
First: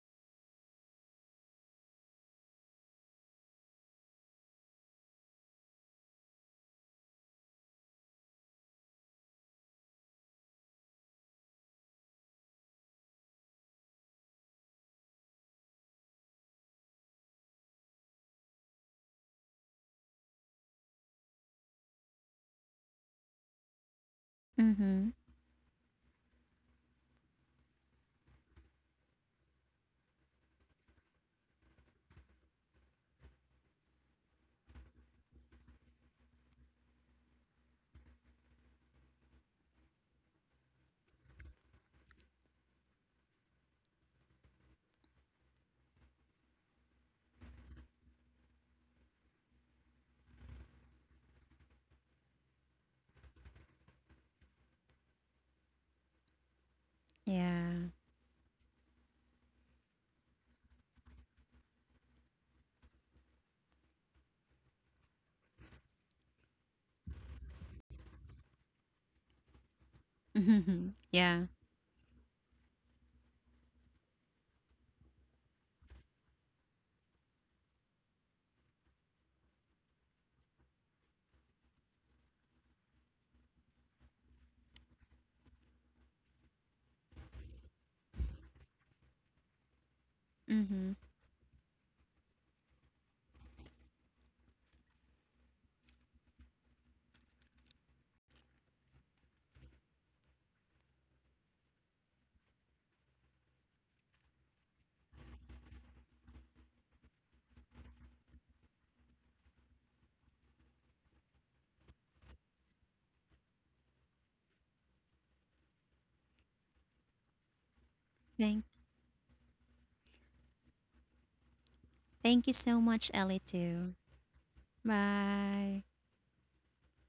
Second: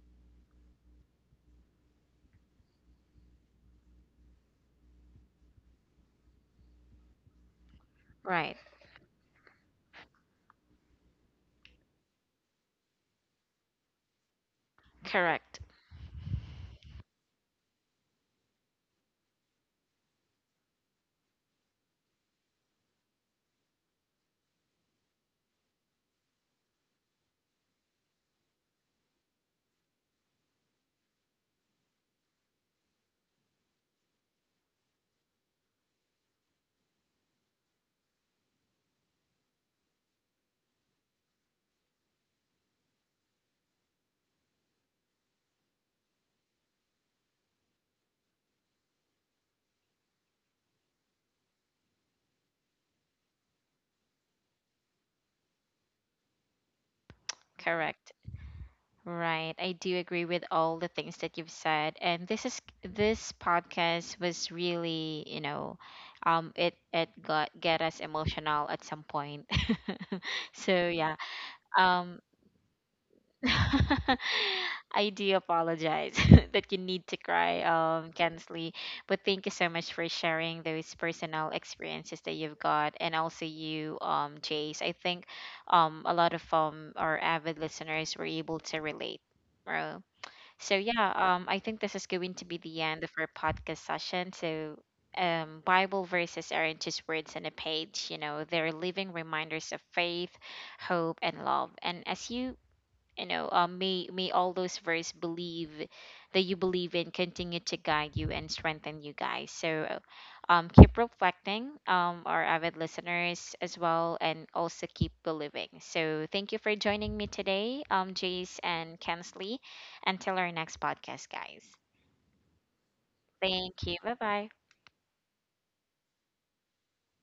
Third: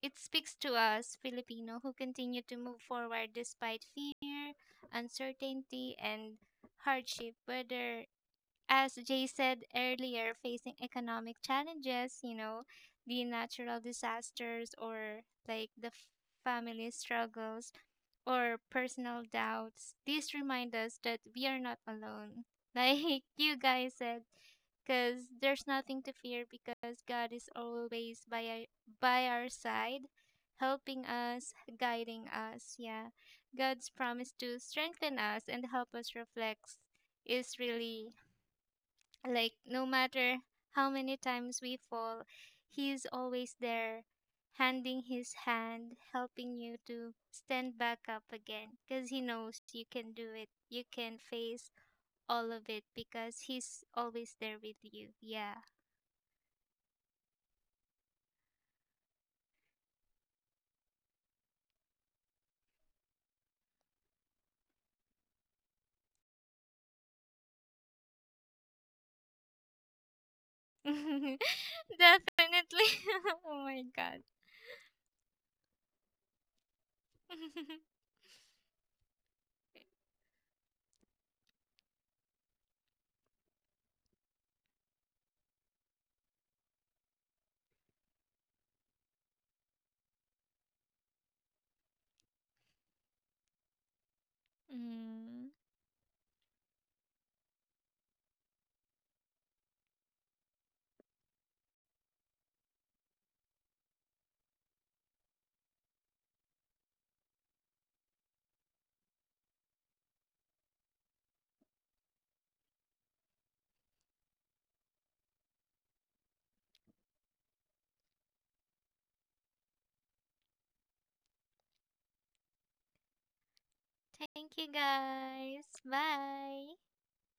It speaks to us, Filipino, who continue to move forward despite fear, uncertainty, and hardship, whether, right. as Jay said earlier, facing economic challenges, you know, the natural disasters or Correct. like the family struggles or personal doubts. These remind us that we are not alone. Like you guys said, because Mhm. there's nothing to fear because God is always by our side, helping us, guiding us. Yeah. God's promise to strengthen us and help us reflect is really like no matter how many times we fall, He is always there, handing His hand, helping you to stand back up again because He knows you can do it. You can face all of it because He's always there with you. Yeah. Yeah. Correct. Right. I do agree with all the things that you've said. And this podcast was really, you know, it got get us emotional at some point. So Mhm. yeah. Yeah. Um Definitely. Oh my god. I do apologize that you need to cry, Kensley. But thank you so much for sharing those personal experiences that you've got, and also you, Jace. I think, a lot of, our avid listeners were able to relate. Bro. So Mhm. yeah, I think this is going to be the end of our podcast session. So. Mm. Bible verses aren't just words on a page, you know, they're living reminders of faith, hope, and love. And as you you know may all those verse believe that you believe in continue to guide you and strengthen you guys, so keep reflecting, our avid listeners as well, and also keep believing. So thank you for joining me today, Jace Thank. and Kensley, until our next podcast, guys. Thank you so much, Ellie. Thank Too. you. Bye Thank bye. you guys. Bye. Bye.